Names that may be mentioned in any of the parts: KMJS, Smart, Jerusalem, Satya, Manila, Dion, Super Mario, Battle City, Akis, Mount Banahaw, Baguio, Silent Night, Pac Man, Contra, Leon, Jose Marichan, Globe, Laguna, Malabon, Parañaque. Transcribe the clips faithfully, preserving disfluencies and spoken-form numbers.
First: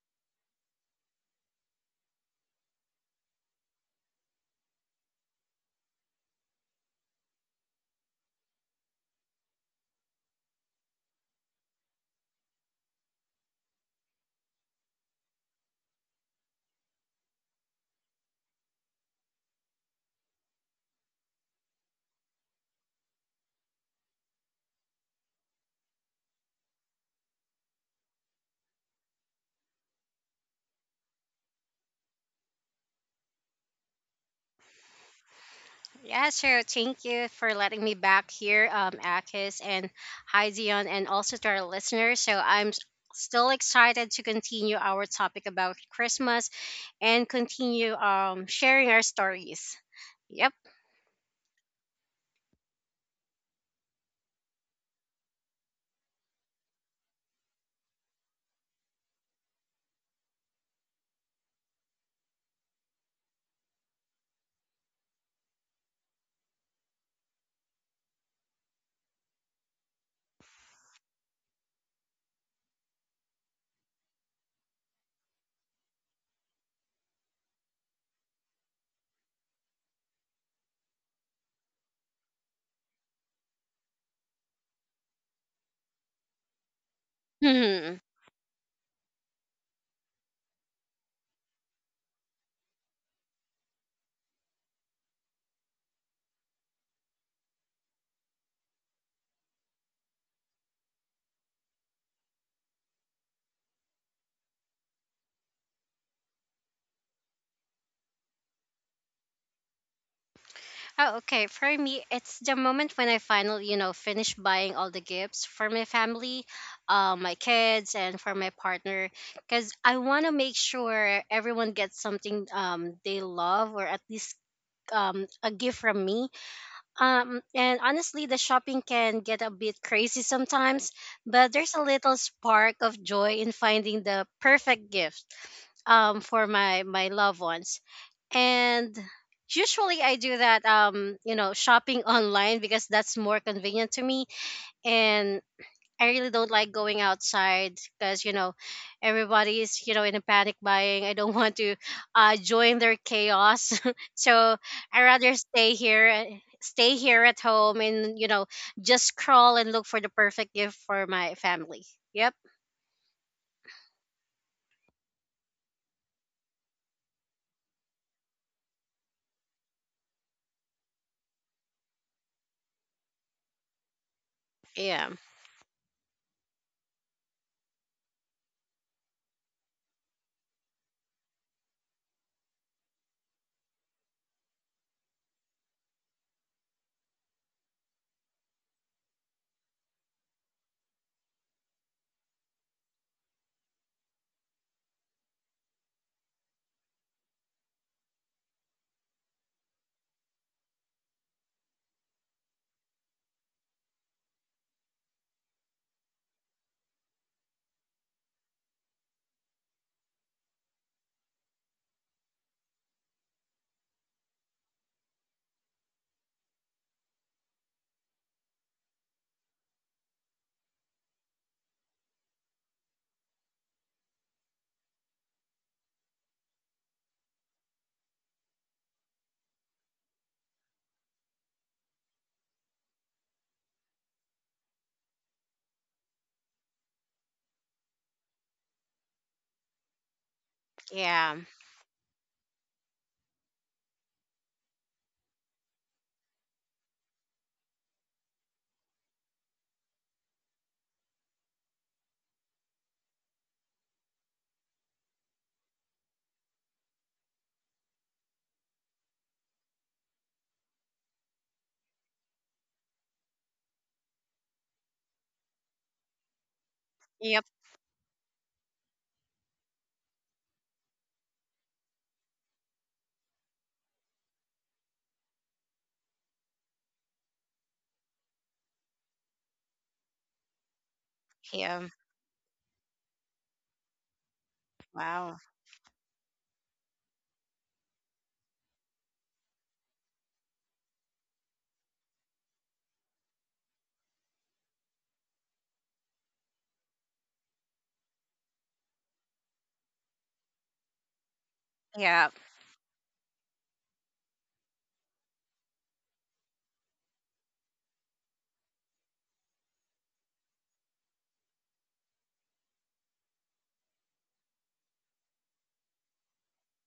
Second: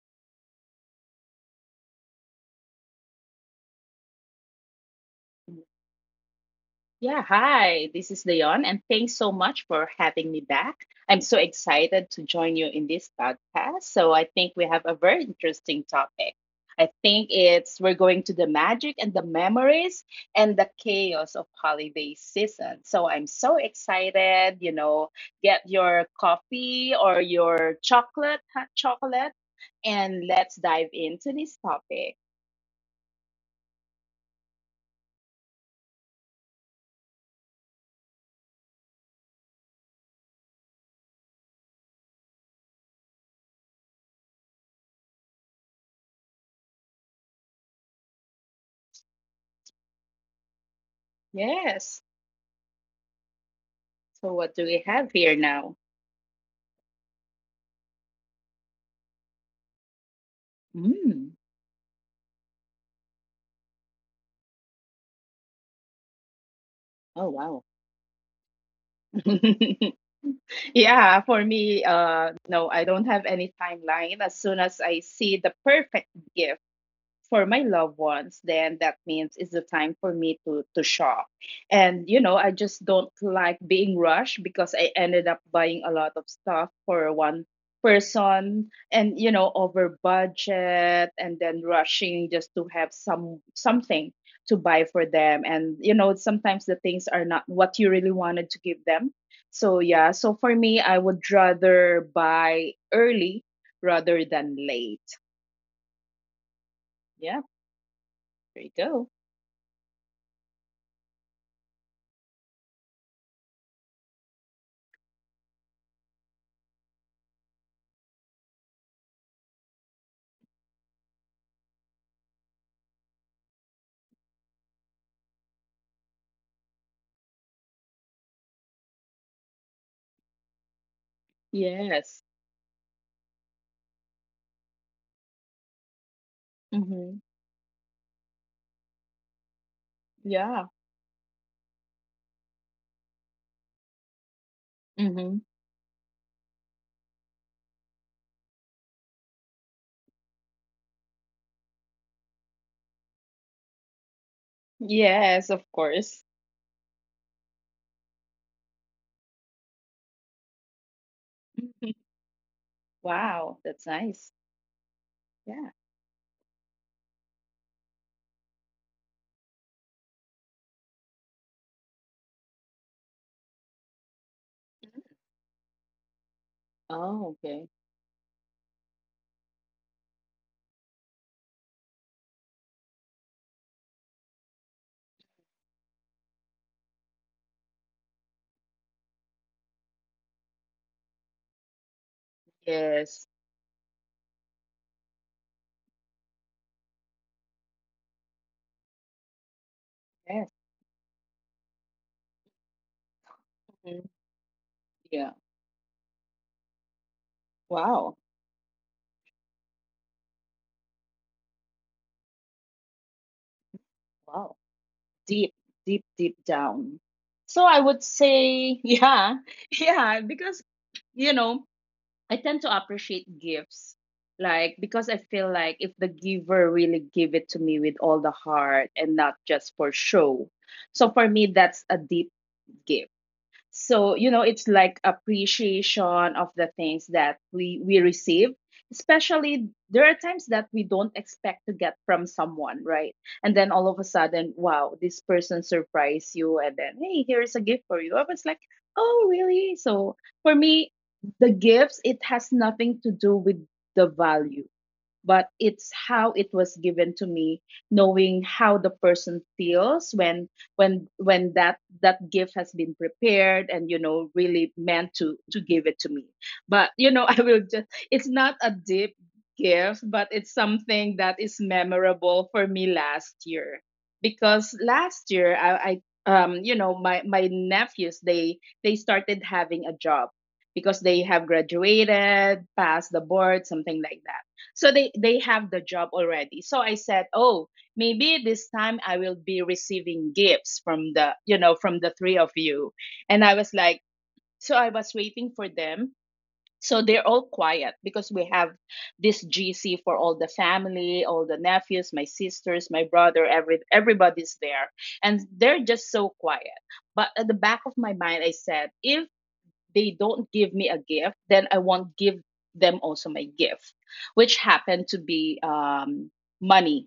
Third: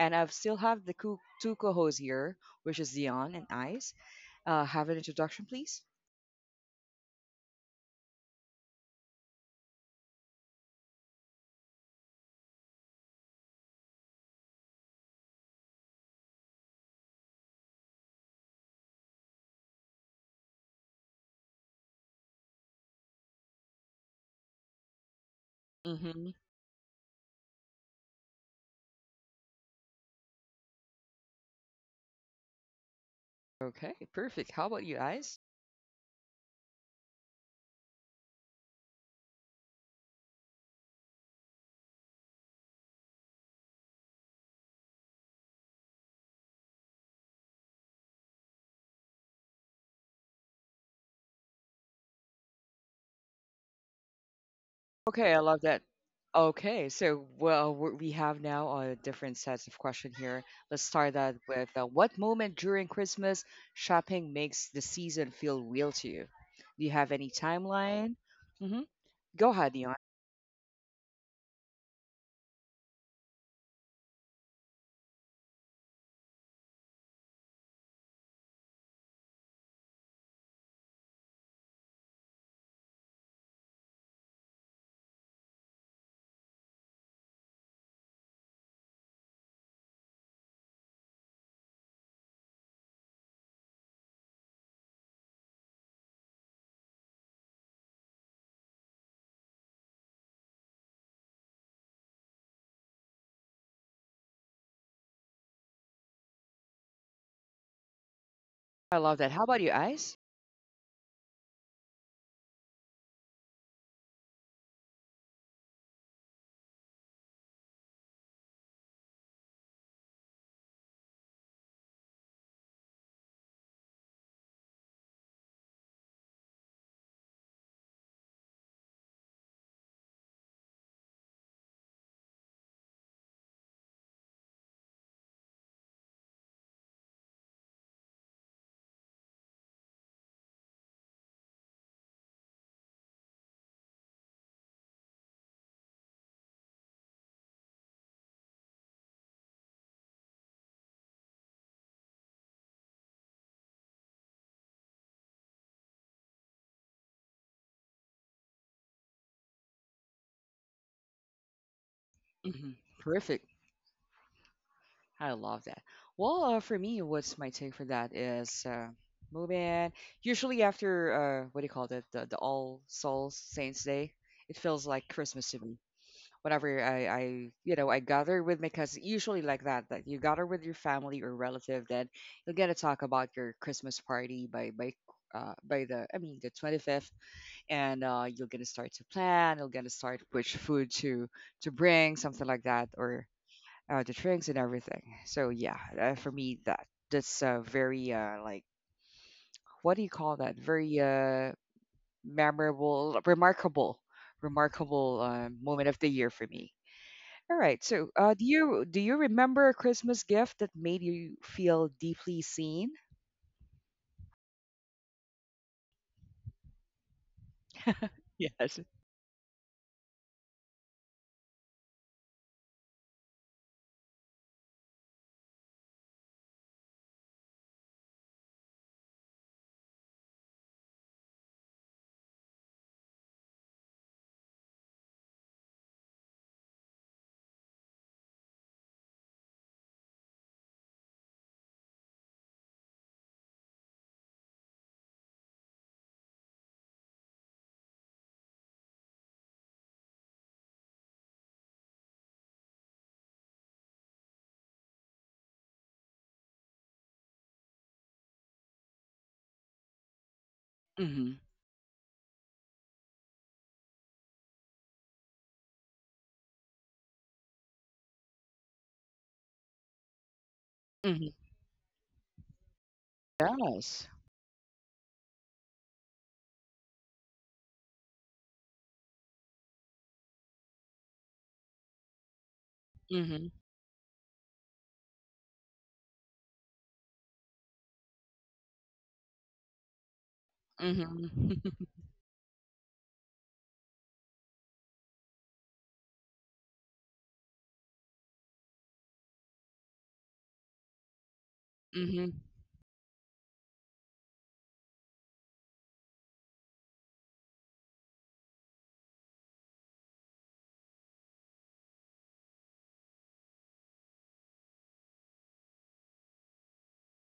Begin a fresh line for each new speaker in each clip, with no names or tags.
And I've still have the co- two co hosts here, which is Dion and Ice. Uh, have an introduction, please.
Yeah, hi, this is Leon, and thanks so much for having me back. I'm so excited to join you in this podcast. So, I think we have a very interesting topic. I think it's we're going to the magic and the memories and the chaos of holiday season. So, I'm so excited. You know, get your
Mm-hmm.
coffee or your chocolate, hot chocolate, and let's dive into this topic.
Okay, perfect. How about you, Ice?
Yeah, sure. Thank you for letting me back here, um, Akis, and hi Dion, and also to our listeners. So I'm s- still excited to continue our topic about Christmas and continue um sharing our stories. Yep.
Yes. So, what do we have here
Okay, I
now?
love that. Okay, so well, we we have now uh, different sets of question here. Let's start
Mm.
that with uh, what moment during Christmas shopping makes the season feel real to you? Do you have
Oh,
any
wow.
timeline? hmm Go ahead, Dion.
Yeah, for me, uh, no, I don't have any timeline. As soon as I see the perfect gift for my loved ones, then that means it's the time for me to to shop. And you know, I just don't like being rushed because I ended up buying a lot of stuff for one
Hmm.
person, and you know, over budget, and then rushing just to have some something to buy for them. And you know, sometimes the things are not what you really wanted to give them. So yeah, so for me, I would rather buy early rather than late. Yeah, there you
I
go.
love that. How about you, Ice?
Oh, okay. For me, it's the moment when I finally, you know, finish buying all the gifts for my family, uh, my kids, and for my partner, because I want to make sure everyone gets something um they love, or at least um, a gift from me. Um, and honestly, the shopping can get a bit crazy sometimes, but there's a
Yes.
little spark of joy in finding the perfect gift um, for my, my
Mhm.
loved ones. And usually I do
Yeah.
that, um, you know, shopping online because that's more convenient to me.
Mhm.
And I really don't like going outside because you know everybody's, you know, in a panic buying. I don't want to uh, join their chaos, so I rather
Yes, of
stay here,
course.
uh, stay here at home, and you know just scroll and look for the perfect gift for my family. Yep.
hmm Perfect.
Wow, that's nice.
I love that.
Yeah.
Well, uh, for me, what's my take for that is uh, moving. Usually after uh, what do you call that? The, the All Souls Saints Day, it feels like
Yeah.
Christmas to me whenever I, I
Oh,
you
okay.
know I gather with my cousin, usually like that, that you gather with your family or relative, then you'll get to talk about your Christmas party by by uh, by the, I mean, the twenty-fifth, and uh, you're gonna start to plan, you're gonna start which food to to bring, something like that, or
Yes.
uh, the drinks and everything. So yeah, uh, for me, that that's uh, very uh, like, what do you call that,
Yes.
very uh, memorable, remarkable
Mhm.
remarkable
Yeah.
uh, moment of the year for me. All right. So,
Wow.
uh, do you, do you remember a Christmas gift that made you feel deeply seen?
Wow. Deep, deep, deep down. So I would
Yes.
say, yeah, yeah, because you know, I tend to appreciate gifts. Like, because I feel like if the giver really give it to me with all the heart and not just for show. So for me, that's a deep gift. So, you know, it's like appreciation of the things that we we receive. Especially there are times that we don't
Yeah.
expect to get from someone, right? And then all of a sudden, wow, this person surprised you and then, hey, here's a gift for you. I was like, oh, really? So for me, the gifts, it has nothing to do with the value, but it's how it was given to me, knowing how the person feels when when
hmm
when that that gift has been prepared and you know really meant to to give it to me. But you know, I will
Yep.
just, it's not a deep gift, but it's something
hmm
that is memorable for me last year.
Yes.
Because last year i, I, um, you know, my my nephews, they they started having a job because they have
Yeah.
graduated, passed the
hmm
board, something like that. So they they
Wow.
have the job already. So I said, "Oh, maybe this time I will be receiving gifts from the,
hmm
you know, from the three of you." And I was like, so I was waiting for them. So they're all quiet because we have this G C for all the family, all the nephews,
hmm
my
Yeah.
sisters, my brother, every everybody's there. And they're just so quiet. But at the back of my mind I said, if they don't give me a gift, then I won't give them also my gift, which happened to be, um, money.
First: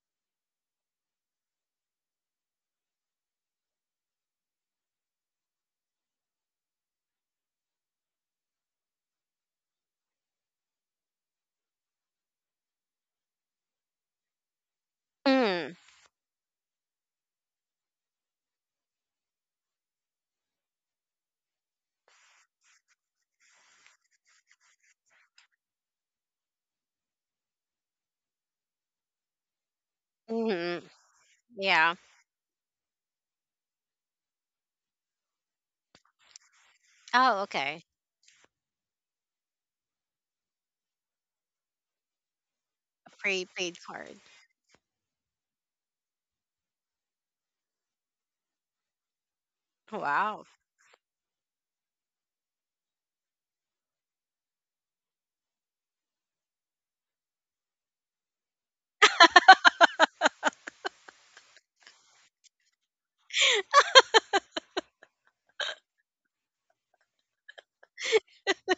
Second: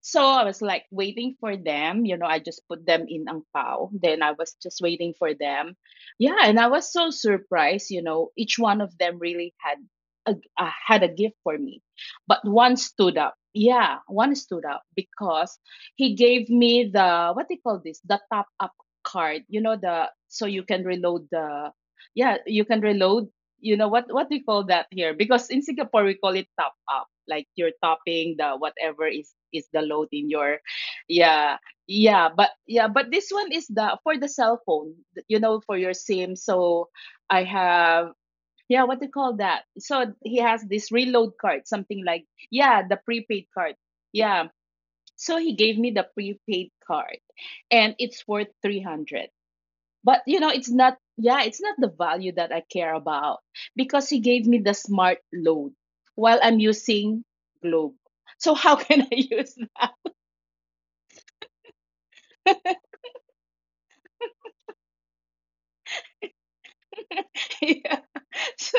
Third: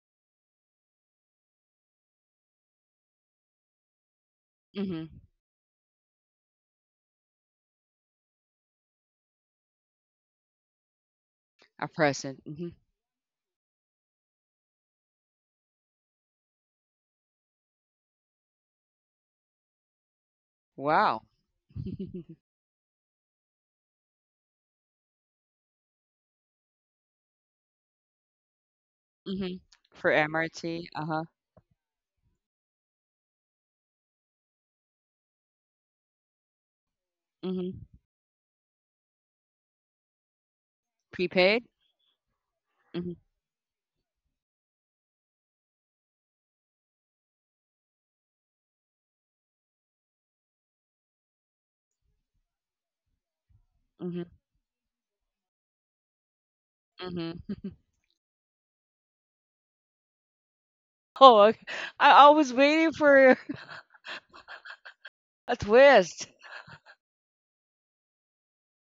So I was like waiting for them. You know, I just put them in ang pao. Then I was just
hmm
waiting for them. Yeah, and I was so surprised. You know, each one of them really had a, uh, had a gift for me,
A
but
present. Hmm
one stood up. Yeah, one stood up because
Mm.
he gave me the, what they call this, the top up card. You know, the, so you can
Wow.
reload the, yeah, you can reload. You know what what we call that here, because in Singapore we call it top up, like you're topping the whatever is
hmm
is the load
For
in your,
Mm-hmm.
M R T. Uh huh.
yeah.
Yeah.
Yeah, but yeah, but this one is the for the cell phone, you know, for your sim. So
Oh,
I
hmm
okay.
have, yeah, what do you call that, so he has this reload
Prepaid.
card, something like, yeah, the
A
Hmm
prepaid card.
pre-paid card.
Yeah, so he gave me the prepaid card, and it's worth three hundred. But you
Wow.
know, it's not, yeah, it's not the value that I care about. Because
hmm
he gave me the smart load while I'm using
hmm
globe, so how can I use that?
Oh, okay. I, I was waiting for a twist.
Yeah. So,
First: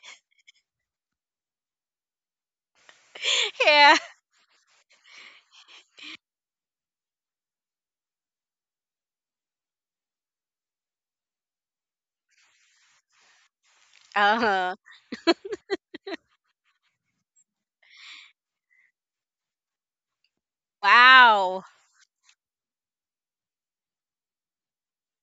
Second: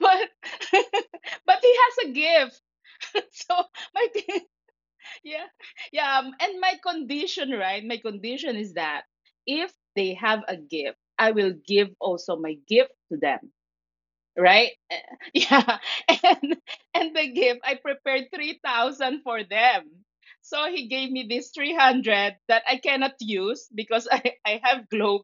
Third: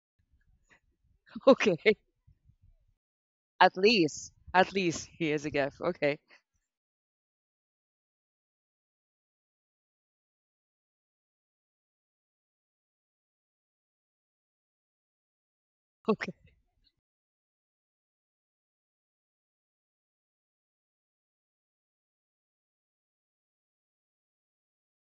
but but he has
Okay.
a gift. So
At
Yeah.
my
least.
thing,
At least he
yeah,
is a gift.
yeah,
Okay.
um, and my condition, right, my condition is that if they have a gift, I will give also my gift to them,
Uh
right?
huh.
Yeah.
Okay.
And and the gift, I prepared three thousand for them. So he gave me this
Wow.
three hundred that I cannot use because I, I have glow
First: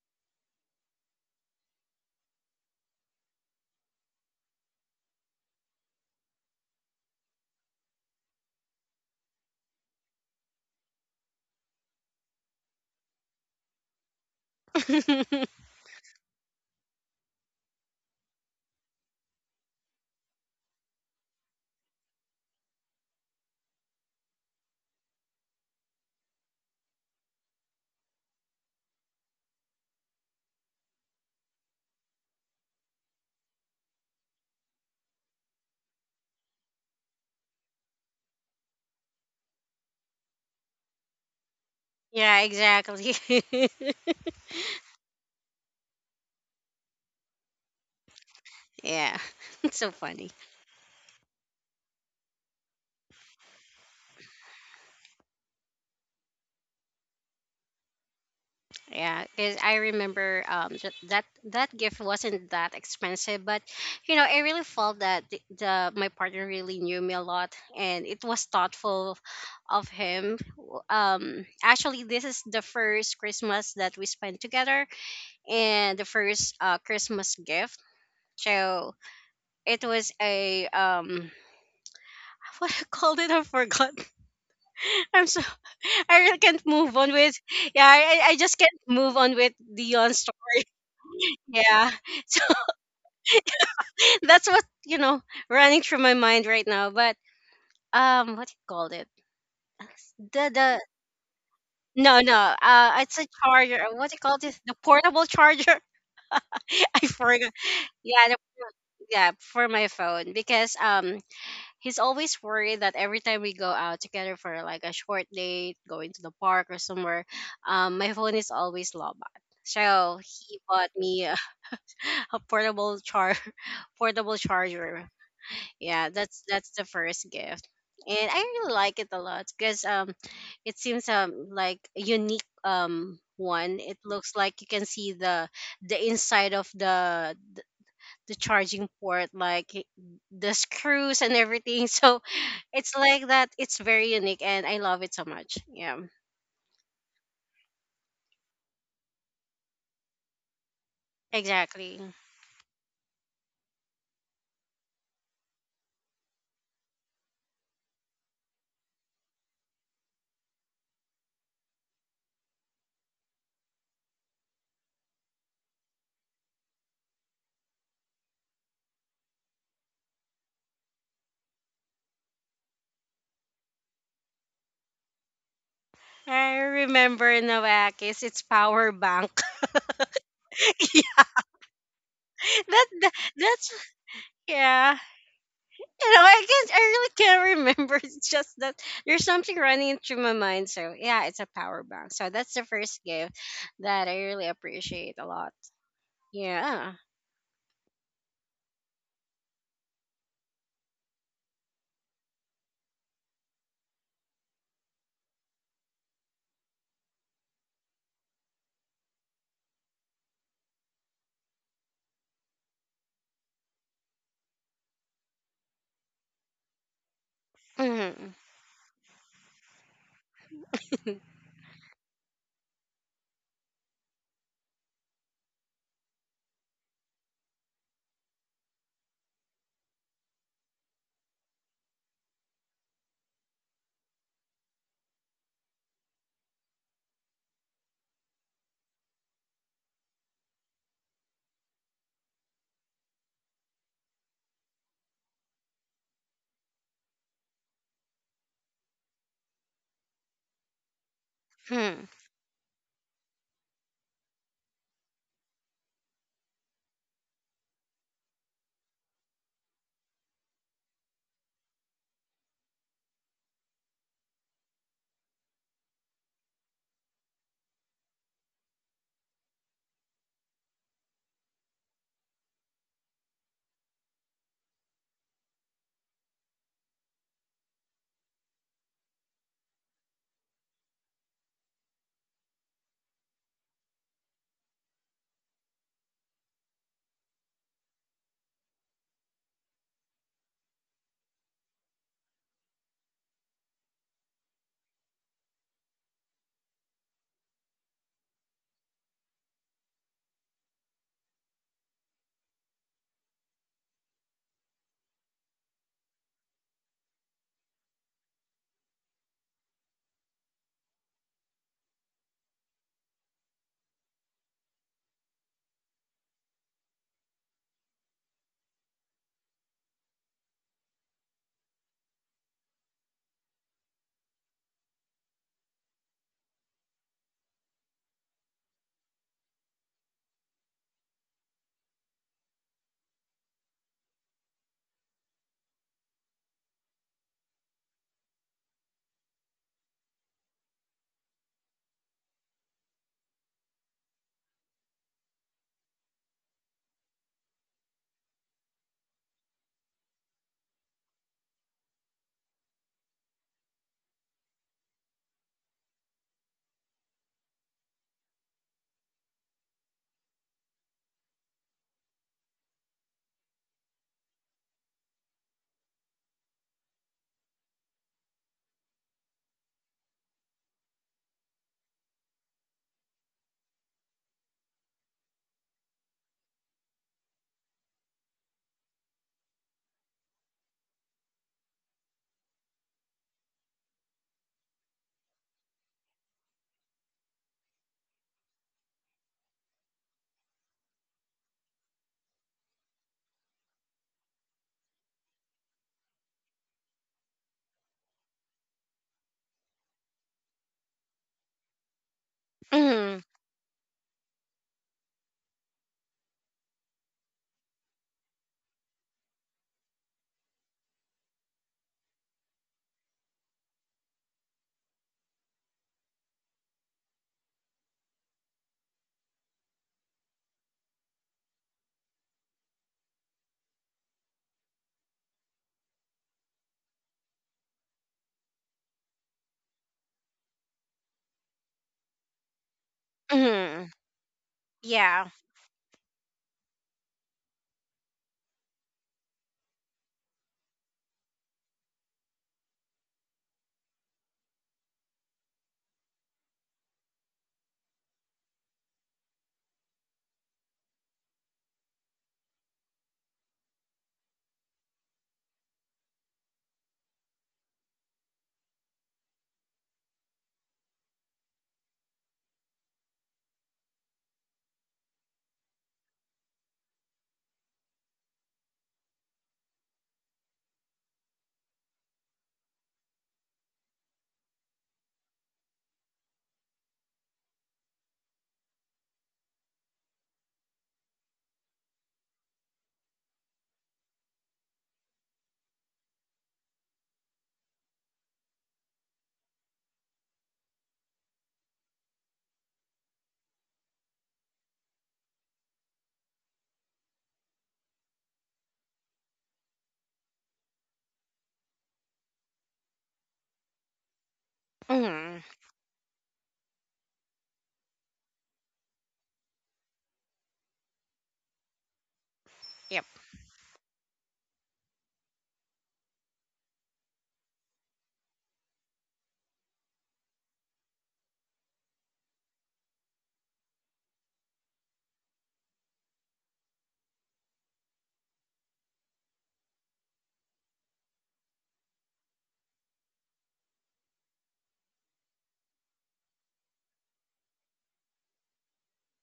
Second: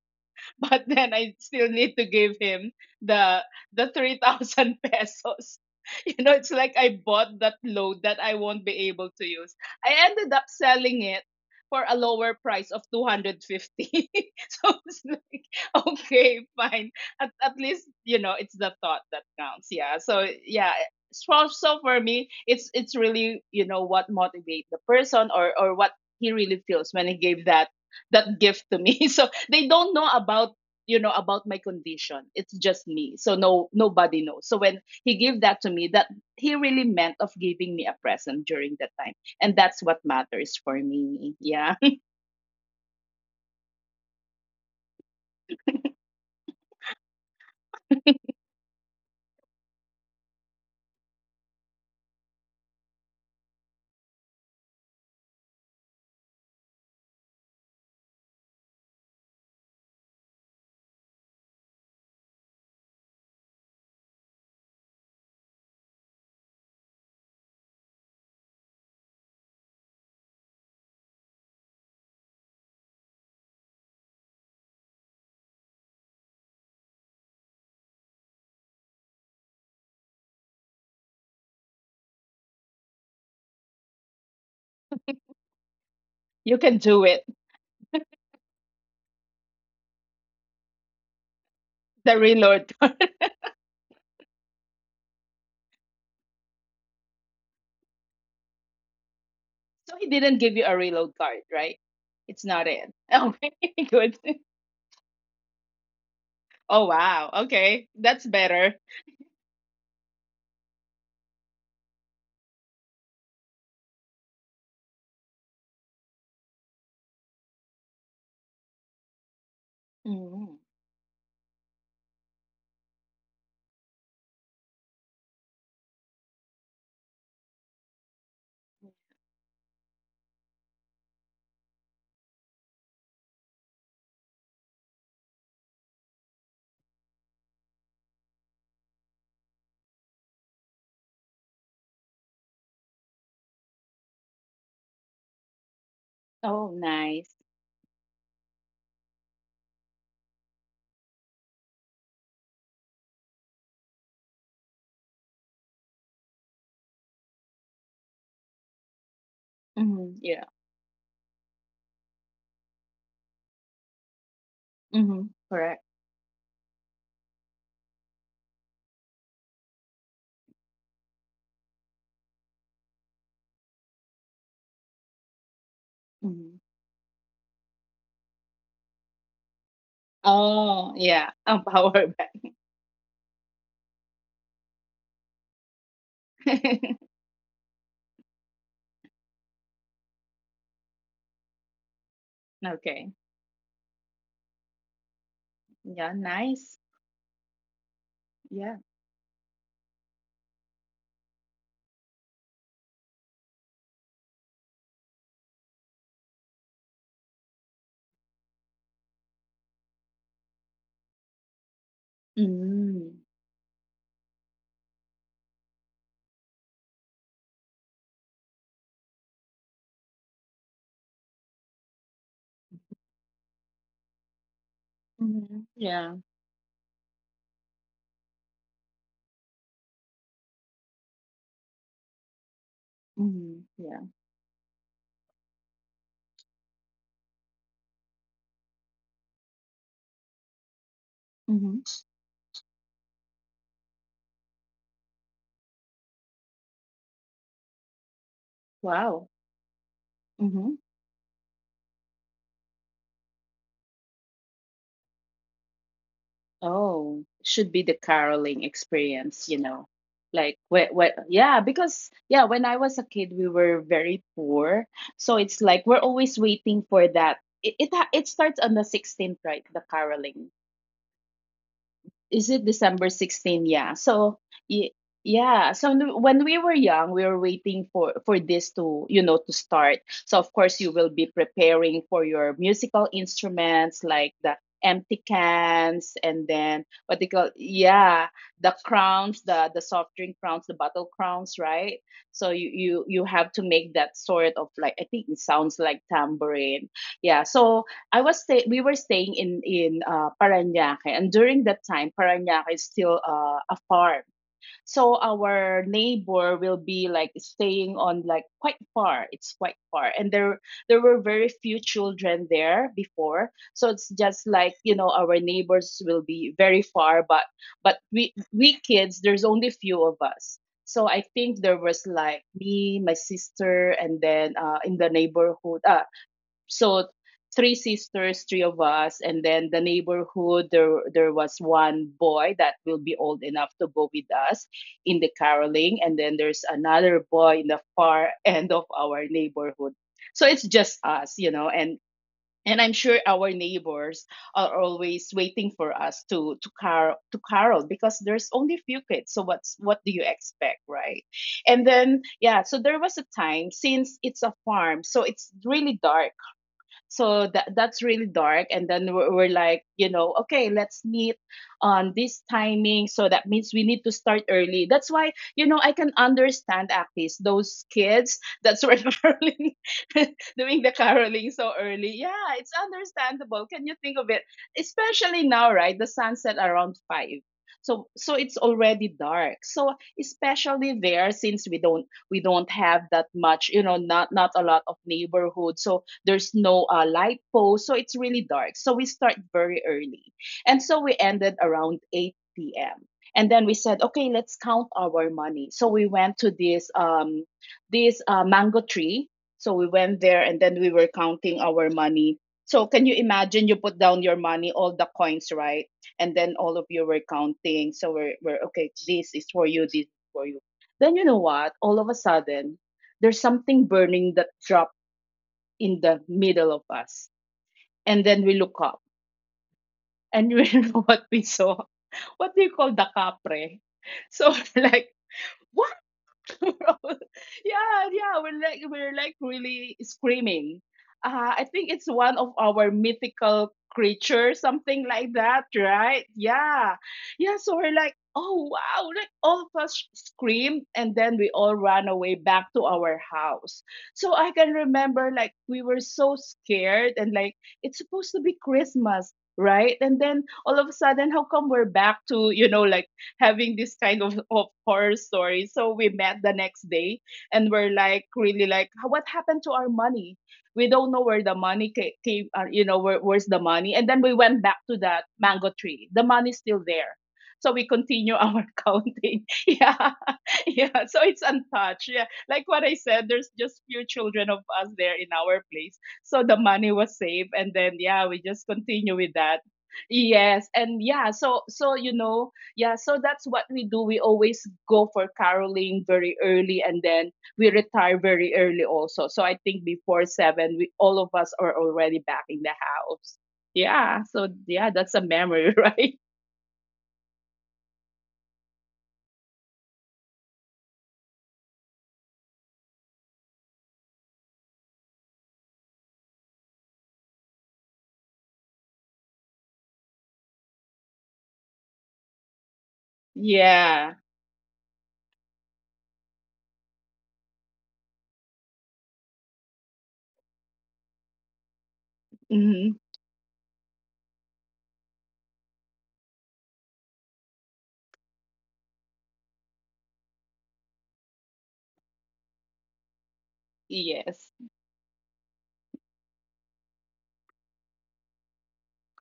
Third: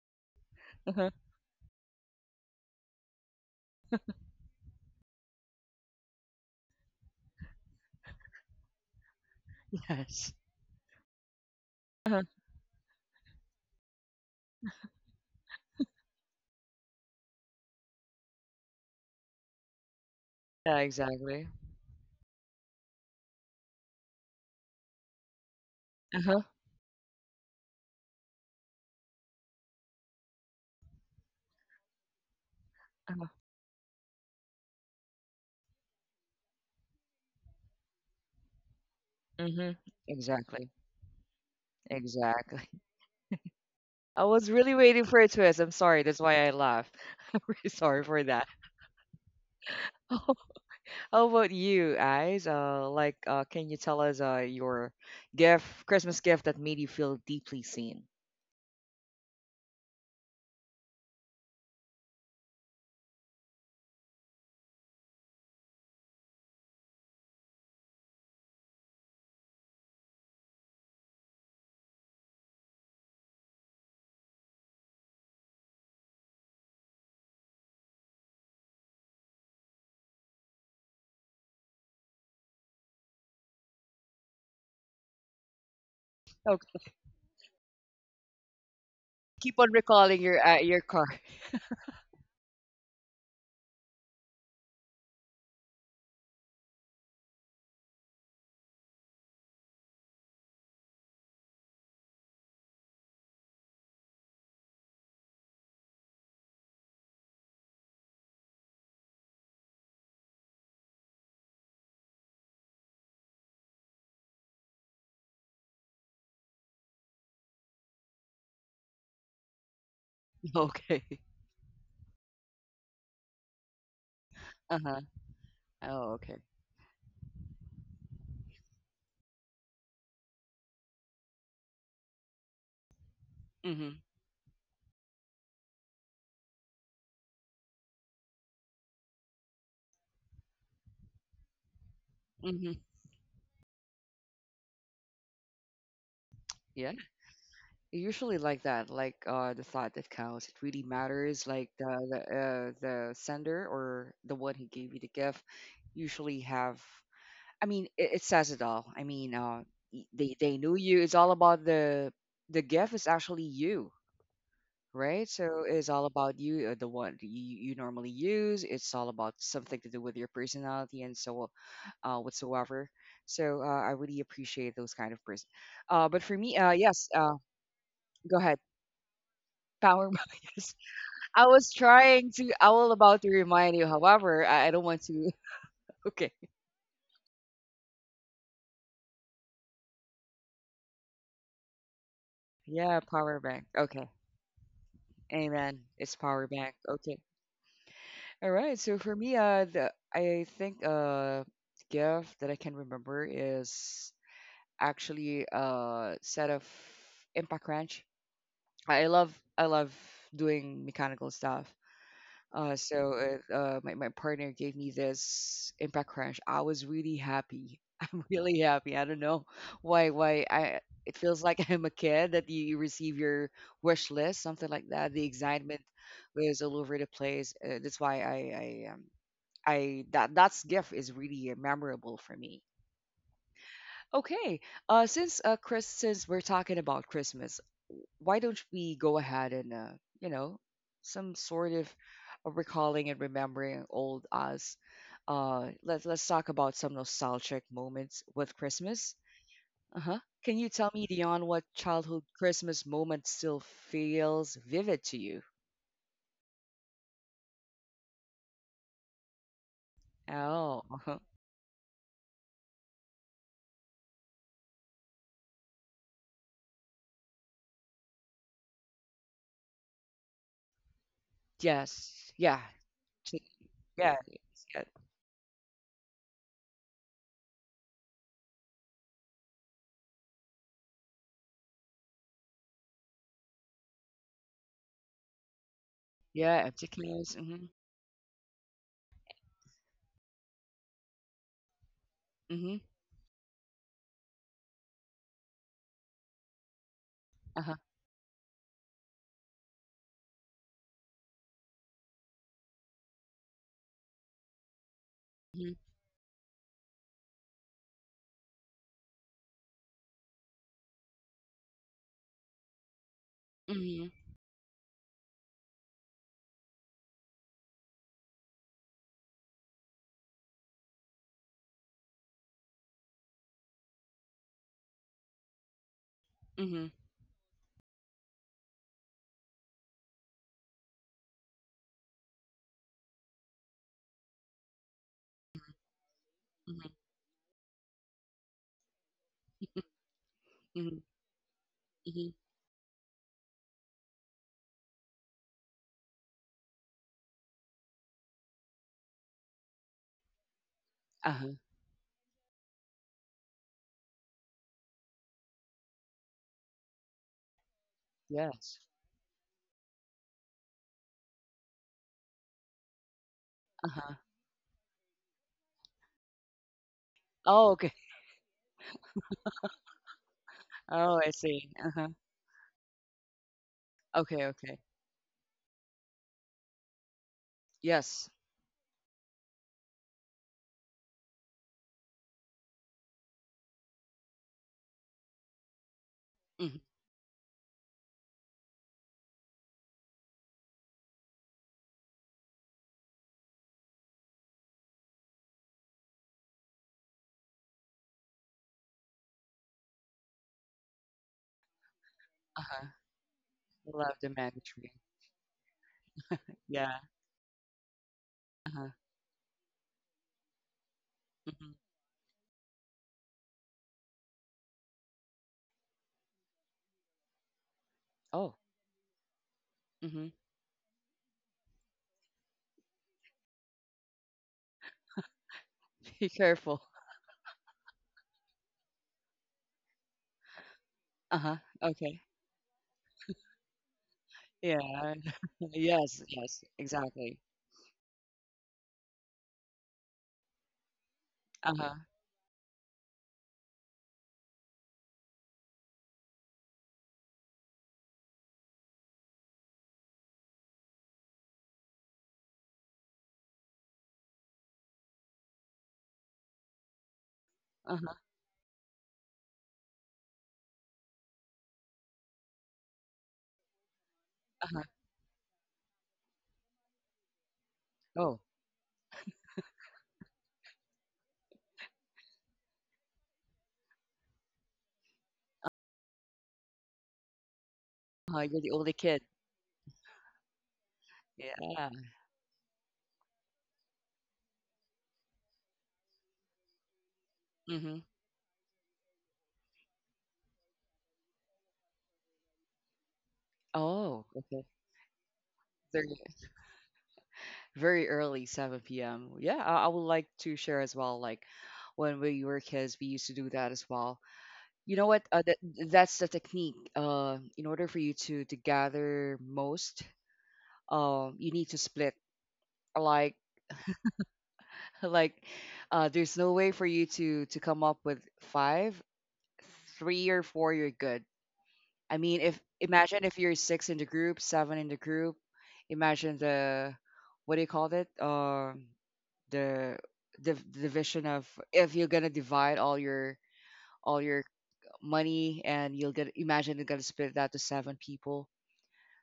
but
uh
then I still need to give him the the three thousand pesos. You know, it's like I bought that load that I won't be able to use. I ended
Yes.
up selling it for a lower price of two hundred fifty. So it's like, okay, fine. At, at least, you know, it's the thought that counts. Yeah. So, yeah.
Yeah,
So,
exactly.
so for me, it's it's really, you know, what motivates the person, or, or what he
Uh-huh.
really feels when he gave that that gift to me. So they don't know about, you know, about my condition, it's just me,
Uh-huh.
so no, nobody knows. So when he gave that to me, that he really meant of giving me a present during that time, and
hmm
that's what matters for
Exactly.
me. Yeah.
Yeah,
Exactly.
exactly.
I was really waiting for a twist. I'm sorry. That's why I laughed. Really sorry for that.
Yeah, it's so funny.
How about you, guys? Uh, like, uh, can you tell us uh, your gift, Christmas gift that made you feel deeply seen?
Yeah, because I remember um ju- that that gift wasn't that expensive, but you know I really felt that the, the my partner really knew me a lot, and it was thoughtful of him. W- Um, actually, this is the first Christmas that we spent together, and the first uh Christmas gift. So it was a um what I called it I forgot I'm so I really can't
You
Oh,
can
move
do
on
it.
with yeah I, I I just can't move on with
keep on
Dion
recalling your
story,
uh, your car.
yeah.
The
So
reload.
that's what you know running through my mind right now, but um what do you called it?
So he
the
didn't give you
the
a reload card, right?
no,
It's
no,
not
uh
it,
it's a
okay,
charger. Uh, what do you
good.
call this, the portable charger?
Oh
I
wow,
forgot.
okay,
Yeah,
that's
the,
better.
yeah, for my phone, because um he's always worried that every time we go out together for like a short date going to the park or somewhere, um my phone is always low, so he
Mhm.
bought
Okay.
me a portable char portable charger.
Uh-huh.
Yeah,
Oh,
that's
okay.
that's the first gift. And I really like it a lot because um it seems um like a unique um one. It
Mm-hmm.
looks like you can see the the inside of the the charging port like i- the screws and everything. So
Mm-hmm.
it's like that, it's very unique and I love it so much. Yeah.
Oh
Yeah.
nice.
Usually like that, like uh the thought that counts, it really matters. Like
Exactly.
the the, uh, the sender or the one who gave you the gift usually have, I mean, it, it says it all, I mean, uh y-
Hmm,
they
yeah.
they knew you. It's all about the the gift is actually you, right?
Hmm,
So
correct.
it's all about you, uh, the one that you, you normally use. It's all about something to do with your personality and so, uh, whatsoever. So uh, I really appreciate those kind of person. uh, but for
I
me,
Hmm.
uh, yes
remember
uh,
Noakis,
go
it's
ahead.
power bank.
Power bias.
Oh yeah,
I
a
was
power
trying
bank.
to, I
that,
was
that
about to
that's
remind you. However, I, I don't
yeah.
want to.
You know,
Okay.
I guess I really can't remember. It's just that there's something running through my mind. So yeah, it's a power bank. So that's the first
Yeah,
Okay.
gift
power bank.
that
Okay.
I really appreciate a lot.
Amen.
Yeah,
It's power bank.
nice.
Yeah.
Okay. All
Yeah.
right. So for me, uh, the, I think uh, gift that I can remember is actually a set of impact wrench. I I love, I love doing mechanical stuff. Uh,
Mm.
so uh, uh, my, my partner gave me this impact crash. I was really happy. I'm
Mm-hmm.
really happy. I don't know why why I, it feels like I'm a kid that you, you receive your wish list, something like that. The
Mhm.
excitement
Yeah.
was all over the place. Uh, that's why I I um, I that that's gift is really uh, memorable for me.
Mhm. Yeah.
Okay. Uh, since uh, Chris, since we're talking about Christmas, why don't we go ahead and, uh, you know, some sort
Mhm.
of uh, recalling and remembering old us. Uh, let's let's talk about some nostalgic moments with Christmas.
Wow.
Uh huh. Can you
Mhm.
tell me, Dion, what
Mm-hmm.
childhood Christmas moment still feels vivid to you?
Oh, should be the caroling experience, you know. Like
Oh,
what what
uh-huh.
yeah, because yeah, when I was a kid we were very poor. So it's like we're always waiting for that. It it, ha- it starts on the sixteenth, right? The caroling.
Yes.
Is
Yeah.
it December
Chick-
16? Yeah.
Yeah.
So
yes, Yeah.
y- yeah. So n- when we were young, we were waiting for for this to, you know, to start. So of course you will be preparing for your musical instruments like the empty cans, and
Yeah.
then what they
Chickens.
call,
Mm-hmm.
yeah, the crowns, the the soft drink crowns, the bottle crowns, right? So you
Mm-hmm.
you you have to make that sort of, like, I think it sounds like tambourine, yeah.
Uh-huh.
So I was stay we were staying in in, uh, Parañaque, and during that time, Parañaque is still, uh, a farm. So
Mm-hmm.
our neighbor will be like staying on like quite far. It's quite far, and there there were very few children there before. So
Mm-hmm.
it's just like, you know, our neighbors will be very far, but but we we kids, there's only few of us. So I think there was like me, my sister, and then, uh, in the neighborhood, uh, so three sisters, three of us, and then the neighborhood. There, there was one boy that will be old enough to go with us in the caroling, and then there's
Mm-hmm.
another boy in the far end of our neighborhood. So it's
Mhm,
just us, you know, and
mhm.
and I'm sure our neighbors are always waiting for us to to car to carol because there's only few kids. So what's what do you expect, right?
Uh-huh,
And then yeah, so there was a time since it's a farm, so it's really dark, so that that's really dark,
yes.
and then we're, we're like, you know, okay, let's meet on this timing, so that means we need to
Uh-huh.
start early. That's why, you know, I can understand Actis,
Oh,
those
okay.
kids that's where caroling doing the
Oh, I
caroling
see.
so
Uh-huh.
early, yeah, it's understandable, can you think of
Okay,
it.
okay.
Especially now, right, the sunset around five. So
Yes.
so it's already dark, so especially there, since we don't we don't have that much, you know, not not a lot of neighborhood. So there's
Mhm,
no, uh, light post, so it's really dark. So we start very early, and so we ended around eight p m. And then we said, okay, let's count our money. So we went to this, um, this uh, mango tree. So we went there, and then we were counting our money.
uh-huh.
So can you
Hmm.
imagine? You put
Love
down
the
your
mango
money,
tree.
all the coins, right? And then all of
Yeah.
you were counting. So we're, we're
Uh-huh.
okay, this is for you, this is for you. Then you know
Mhm.
what? All of a sudden, there's something burning that drop in the middle of us. And then
Oh.
we look up,
Mhm.
and you know what we saw? What do you call, the capre? So like, what?
Be careful.
Yeah, yeah, we're like we're like really screaming.
Uh-huh.
Uh, I think it's
Okay.
one of our mythical
Hmm.
creatures,
Yeah.
something
Yeah.
like that,
Yes,
right?
yes.
Yeah,
Exactly.
yeah. So we're like, oh wow, like all of us screamed, and then we all
Uh-huh.
ran away back to our house. So I can remember like we were so scared, and like it's supposed to be Christmas. Right, and then all of a sudden, how come we're back to you know like having this kind of, of horror story. So we met the next day and we're
Uh-huh.
like really like what happened to our money? We don't know where the money ca- came, uh, you know, where, where's the money? And then we went
Uh-huh.
back to that mango tree. The money's still there. So we
Oh.
continue our counting. Yeah. Yeah. So it's untouched. Yeah. Like what I said, there's just few children of us there in our place. So the money was saved. And then, yeah,
Uh,
we
you're the
just
only kid.
continue with that. Yes, and yeah, so
Yeah.
so you know, yeah, so that's what we do. We always go for caroling very early, and then we
Mm-hmm.
retire very early also. So I think before seven, we all of us are already back in the house.
Oh,
Yeah, so
okay.
yeah, that's a memory,
Very,
right?
very early, seven p m. Yeah, I, I would like to share as well. Like when we were kids, we used to do that as well. You know what? Uh,
Hmm.
that that's the technique. Uh, in order for you to to gather most, um, you need to split.
Yep.
Like
Yeah.
like, uh, there's no way for you to to come up with five, three or four. You're good. I mean, if,
Hmm.
imagine if you're six in the group, seven in the group. Imagine the, what do you call it? Um, the the division of, if you're gonna divide all your all your
Yes.
money and you'll get, imagine you're gonna split that to seven people.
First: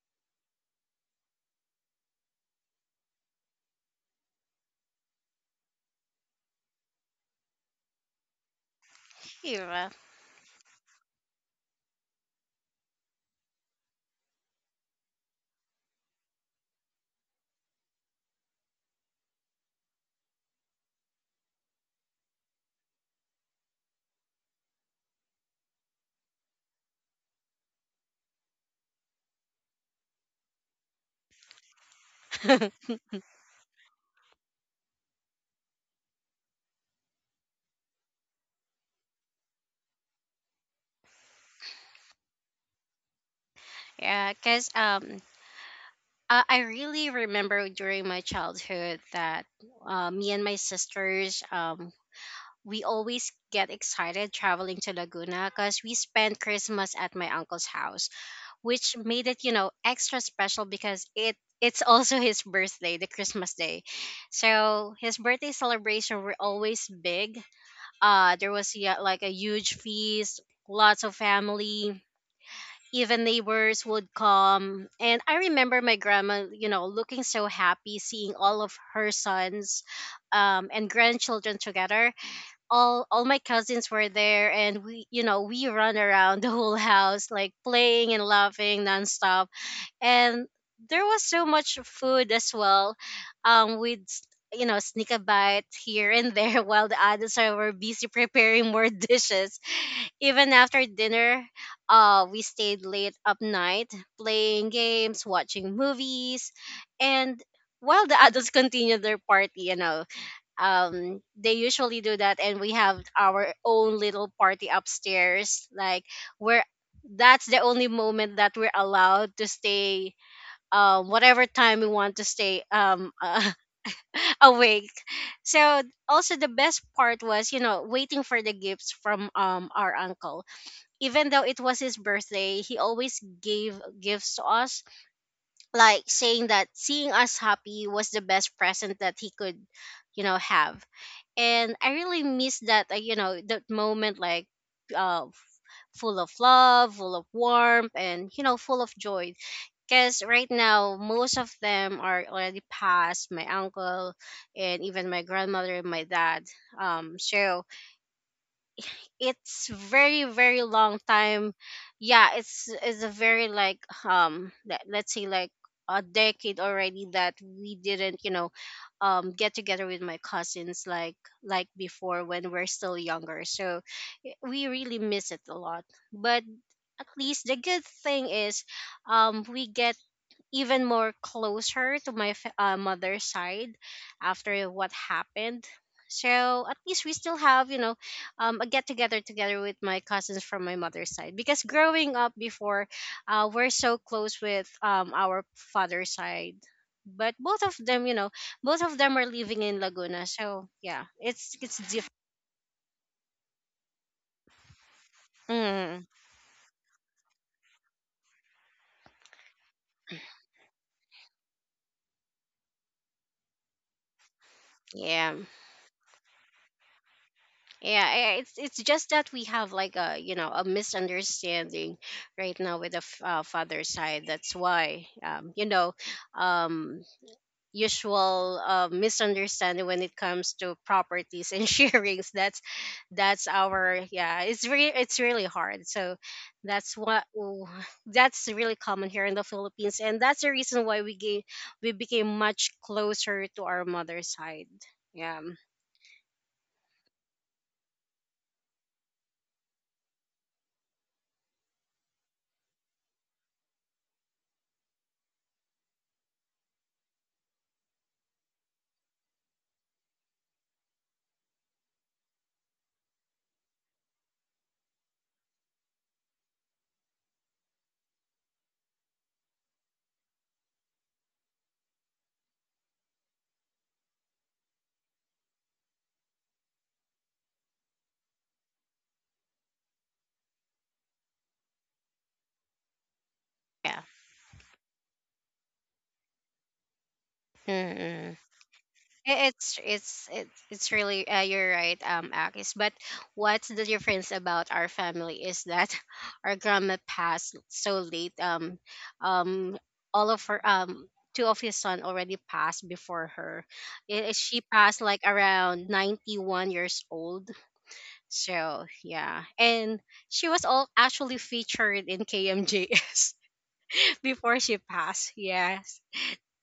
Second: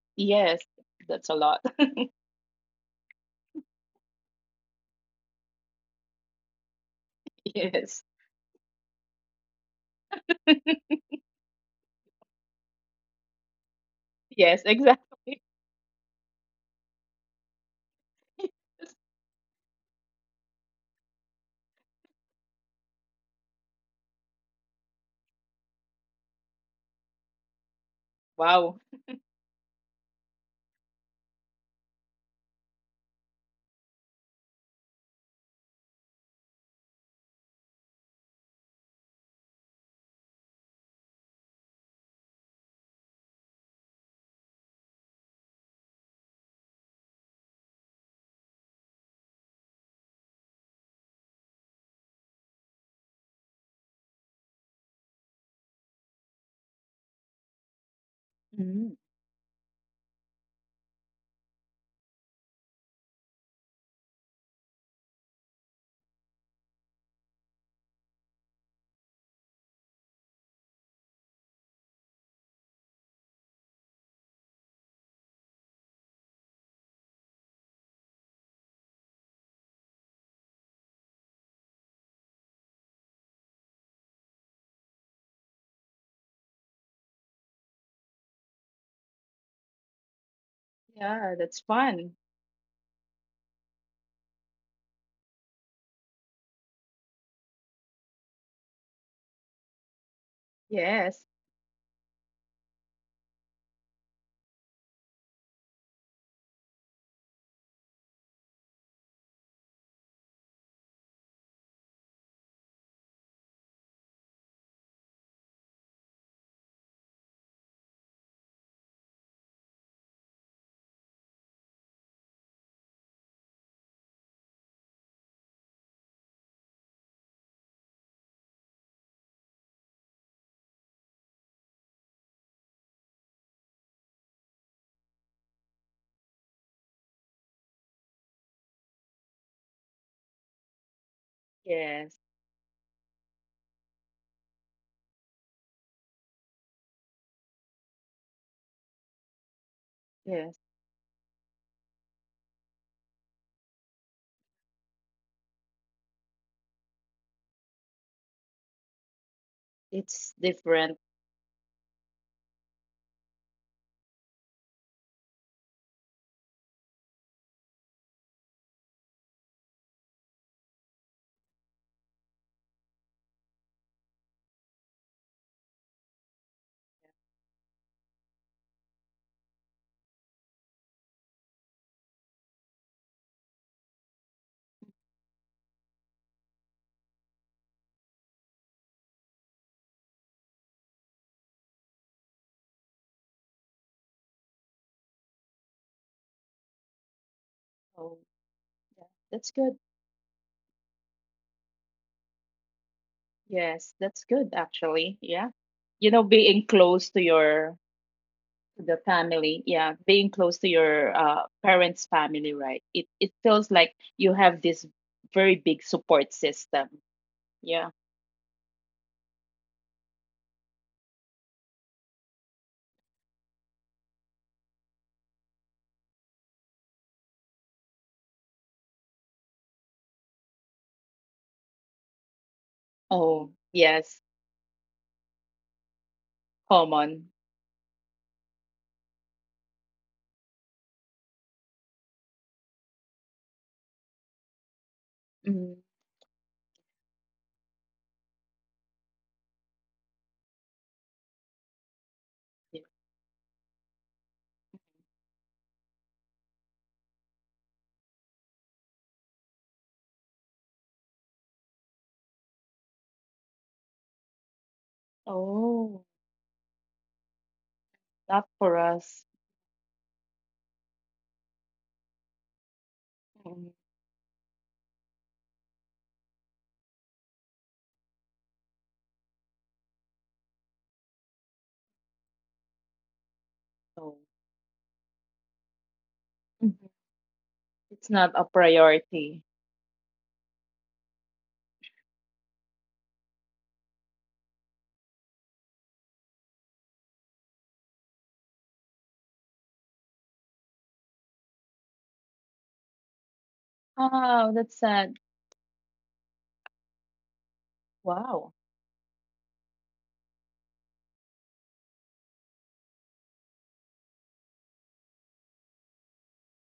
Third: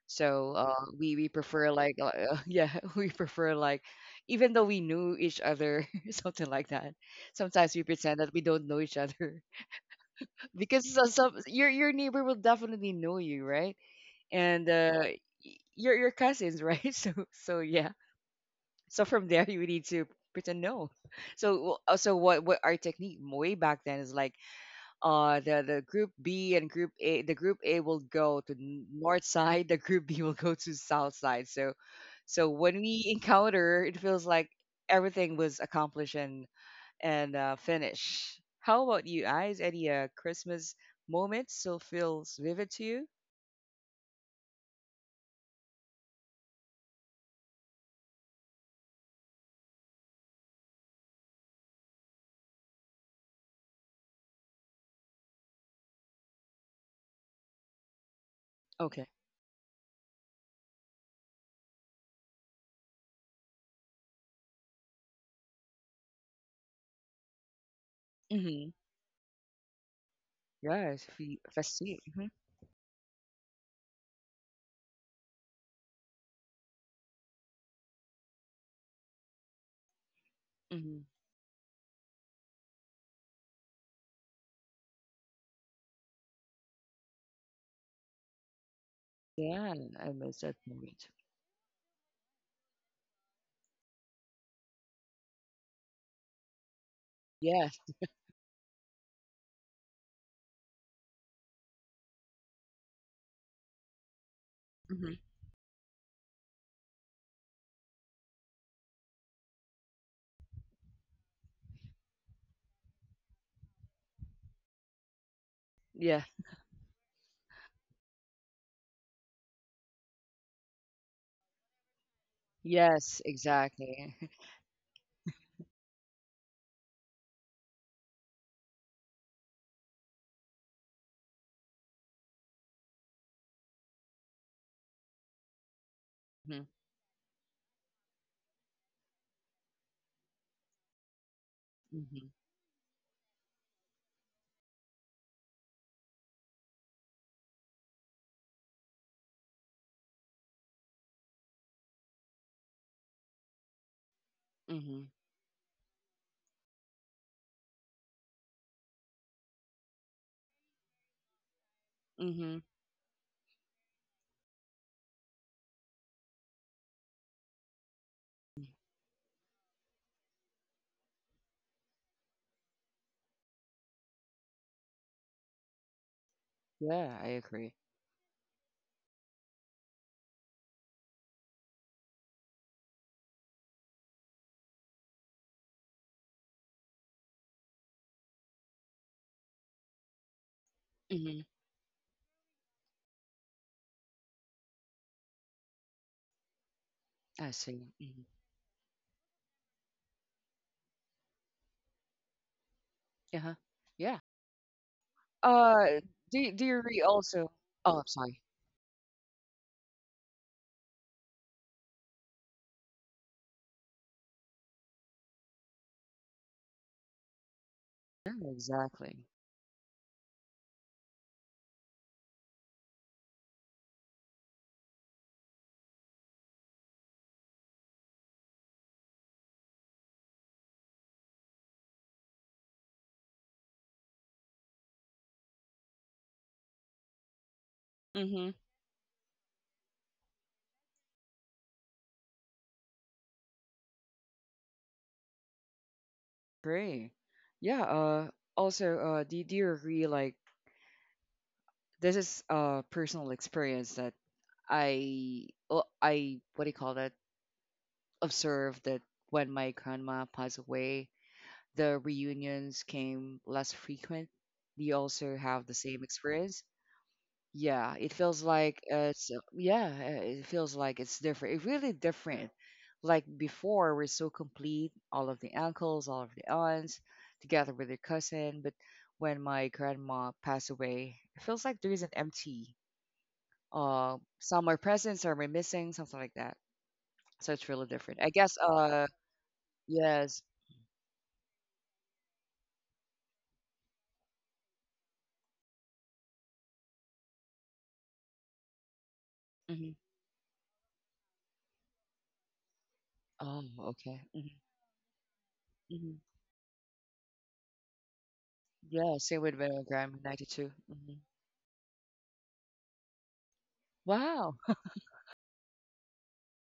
So
Yes.
uh, we
That's
we
a lot.
prefer like uh, uh, yeah we prefer like, even though we knew each other something like that. Sometimes we
Yes.
pretend that we don't know each other
Yeah.
because so- some, your your neighbor will definitely know you, right?
Yes,
And uh, y-
exactly.
your your cousins, right? So so yeah, so from there you need to pretend, no. So w- uh, so what what our technique way back then is like, uh the the group B and group A, the group A will go to
Wow.
n- north side, the group B will go to south side. So so when we encounter, it feels like everything was accomplished and and uh, finished. How about you, eyes? Any uh, Christmas moment still feels vivid to you?
Yeah. Cause um. Uh, I really remember during my childhood that uh, me and my sisters, um, we always get excited traveling to Laguna because we spent Christmas at my uncle's house,
Mhm.
which
Okay
made it, you know, extra special because it it's also his birthday, the Christmas day. So his birthday celebration were always big. Uh there
mm-hmm
was, yeah, like a huge feast, lots
yes
of
fe-
family,
festive mm-hmm.
even neighbors would come. And I remember my grandma, you know, looking so happy seeing all of her sons um, and
Mm-hmm.
grandchildren together. all all my cousins were there and we, you know, we run around the whole house like playing and laughing nonstop,
yeah I miss
and
that
there
moment
was
Yeah,
so
that's
much
fun.
food as well. um we'd s- you know, sneak a bite here and there while the others are- were
yes
busy preparing more dishes. Even after
Yes.
dinner uh we stayed late up night playing
mm-hmm.
games, watching movies, and while the adults continued their party, you know, um they usually do that, and we have our own little party upstairs like
yeah
we're that's the only moment that we're allowed to stay um whatever time we want to stay um
yes
uh,
exactly
awake. So also the best part was, you know, waiting for the gifts from um our uncle. Even though it was his birthday, he always gave gifts to us, like saying
mm-hmm.
that seeing us happy was the best present that he could, you know, have. And I really
Yes.
miss that, uh, you know, that moment like uh full of love, full of warmth, and you know full of joy, because right
Yes.
now most of them are already passed. My uncle and
Mm-hmm.
even my grandmother and my dad, um so it's very
It's
very long
different.
time. Yeah,
Mm-hmm.
it's it's a very like um let, let's say like a decade already that we didn't, you know, um get together with my cousins like like before, when we're still younger. So i- we really miss it a lot. But at
Yeah, I
least the
agree.
good thing is um we get even more closer to my fa- uh, mother's side after what happened. So at least we still have, you know, um, a get together together with my cousins from my mother's side.
Hmm
Because growing up before, uh, we're so close with um, our father's side. But
I
both of
see.
them, you
Hmm
know,
Oh,
both of them are
yeah.
living in
That's good.
Laguna. So yeah, it's it's different.
Uh-huh. Yeah.
Yes, that's good actually. Yeah.
Uh,
Mm,
You
do,
know,
do you agree
being close
also?
to
Oh, I'm
your
sorry.
to the family, yeah, being close to your uh, parents' family, right? It it feels like you have this
yeah.
very big support system.
Yeah,
Yeah.
I-
Yeah,
I- it's it's just
exactly.
that we have like a you know a misunderstanding right now with the f- uh, father side. That's why, um, you know, um, usual uh, misunderstanding when it comes to properties and sharings. That's that's
Oh,
our,
yes,
yeah. It's really it's really hard. So that's what
common.
w-
Mm-hmm.
that's really common here in the Philippines, and that's the reason why we gave, we became much closer to our mother's side. Yeah,
Mhm.
Agree. Yeah. Uh, also, uh, do, do you agree? Like, this is a
Yeah.
personal experience that I, well, I, what do you call that? Observed that when my grandma passed away, the reunions came less frequent. Do you also have the same
Oh,
experience? Yeah, it feels
not
like
for
uh, it's
us.
uh, yeah, uh, it feels like it's different. It's really different. Like
Mm,
before, we're so complete, all of the uncles, all of the aunts, together with their cousin. But when my grandma passed away, it feels like there is an empty.
yeah.
Uh,
no.
some are present, some are missing, something like that.
Mhm.
So it's really
It's
different, I
Mm-mm.
not a
guess. Uh,
priority.
I- It's it's
yes.
it's it's really uh, you're right, um, Akis. But what's the difference about our family is that our grandma passed so late. Um, um,
hmm
all of her um two of his son already passed before
Oh,
her.
okay.
I-
hmm
Oh,
She
that's
passed
sad.
like around
hmm
ninety one years old.
Wow.
So
Yeah, same
yeah,
with my
and
grandma,
she was
ninety-two
all
hmm
actually featured in K M J S
Wow.
before she passed. Yes,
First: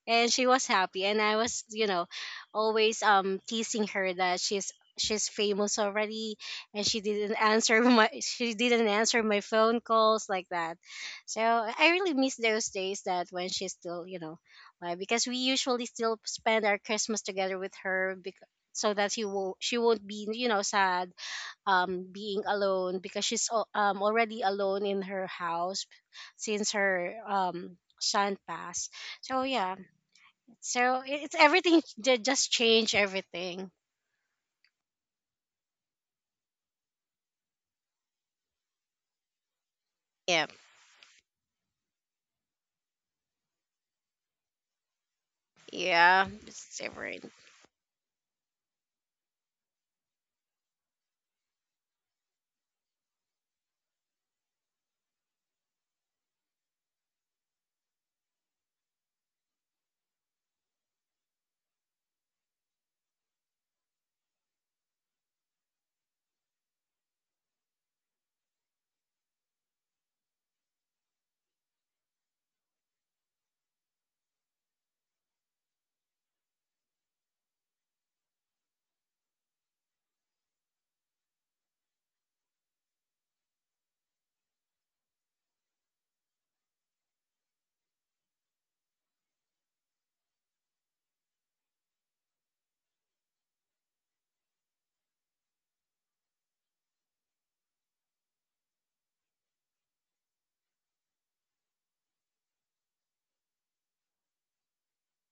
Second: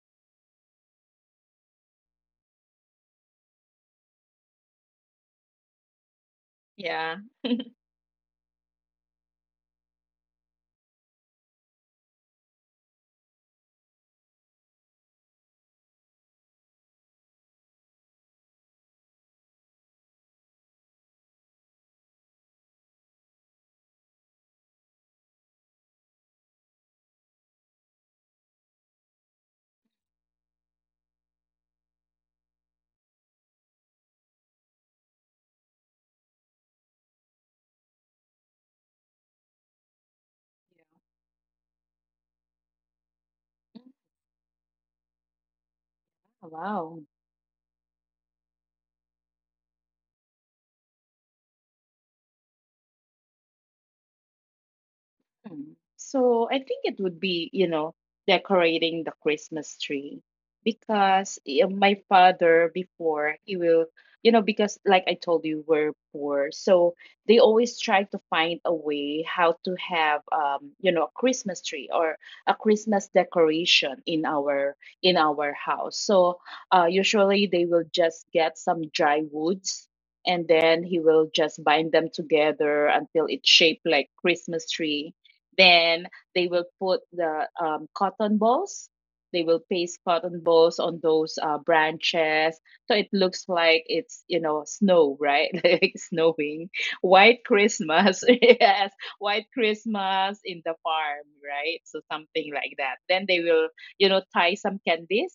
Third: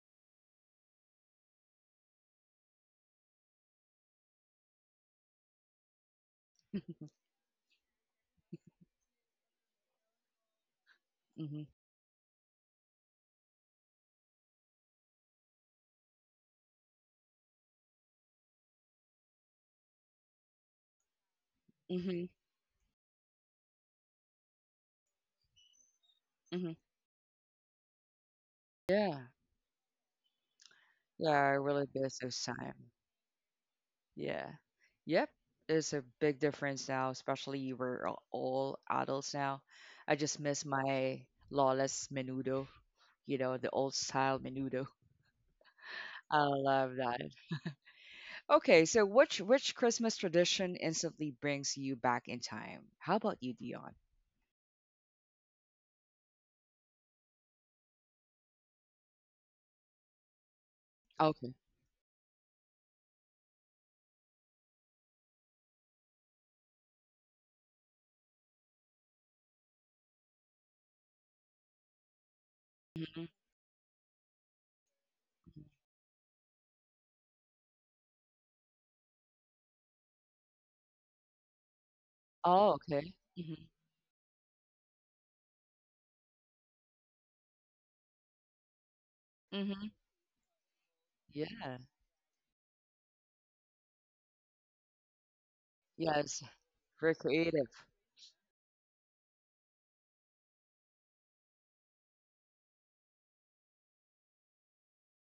and she was happy, and I was, you know, always um teasing her that she's she's famous already, and she
Yeah.
didn't answer my she didn't answer my phone calls like that. So
hmm
I really miss those days that when she's still, you know, live, because we usually still spend our Christmas together with her, because so that she will she won't be, you know, sad um
hmm
being alone, because she's al- um already alone in her house since
hmm
her um son passed.
Yeah.
So yeah, so it-
Yeah,
it's
I
everything
really
ju-
miss those
just
time.
change everything.
Yeah. Yep. It's a big difference now, especially we're a- all adults now. I just
Yeah,
miss my lawless menudo, you know, the
Mm,
old style menudo.
yeah,
I
it's
love
wow.
that.
different.
Okay, so which which Christmas tradition instantly brings you back in time? How about you, Dion?
Mm. So I think it would be, you know, decorating the Christmas tree, because
Okay.
eh, my father before, he will, you know, because like I told you, we're poor, so they always try to find a way how to have, um, you know, a Christmas tree or a Christmas
Mhm.
decoration in our in our house. So uh, usually they will just get some dry woods, and then he will just bind them
Oh,
together
okay.
until it's
Mm-hmm.
shaped like Christmas tree, then they will put the um, cotton balls. They will
Mm-hmm.
paste cotton balls on those uh,
Yeah.
branches, so it looks like it's you know snow, right? Like
Yes.
snowing,
Very
white
creative.
Christmas, yes, white Christmas in the farm, right? So something like that. Then they will you know tie some candies,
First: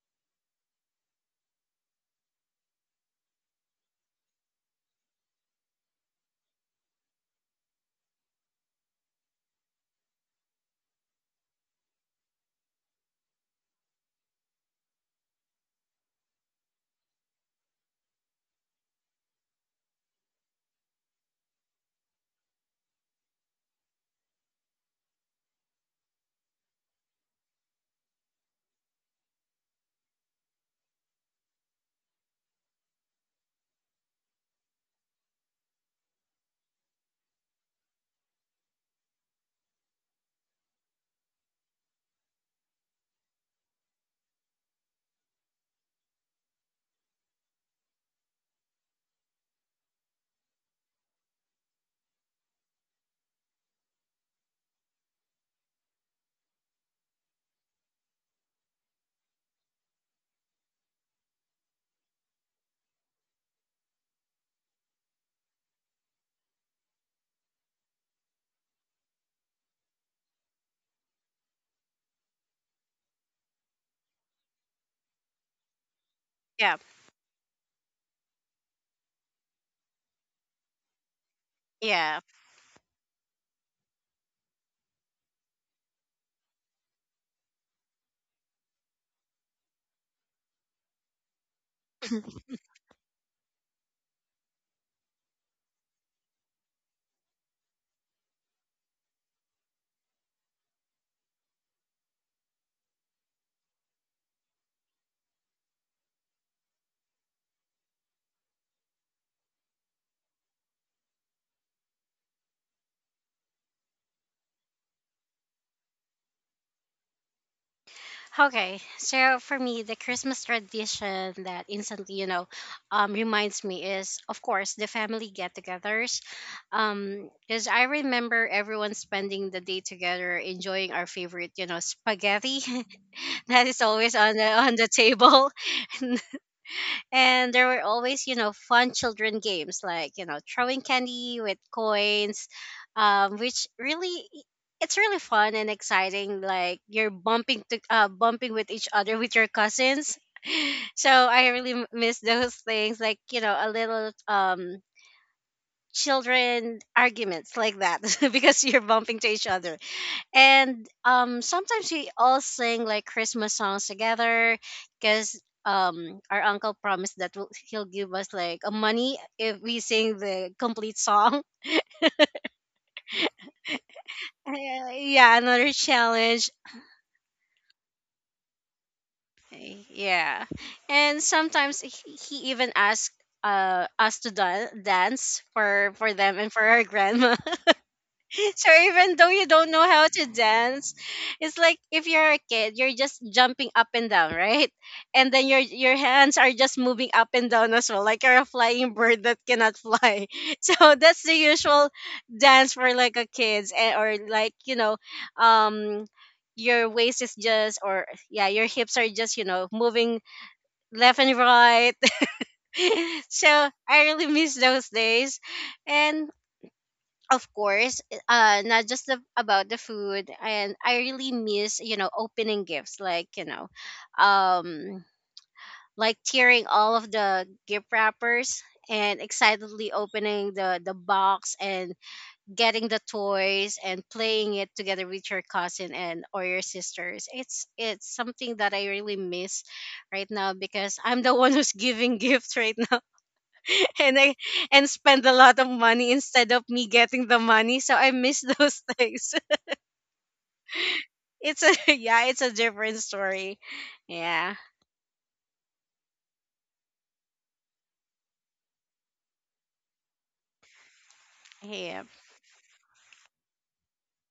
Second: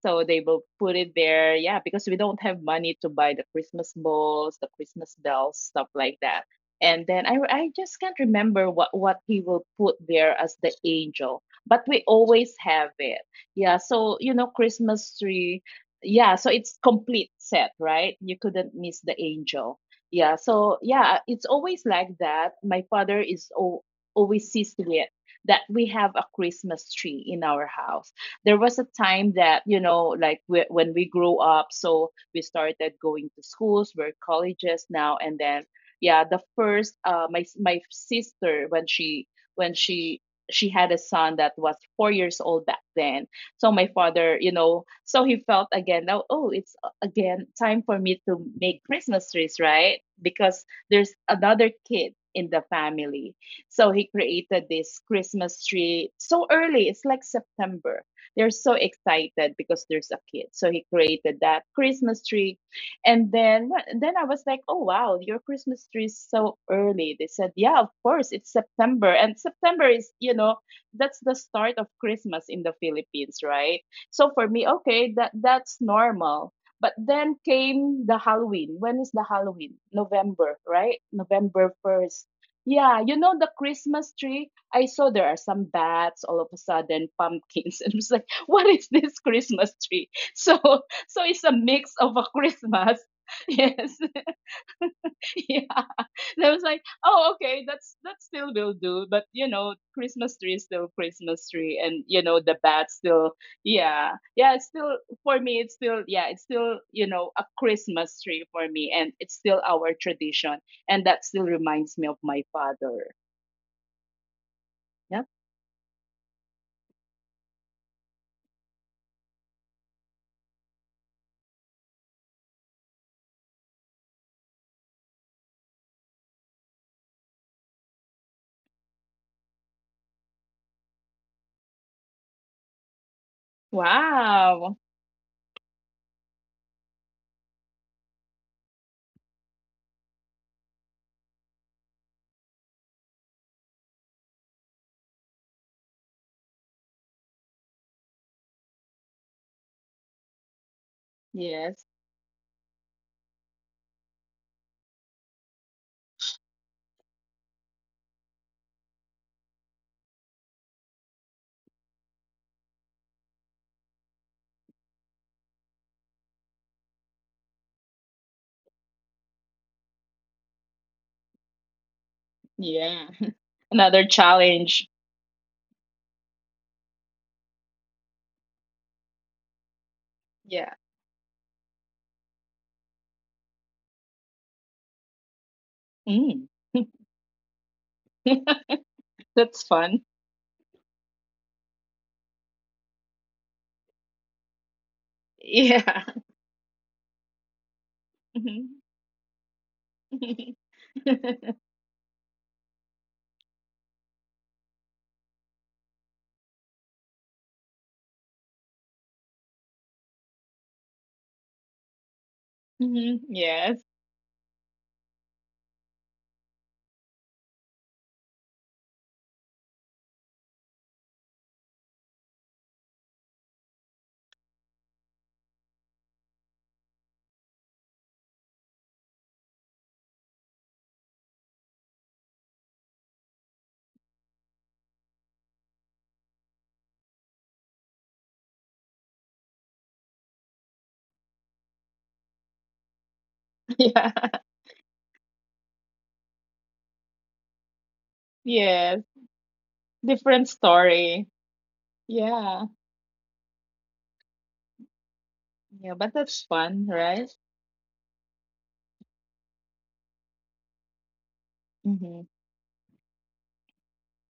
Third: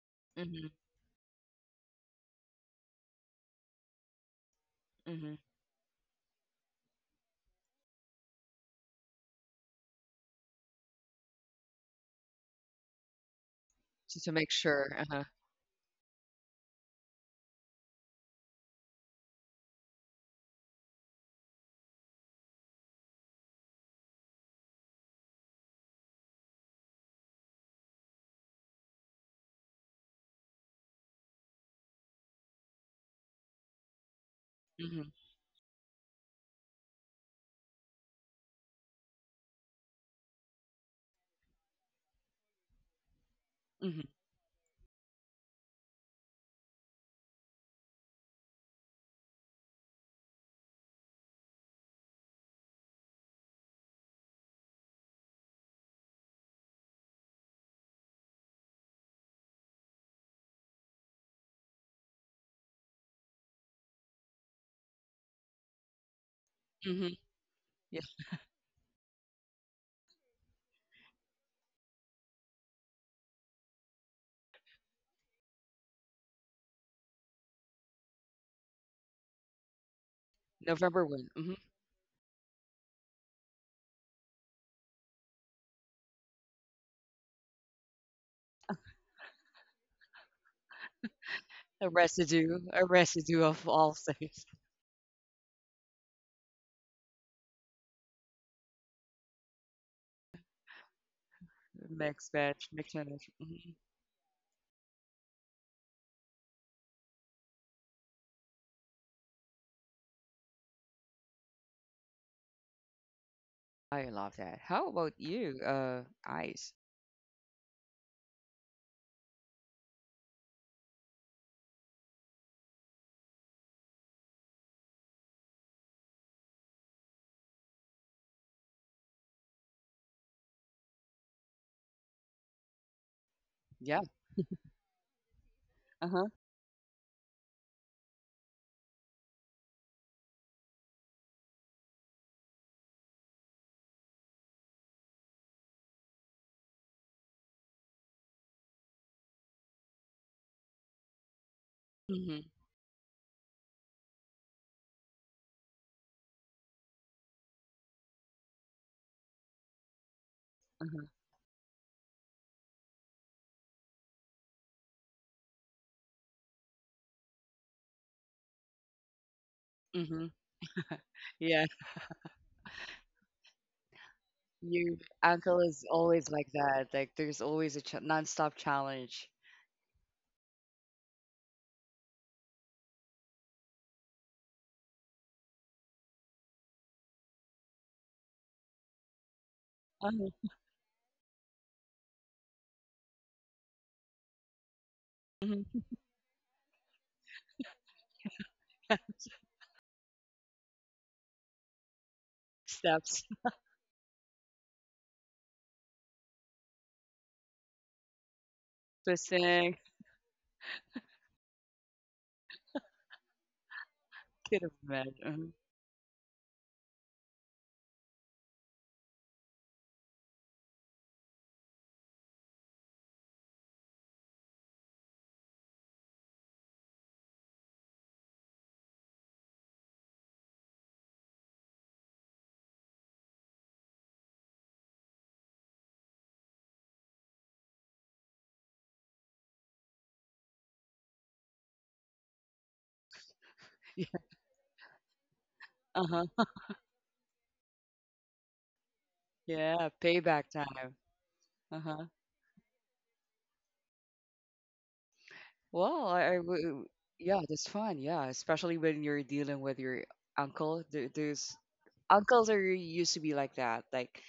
so they will
Mm-hmm.
put it there. Yeah, because we don't have money to buy the Christmas balls, the Christmas
Mm-hmm.
bells, stuff like that. And then I, I just can't remember what, what he will put there as the angel, but we always have it. Yeah, so,
Just to
you know,
make sure.
Christmas
Uh-huh.
tree. Yeah, so it's complete set, right? You couldn't miss the angel. Yeah, so yeah, it's always like that. My father is o always sees to it that we have a Christmas tree in our house. There was a time that you know like we, when we grew up, so we started going to schools, we're colleges
Mm-hmm.
now, and then yeah, the first, uh my my sister, when she when she she had a son that was four years old back then. So my
Mm-hmm.
father, you know, so he felt again, now, oh, it's uh, again time for me to make Christmas trees, right? Because there's another kid in the family. So he created this Christmas tree so early, it's like September, they're so excited because there's a kid. So he created that Christmas tree. And then then I was like, "Oh wow, your Christmas tree is so early."
Mm-hmm.
They said, "Yeah, of course, it's September." And September is, you know, that's the start of Christmas in the Philippines, right? So for me, okay, that that's normal.
Yeah,
But then came the Halloween. When is the Halloween? November, right?
November one. Hmm
November
yeah.
1st. Yeah, you know the Christmas tree I saw, there are some bats, all of a sudden pumpkins, and I was like, "What is this Christmas tree?" So, so it's a
A
mix of a
residue, a
Christmas.
residue of all
Yes,
things.
yeah. And I was like, "Oh, okay, that's that still will do." But you know, Christmas tree is still Christmas tree, and you
Mixed
know the
batch,
bats
mixed manage.
still,
Hmm
yeah, yeah. It's still, for me, it's still, yeah, it's still you know a Christmas tree for me, and it's still our tradition, and that still reminds me of my father.
I love that. How about
Yeah.
you? Uh, ice.
Okay, so for me, the Christmas tradition that instantly, you know, um, reminds me is, of course, the family get-togethers. Um, because I remember everyone spending the day together, enjoying our favorite, you know, spaghetti that is
Yeah.
always on the on
Wow.
the table.
Uh huh.
And there were always, you know, fun children games like, you know, throwing candy with coins, um, which really it's really fun and exciting. Like you're bumping to uh, bumping with each other with your cousins. So I really m-
Yes.
miss
Mhm.
those things, like you know, a little um children arguments like that because you're bumping to each other, and
Mhm.
um sometimes we all sing like Christmas songs together because um our uncle promised that we'll- he'll give us like a money if we sing
Mhm.
the complete song.
Yeah.
Yeah. Another
Your
challenge.
Yeah,
uncle
another
is always like
challenge.
that. Like there's always a ch- non-stop challenge.
Yeah,
Yeah.
and sometimes he, he even asked uh us to dan- dance for for them and
Mm.
for our grandma. So even though you
That's
don't know
fun.
how to
Uh-huh.
dance, it's like if you're a kid, you're just jumping up and down, right? And then your
Mhm.
your
Yeah.
hands are just moving up and down as well, like you're a
Mhm.
flying bird that cannot fly. So that's the usual dance for like
Steps,
a kids eh, or like, you know, um your waist is just or yeah, your hips are just, you know,
twisting.
moving left and right.
Mhm.
So
Yes.
I really miss
Could have
those
met.
days.
Uh-huh.
And of course, uh, not just the, about the food. And I really miss, you know, opening gifts, like, you know, um, like tearing all of the gift wrappers and excitedly opening the, the box and getting the toys and playing it together with your cousin and or your sisters. It's it's something that I really miss right now because I'm the one who's giving gifts, right?
Yeah.
Yeah.
And I and spend a lot of
Uh
money
huh.
instead of me getting the money. So I miss those
Yes.
things.
Yeah. Payback
Different
time.
story.
It's a
Uh huh.
yeah, it's a
Yeah.
different story. Yeah.
Yeah,
Well,
but
I, I
that's
w-
fun, right?
yeah, that's fun. Yeah, especially when you're dealing with your uncle. There, there's
Yeah.
Mm-hmm.
uncles are used to be like that, like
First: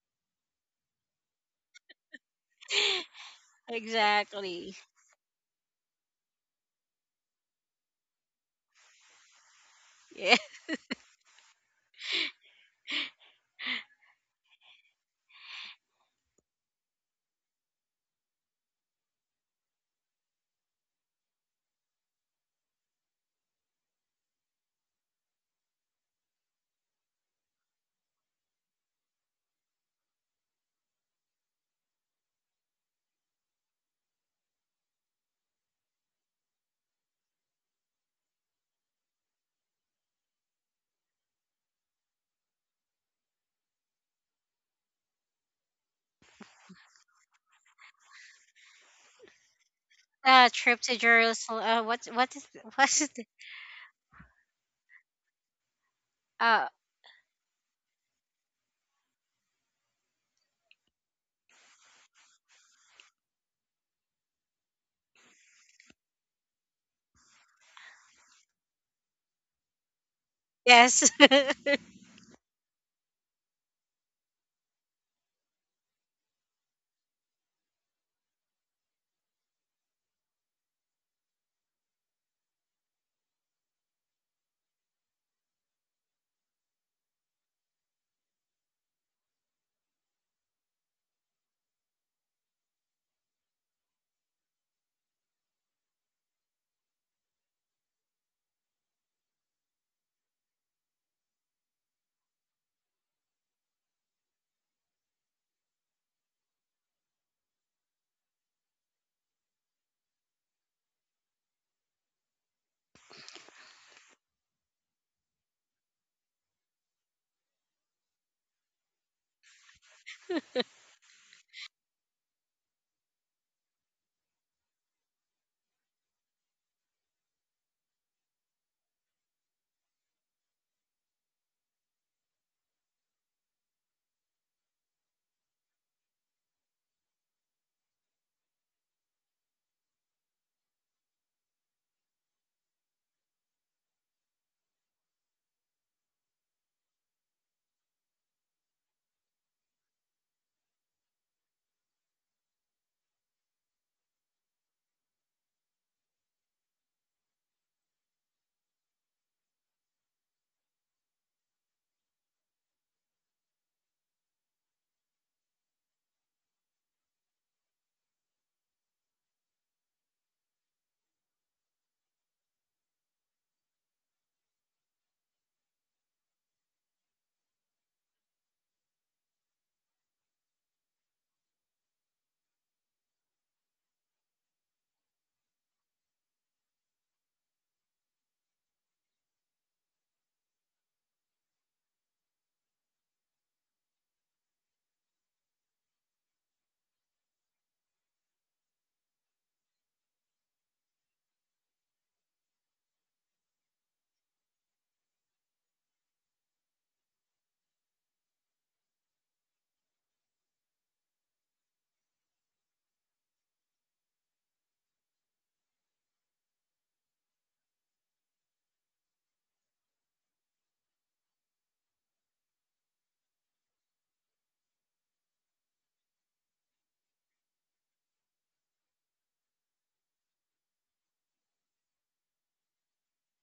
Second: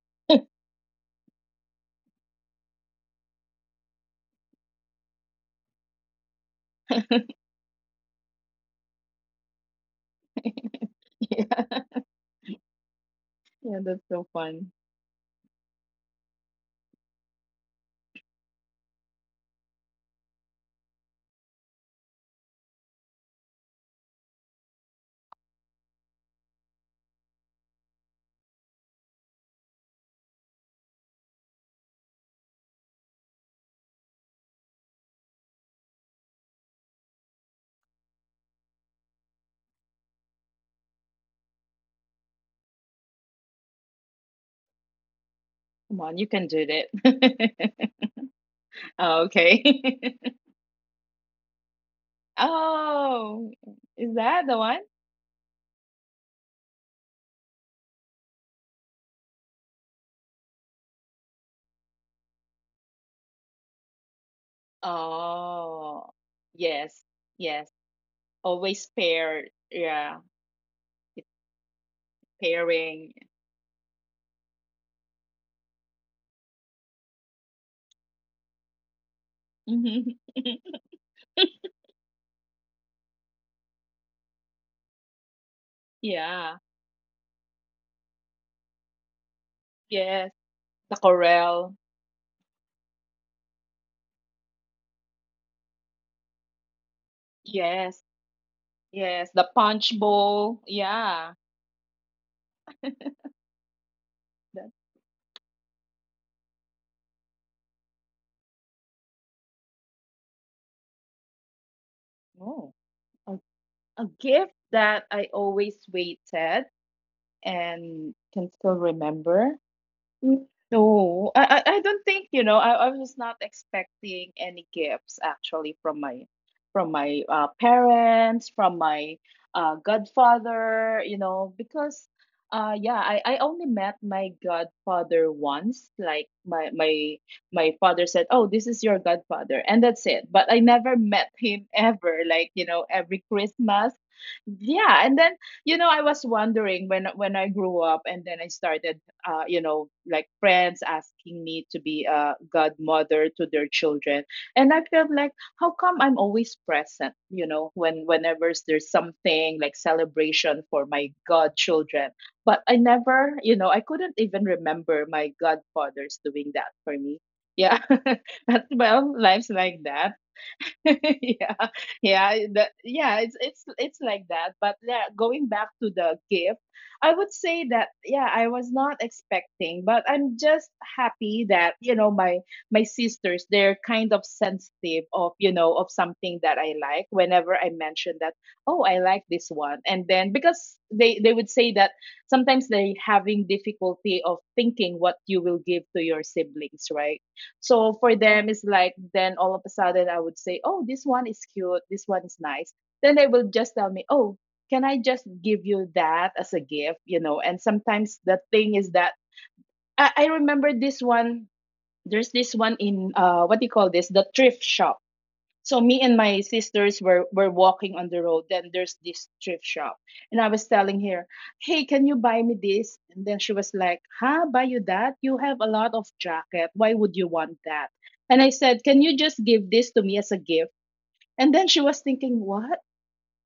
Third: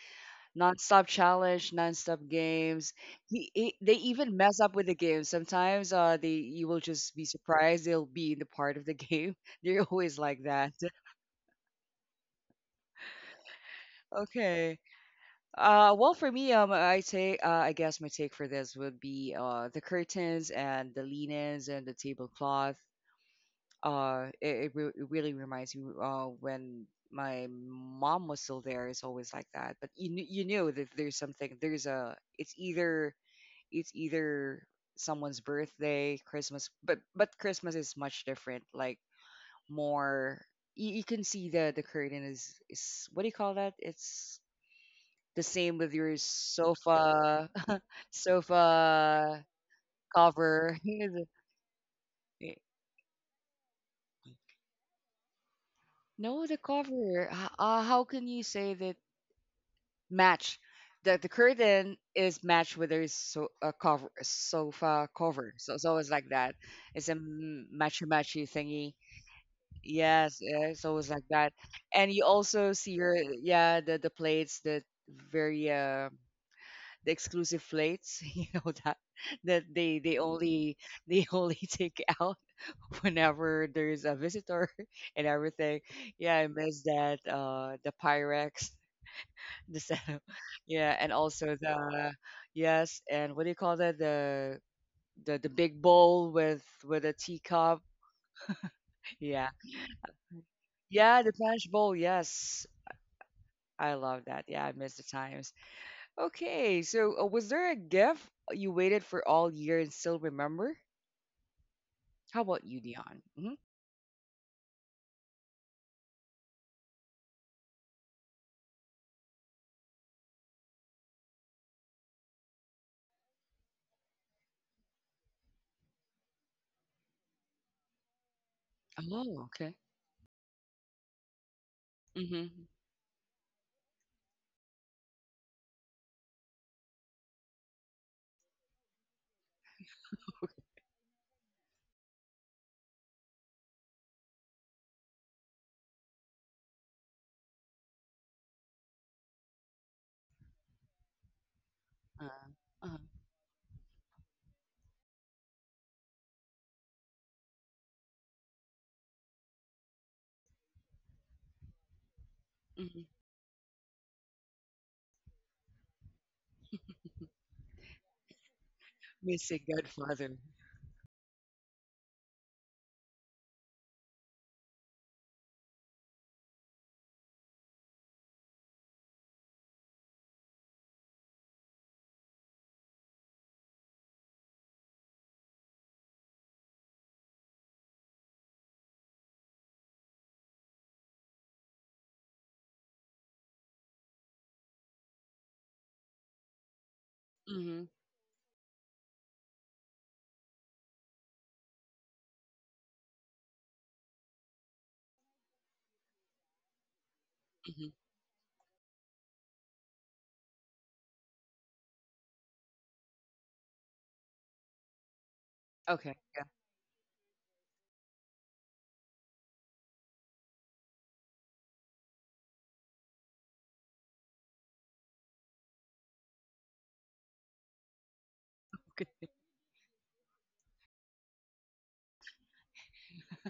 non-stop challenge, non-stop games. He, he, they even mess
Exactly.
up with the game sometimes. Uh, they, you will just be surprised, they'll be in the part of the game. They're
Yeah.
always like that.
Yeah. Yeah, that's so fun.
Okay. Uh, well, for me, um, I take, uh, I guess my take for this would be, uh, the curtains and the linens and the tablecloth. uh it, it, re- it really reminds me uh when my mom was still there, it's always like that. But you kn- you knew that there's something, there's a, it's either, it's either someone's birthday, Christmas, but but Christmas is much different, like more, you, you can see the the curtain is is what do you call that, it's the same
Come
with
on, you
your
can do
sofa
that. Oh,
sofa
okay.
Uh, trip
cover
to Jerusalem. Uh, what what is what's it?
Oh, is that the one?
no the
Uh
cover H- uh, how can you say that, match. The the curtain is matched with their so a cover, sofa cover. So it's always
Oh,
like that. It's a
yes.
m-
Yes.
matchy matchy thingy.
Always paired. Yeah.
Yes, yeah, it's always
yes.
like that. And you also see your,
Pairing.
yeah, the the plates, the very uh the exclusive plates you know that that they they
Mhm.
only, they only take out whenever there's a visitor and everything. Yeah, I
Yeah.
miss that, uh, the pyrex the setup.
Yes.
Yeah, and
The
also
corral.
the yes, and what do you call that? The the the big bowl with with a teacup.
Yes. Yes.
Yeah.
The punch bowl.
Yeah, the
Yeah.
punch bowl. Yes. I love that. Yeah, I
That,
miss the times. Okay, so uh, was there a gift you waited for all year and still remember? How about you,
oh,
Dion?
a,
Hmm.
a gift that I always waited and can still remember. Mm, no, I, I I don't think, you know, I, I was not expecting any gifts actually from my from my uh, parents, from my
Oh, okay.
uh, godfather, you know, because
Mm-hmm.
uh yeah, I, I only met my godfather once. Like my my my father said, "Oh, this is your godfather." And that's it. But I never met him ever, like, you know, every Christmas. Yeah, and then you know, I was wondering when when I grew up, and then I started uh, you know, like friends asking me to be a
Uh, uh,
godmother to their children. And I felt like, how come I'm always present, you know, when whenever there's something like celebration for my godchildren. But I
mm-hmm.
never, you know, I couldn't even remember my godfathers doing that for me. Yeah. That's, well, life's
Missing
like that.
Godfather.
Yeah, yeah, eh, the, yeah. It's it's it's like that. But yeah, going back to the gift, I would say that yeah, I was not expecting, but I'm just happy that you know my my sisters, they're kind of sensitive of you know of something that I like. Whenever I mention that, oh, I like this one, and then because they they would say that sometimes they having difficulty of thinking what you will give to your siblings, right?
Mm-hmm.
So for them, it's like then all of a sudden I would say, "Oh, this one is cute. This one is nice." Then they will just tell me, "Oh, can I just give you that as a gift?" You know. And
Mm-hmm.
sometimes the thing is that I, I remember this one. There's this one in uh, what do you call this? The thrift shop. So me
Okay.
and
Yeah.
my sisters were, were walking on the road, then there's this thrift shop, and I was telling her, hey, can you buy me this? And then she was like, huh, buy you that? You have a lot of jacket. Why would you want that? And I said, can you
Okay.
just give this to me as a gift? And then she was thinking, what?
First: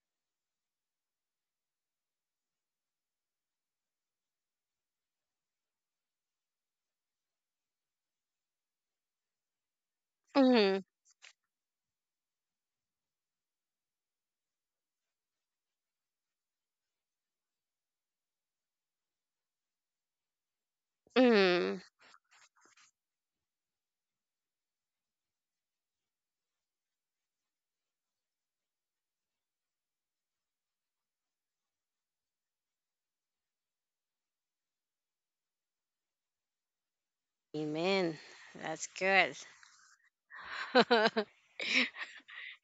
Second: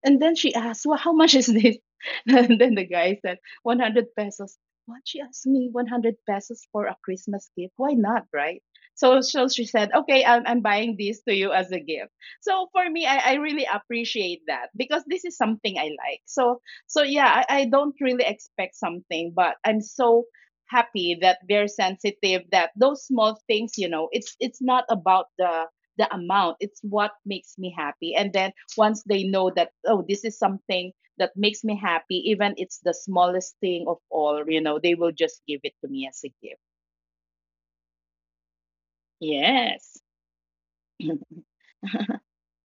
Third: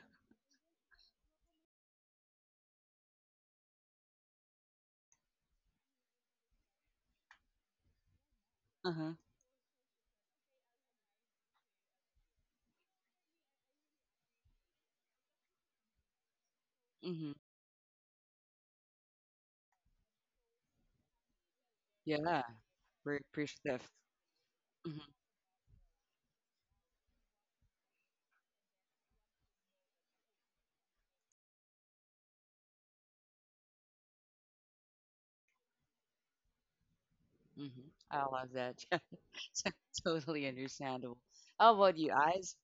And then she asked, "Well, how much is this?" And then the guy said, one hundred pesos. What? She asked me one hundred pesos for a Christmas gift. Why not, right?
Uh-huh.
So, so she said, "Okay, I'm, I'm
Mm-hmm.
buying this to you as a gift." So for me, I, I really appreciate that, because this is something I like. So, so
Mm-hmm.
yeah, I, I don't really expect something, but I'm so happy that they're
Mm-hmm.
sensitive,
Yeah,
that those
very
small things, you
appreciative.
know it's it's not about the the amount. It's what makes me happy. And then once they know that, oh, this is something that makes me happy, even it's the smallest thing of all, you know, they will just give it to me as a gift.
Hmm.
Amen.
I love that.
That's good.
So-
Yes.
Totally understandable. How about you, Eyes?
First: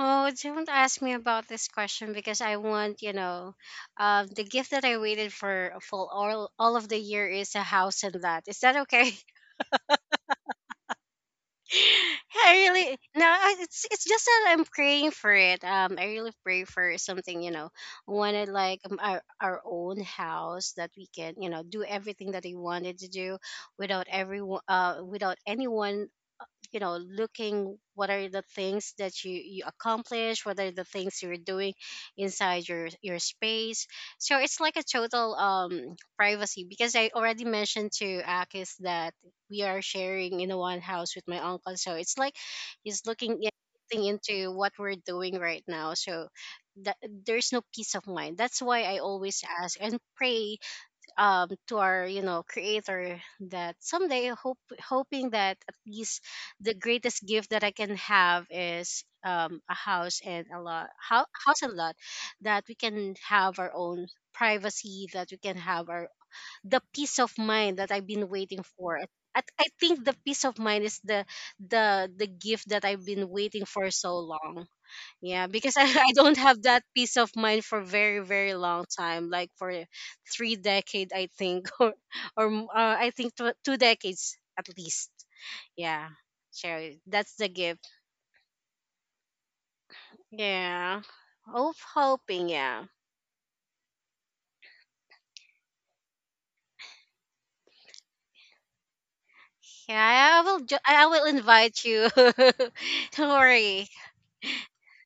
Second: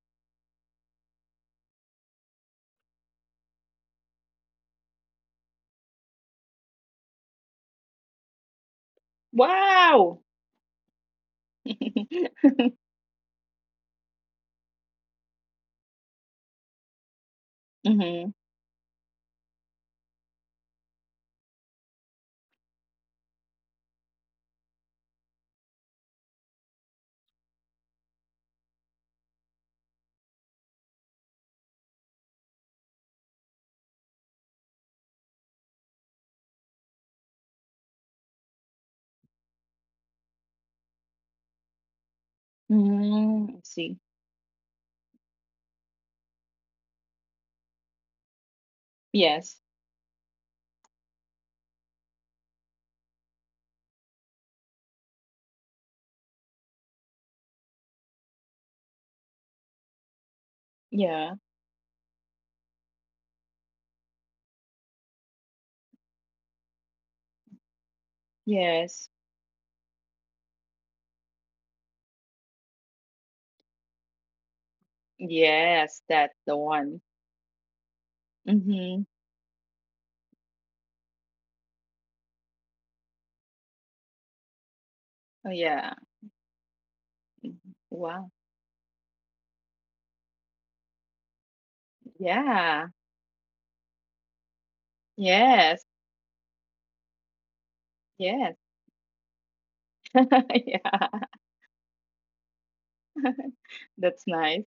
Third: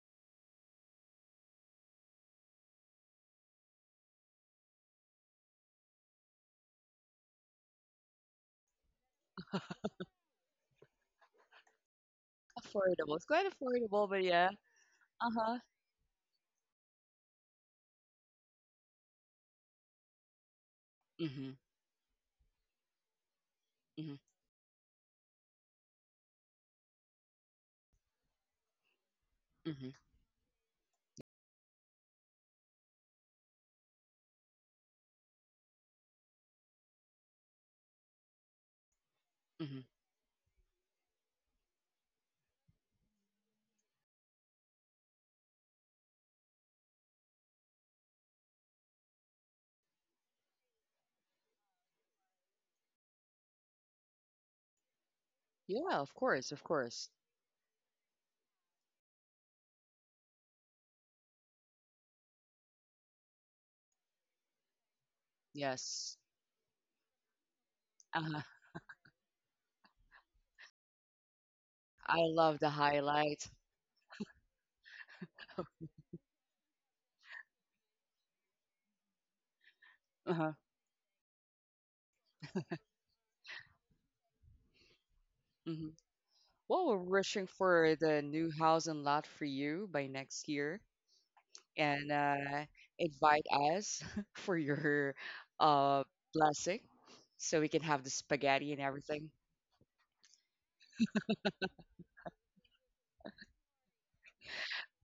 Oh, don't ask me about this question because I want, you know, um, the gift that I waited for for all all of the year is a house and that. Is that okay?
Wow.
I really
Affordable. It's
no.
quite
I- It's it's
affordable, but
just that
yeah.
I'm praying for
Uh-huh.
it. Um, I really pray for something, you know,
Mm-hmm.
wanted like um, our our own house that we can, you
Mm-hmm.
know, do everything that we wanted to do without
Mm-hmm.
everyone, uh, without anyone, you know, looking what are the things that you you
Mm-hmm.
accomplish, what are the things you're doing inside your your space. So it's like a total um privacy, because I already mentioned to Akis that we are
Hmm.
sharing in one house with my uncle. So it's like he's looking in-
Mm-hmm. See.
looking into what we're doing right now, so that there's no peace of mind. That's why I always
Yes.
ask and pray, um to our, you know, creator, that someday hope hoping that at
Yeah, of
least
course, of
the
course.
greatest gift that I can have is um a house and a lot, ho-
Yeah.
house and lot, that we can have our own privacy, that we can have our
Yes.
the peace of mind that I've been
Uh-huh.
waiting for.
Yes.
I, I think the peace of mind is the the
I
the
love
gift
the
that I've been
highlight.
waiting for so long. Yeah, because I,
Yes.
I don't
That's the
have that
one.
peace of mind for very, very long
Mm-hmm.
time, like for
Uh-huh.
three decade, I think, or or m- uh, I think two, two decades at least.
Oh,
Mm-hmm.
yeah.
Yeah, so
Well, we're
that's
rushing
the
Mhm.
gift.
for the new
Wow.
house and lot for you by next year,
Yeah, of
and
hoping.
uh,
Yeah,
Yeah.
invite us for your uh
Yes.
blessing, so we can have the spaghetti and
Yes.
everything.
yeah. I will. Jo- I will
yeah.
invite you. Don't worry.
That's nice.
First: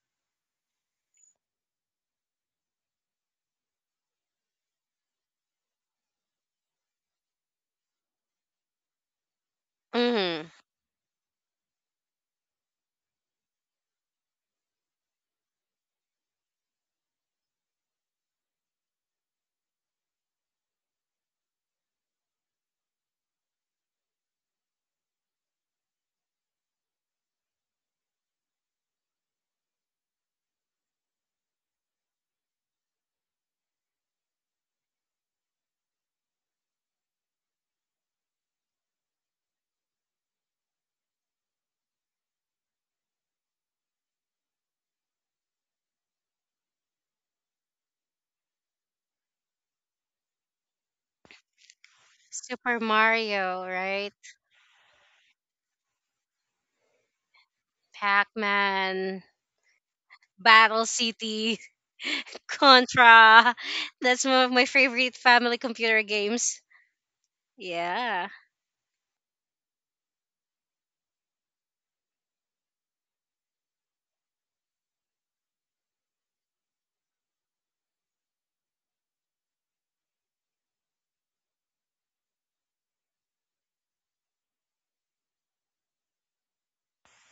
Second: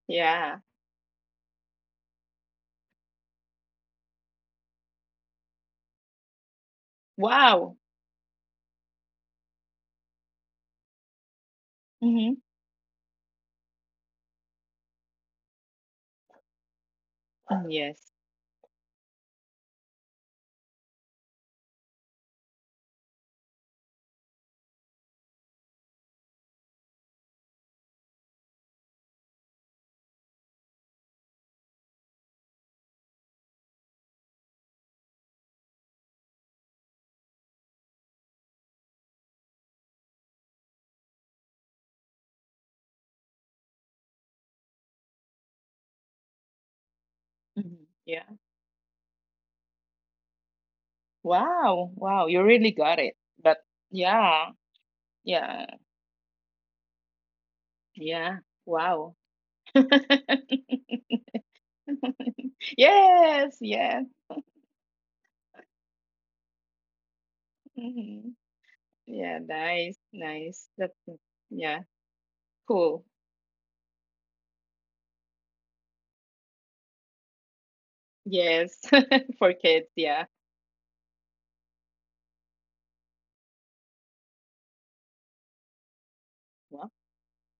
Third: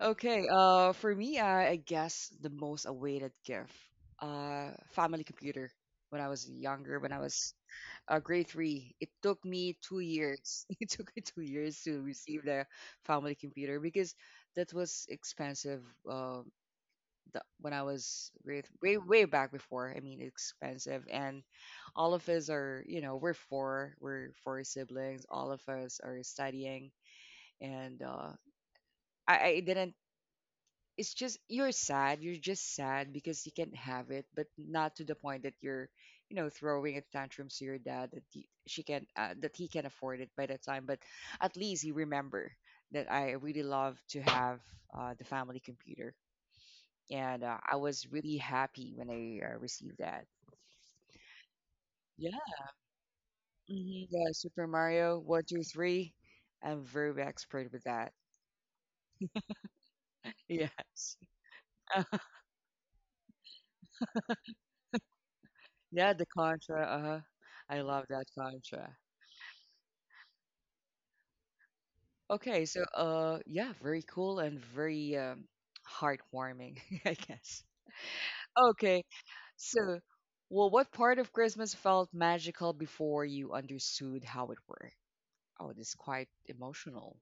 Okay,
Yeah.
uh, for me, I, I guess the most awaited gift, uh, family computer. When I was younger, when I was
Wow.
uh, grade three, it took me two
Hmm
years. It took me two years to
Mhm.
receive the family computer because that was expensive. Uh, the,
Mm,
when I
yes.
was grade, way way back before, I mean, expensive. And all of us are, you know, we're four, we're four siblings. All of us are studying, and uh, I, I didn't. It's just you're sad, you're just sad because you can't have it, but not to the point that you're you know throwing a tantrum to your dad that he, she can uh, that he can afford it by that time, but at least you remember that I really love to have uh, the family computer. And
Mhm.
uh, I
Yeah.
was really happy when I uh, received that.
Wow. Wow. You really
Yeah.
got
Super
it. But
Mario, right?
Hmm.
yeah.
Yeah, Super Mario
Yeah.
one two three. I'm very expert with
Yeah.
that.
Pac
Wow.
Man, Battle
Yes.
City.
Yes.
Contra.
Yeah.
That's one of my favorite family computer
Yeah, the
games.
Contra. Uh-huh. I
Hmm.
love
Yeah.
that Contra.
Yeah. Nice. Nice. That's, yeah. Cool.
Okay, so uh yeah, very cool and very um heartwarming, I guess.
Yes.
Okay,
For kids. Yeah.
so well, what part of Christmas felt magical before you understood how it worked? Oh, this is quite
Wow.
emotional.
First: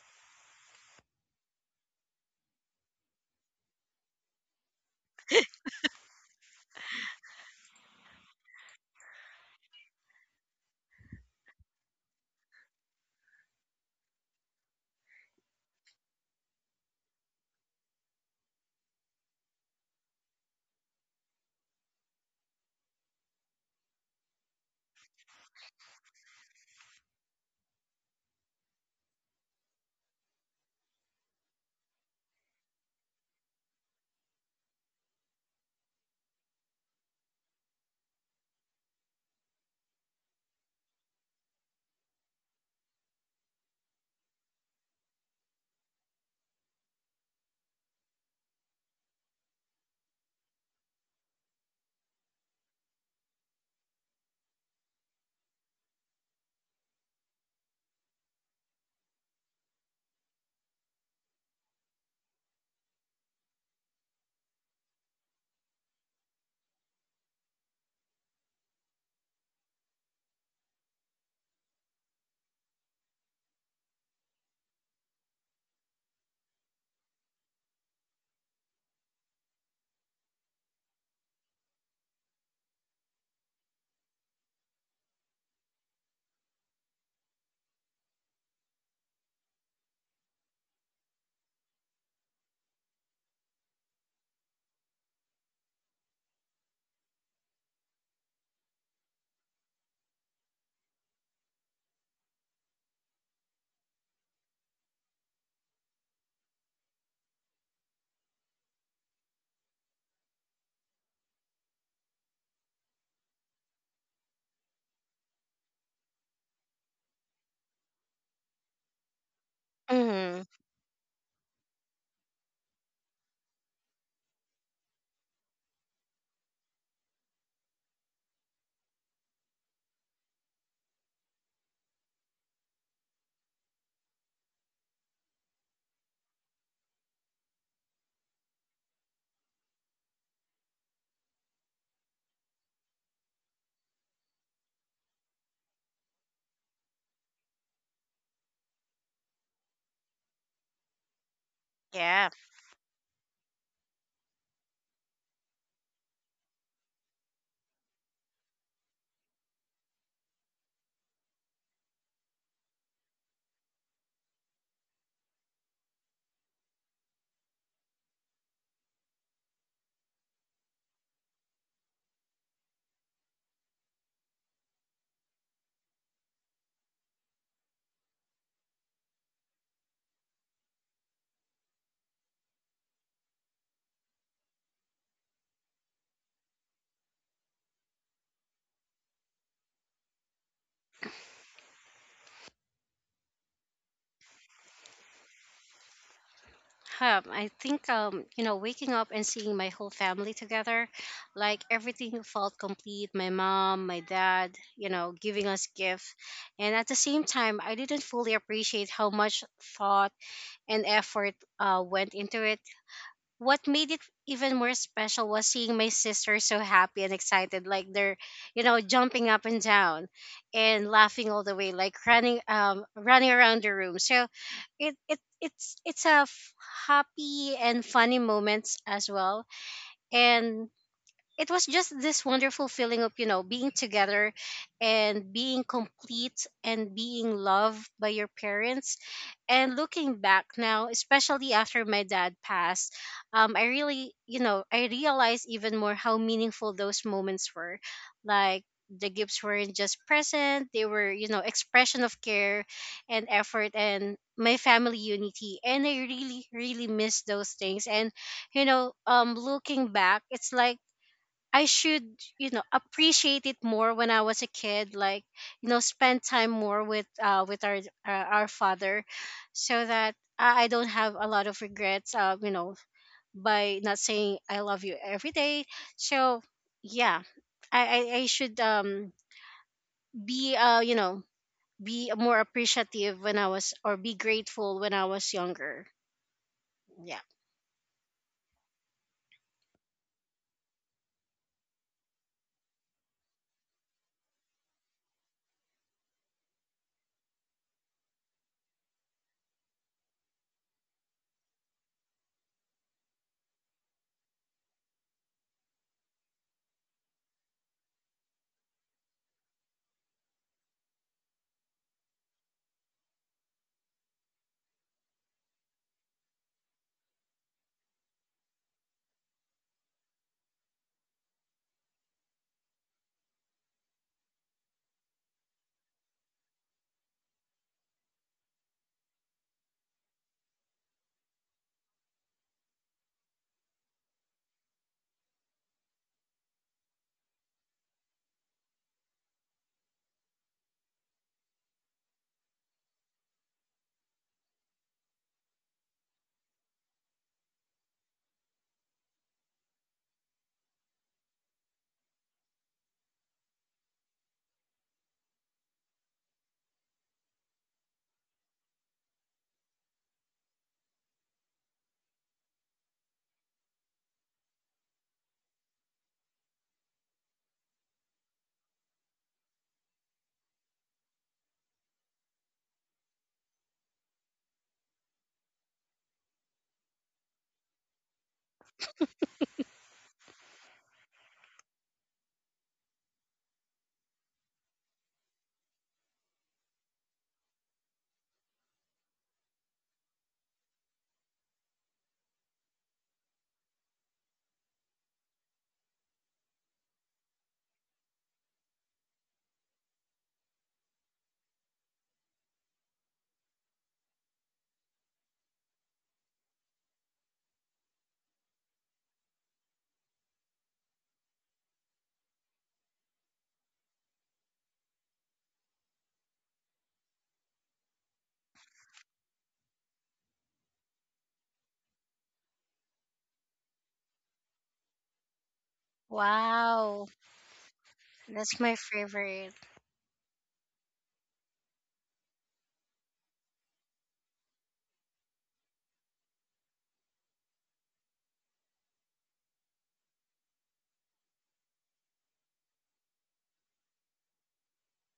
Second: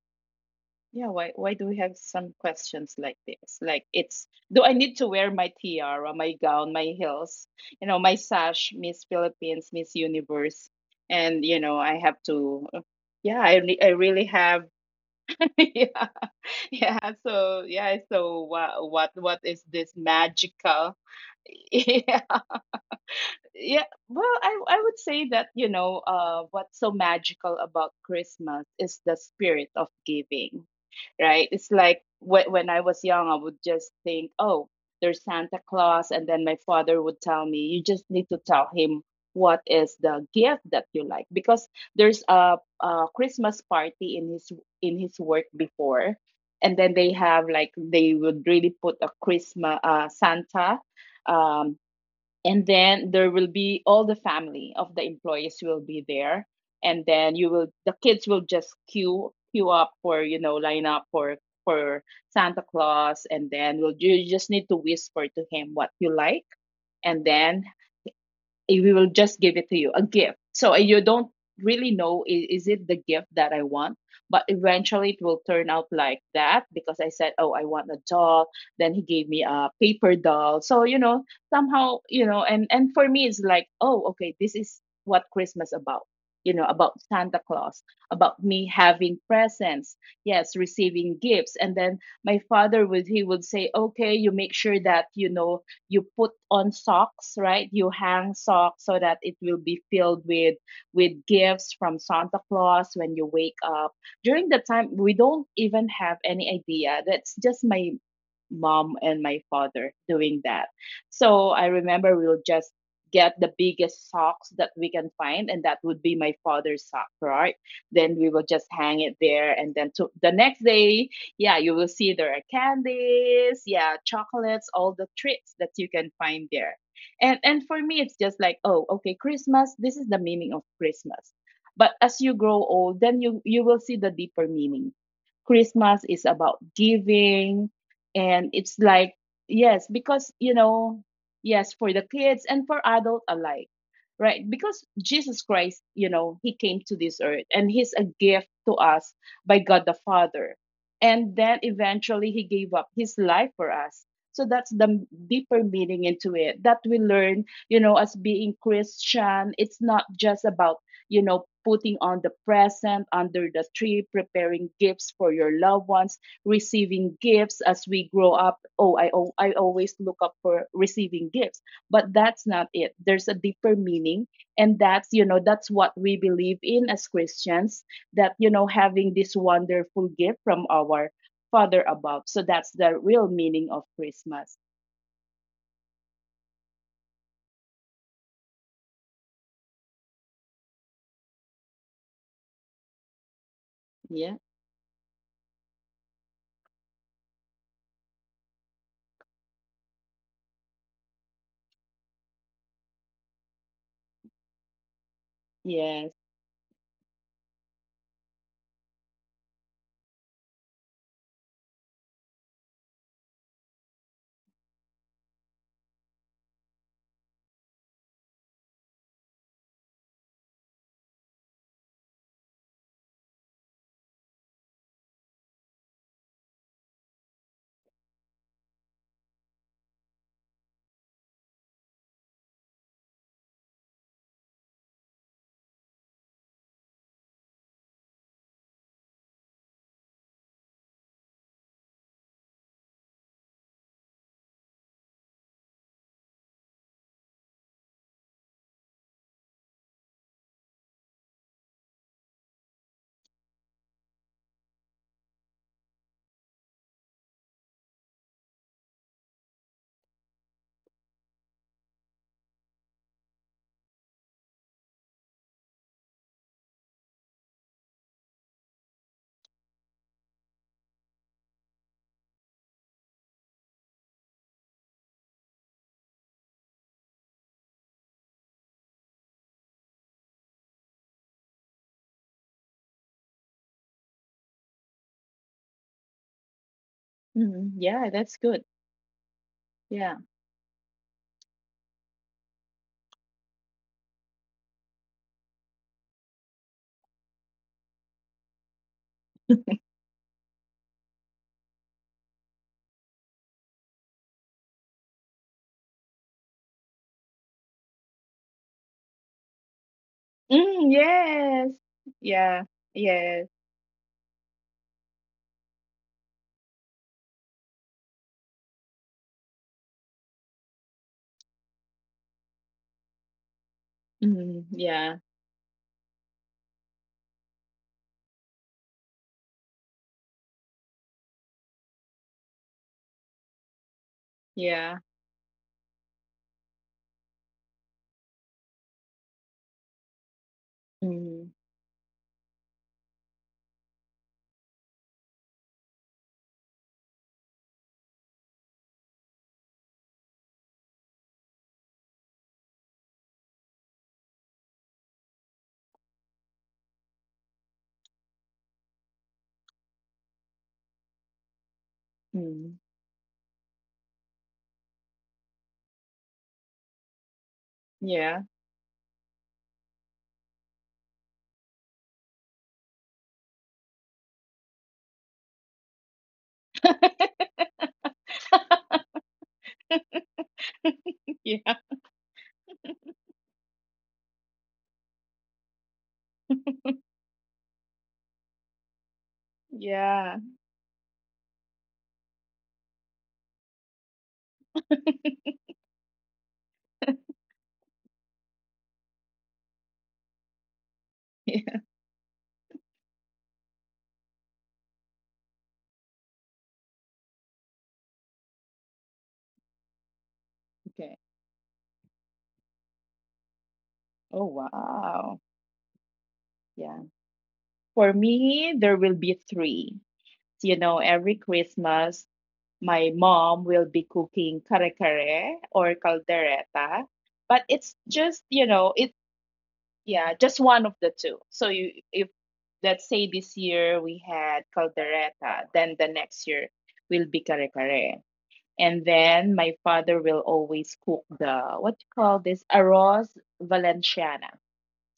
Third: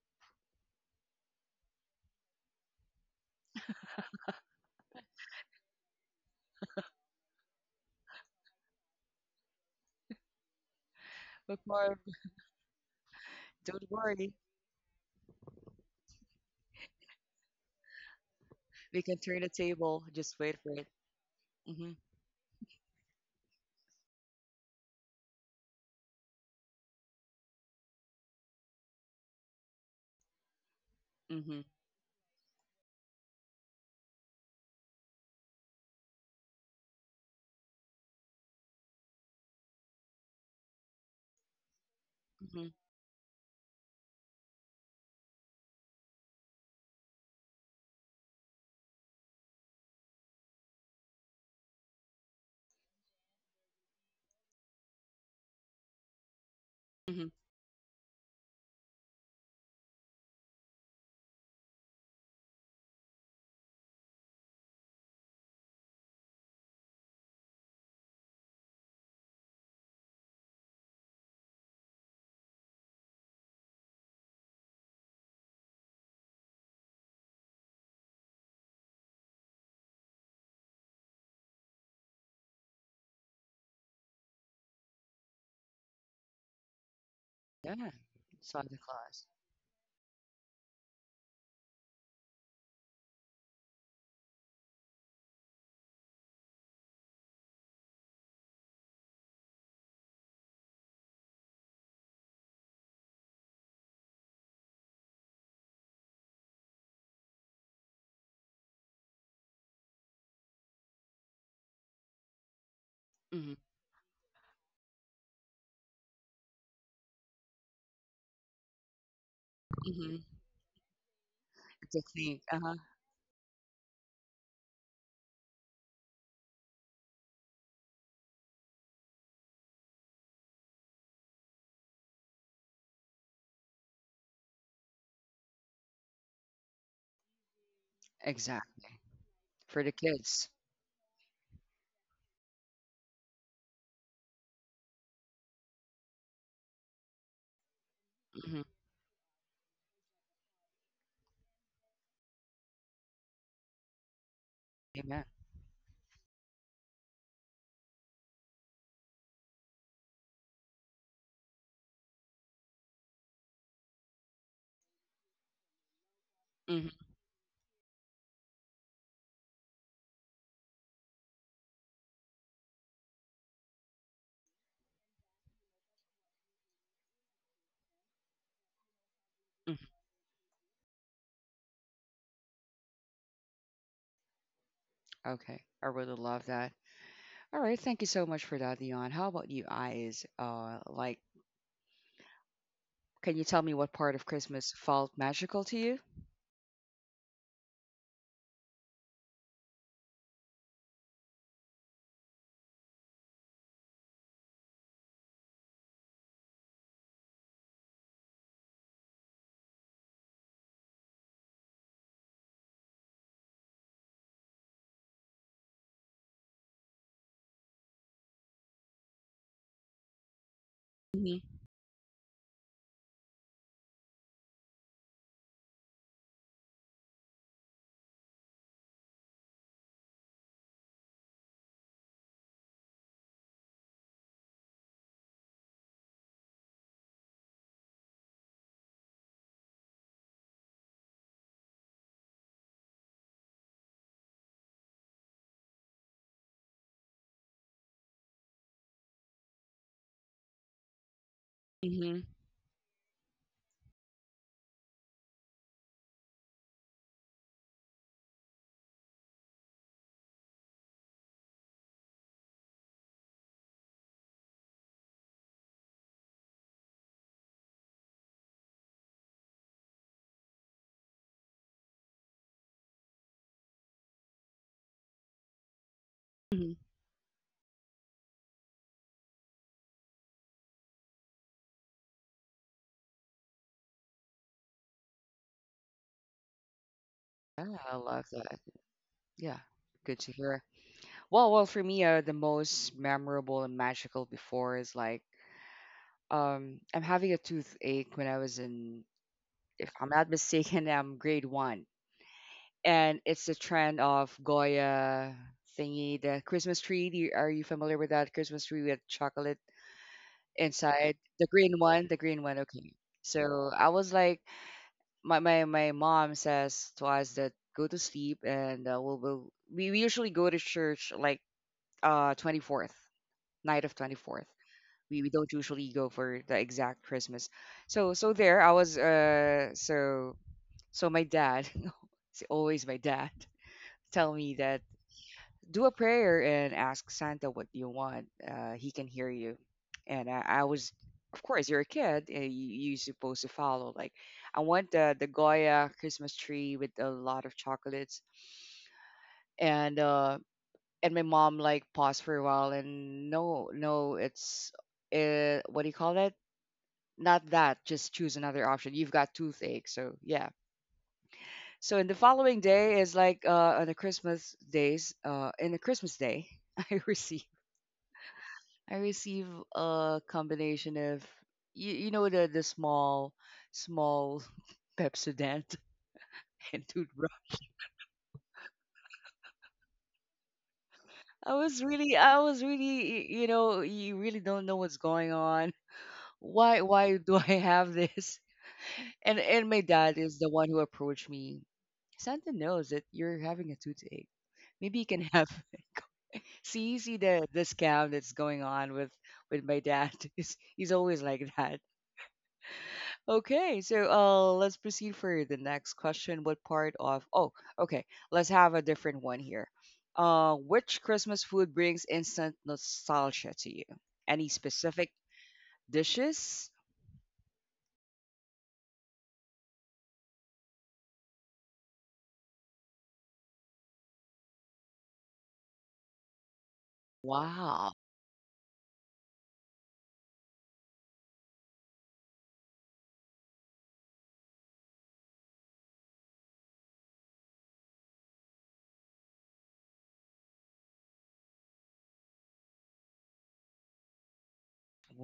Yeah, why why do we have some questions like this? Like it's, do I need to wear my tiara, my gown, my heels, you know, my sash, Miss Philippines, Miss Universe, and
But
you know,
Marv,
I have to, yeah, I re-
don't
I really
worry.
have yeah. Yeah, so yeah, so what
We
what
can turn
what
the
is this
table. Just wait for it.
magical?
Hmm.
Yeah. Well i i would say that you know uh what's so magical about Christmas is the spirit of giving. Right,
Hmm.
it's like wh- when I was young, I would just think, oh, there's Santa Claus. And then my father would tell me, you just need to tell him what is the gift that you like, because there's a,
Hmm.
a Christmas party in his in his work before. And then they have, like, they would really put a Christmas uh, Santa, um, and then there will be all the family of the employees will be there. And then
Hmm.
you will the kids will just queue queue up for, you know, line up for for Santa Claus. And then, will you just need to whisper to him what you like. And then, eh, we will just give it to you a gift, so, eh, you don't really know, is, is it the gift that I want. But eventually it will turn out like that, because I said, oh, I want a doll, then he gave me a paper doll, so you know, somehow, you know, and and for me it's like, oh, okay, this is what Christmas about, you know, about Santa Claus,
Yeah.
about me
Santa
having
Claus.
presents. Yes, receiving gifts. And then my father would he would say, okay, you make sure that you know, you put on socks, right? You hang socks so that it will be filled with with gifts from Santa Claus when you wake up. During the time, we don't even have any idea. That's just my mom and my father doing that. So I remember we'll just get the
Hmm.
biggest socks that we can find, and that would be my father's sock, right? Then we will just hang it there, and then to the
Hmm.
hmm
next day, yeah, you will see there are
Technique. Uh-huh.
candies, yeah, chocolates, all the treats that you can find there. And and for me, it's just like, oh, okay, Christmas, this is the meaning of Christmas. But as you grow old, then you you will see the deeper meaning. Christmas is about giving. And it's
Exactly.
like, yes,
For the
because you
kids.
know, yes, for the kids and for adult alike, right? Because Jesus Christ, you know, he came to this earth and he's a gift
Hmm.
to us by God the Father. And then eventually
Yeah.
he gave up his life for us. So that's the m-
Amen.
deeper meaning into it that we learn, you know, as being Christian. It's not just about, you know, putting on the present under the tree, preparing gifts for your loved ones,
Hmm.
receiving gifts as we grow up. Oh, I, al- I always look up for receiving gifts, but that's not it. There's a deeper meaning. And that's, you know, that's what we believe in as Christians, that, you know, having this
Hmm.
wonderful gift from our Father above. So that's the real meaning of Christmas.
Okay. I really love that. All right, thank you so much for that, Dion. How about you, Eyes? Uh, like, can you tell me what part
Yeah.
of Christmas felt magical to you?
Um, I think um, you know, waking up and seeing my whole family together, like everything felt complete. My mom, my dad, you know, giving us
Yes.
gift, and at the same time, I didn't fully appreciate how much thought and effort uh went into it. What made it even more special was seeing my sister so happy and excited, like they're, you know, jumping up and down and laughing
Hmm.
all the way, like running um running around the room. So it, it it's it's a f- happy and funny moments as well. And it was just this wonderful feeling of, you know, being together and being complete and being loved by your parents. And looking back now, especially after my dad passed, um, I really, you know, I realized even more how meaningful those moments were. Like the gifts weren't just present, they were, you know, expression of
Hmm.
care and effort and my family unity, and I really really miss those things. And you know, um looking back, it's like I should, you know, appreciate it more when I was a kid. Like, you know, spend time more with uh with our uh, our father, so that I I don't have a lot of regrets. Uh, you know, by not saying I love you every day. So
Hmm.
yeah, I I, I should um be uh you know, be more appreciative when I was, or be grateful when I was younger. Yeah.
Mhm.
Yeah, I
Yeah, that's
love
good.
that. Yeah,
Yeah.
good to hear. Well, well, for me, uh, the most memorable and magical before is like, um, I'm having a toothache when I was in, if I'm not mistaken, I'm grade one, and it's the trend of Goya thingy, the Christmas tree. Do you, are you familiar with that Christmas tree with chocolate?
Mm,
Inside the
yes.
green one the green
Yeah.
one Okay.
Yes.
So I was like, my my, my mom says to us that go to sleep, and uh, we'll, we'll we we usually go to church like uh twenty-fourth, night of twenty-fourth.
Mm, yeah.
We, we don't usually go for the exact Christmas. So so there I was, uh so so my dad it's always my dad tell me that
Yeah.
do a prayer and ask Santa what you want. Uh, he can hear you. And I, I was, of
Mm,
course, you're a kid. uh, You, you're supposed to follow. Like, I want the the Goya Christmas tree with a lot of chocolates. And uh, and my mom like paused for a while, and no, no, it's uh, what do you call it? Not that. Just choose another option. You've got toothache. So yeah. So in the following
mm,
day is like uh, on the Christmas days. Uh, in the Christmas day, I received
yeah.
I receive a combination of you, you know the the small small Pepsodent and toothbrush. I
Yeah.
was really I was really y- you know you really don't know what's going on. Why why do I have this? And and my dad
Yeah.
is the one who approached me. Santa knows that you're having a toothache. Maybe you can have see see the the scam that's going on with with my dad. He's, he's always like
Yeah.
that. Okay, so uh, let's proceed for the next question. What part of? Oh, okay. Let's have a different one here. Uh, which
Okay.
Christmas food brings instant nostalgia to you?
Oh,
Any specific
wow.
dishes?
Yeah. For me, there will be three. You know, every Christmas, my mom will be cooking kare kare or caldereta,
Wow.
but it's
Wow,
just, you
That's my
know, it.
favorite.
Yeah, just one of the two. So you, if, let's say this year we had caldereta, then the next year will be kare kare. And then my father will always cook the, what you call this, arroz valenciana.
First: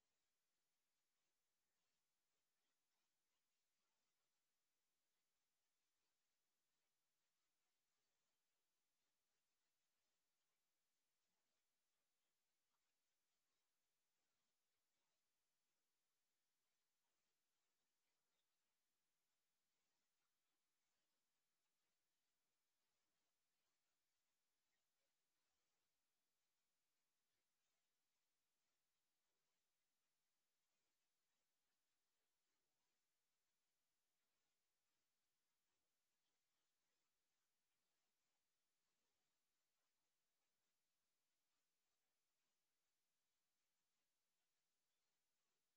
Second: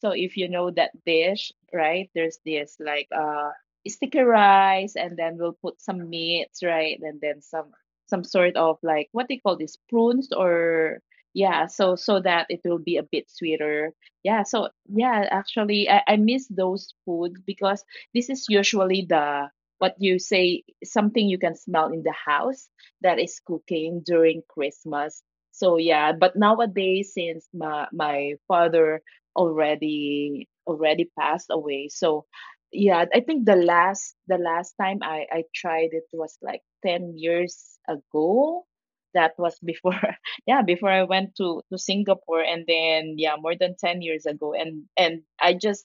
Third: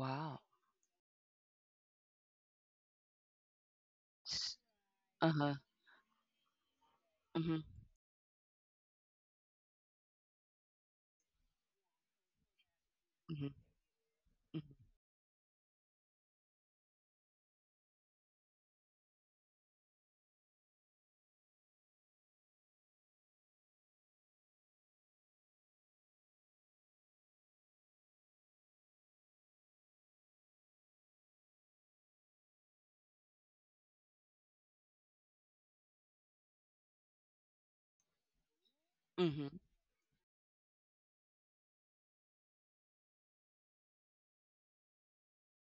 So if you know that dish, right? There's this, like, uh sticky rice, and
Uh
then
huh.
we'll put some meats, right? And then
Mhm.
some some sort of, like, what they call this? Prunes or, yeah, so so that it will be a bit
Mhm.
sweeter. Yeah, so,
Mhm.
yeah, actually I, I miss those food, because this is usually the, what you say, something you can smell in the house that is cooking during Christmas. So yeah, but nowadays, since my my father already already passed away. So yeah, I think the last the last time I I tried it was like ten years ago. That
Mhm.
was before yeah, before I went to to Singapore, and then, yeah, more than ten years ago, and and I just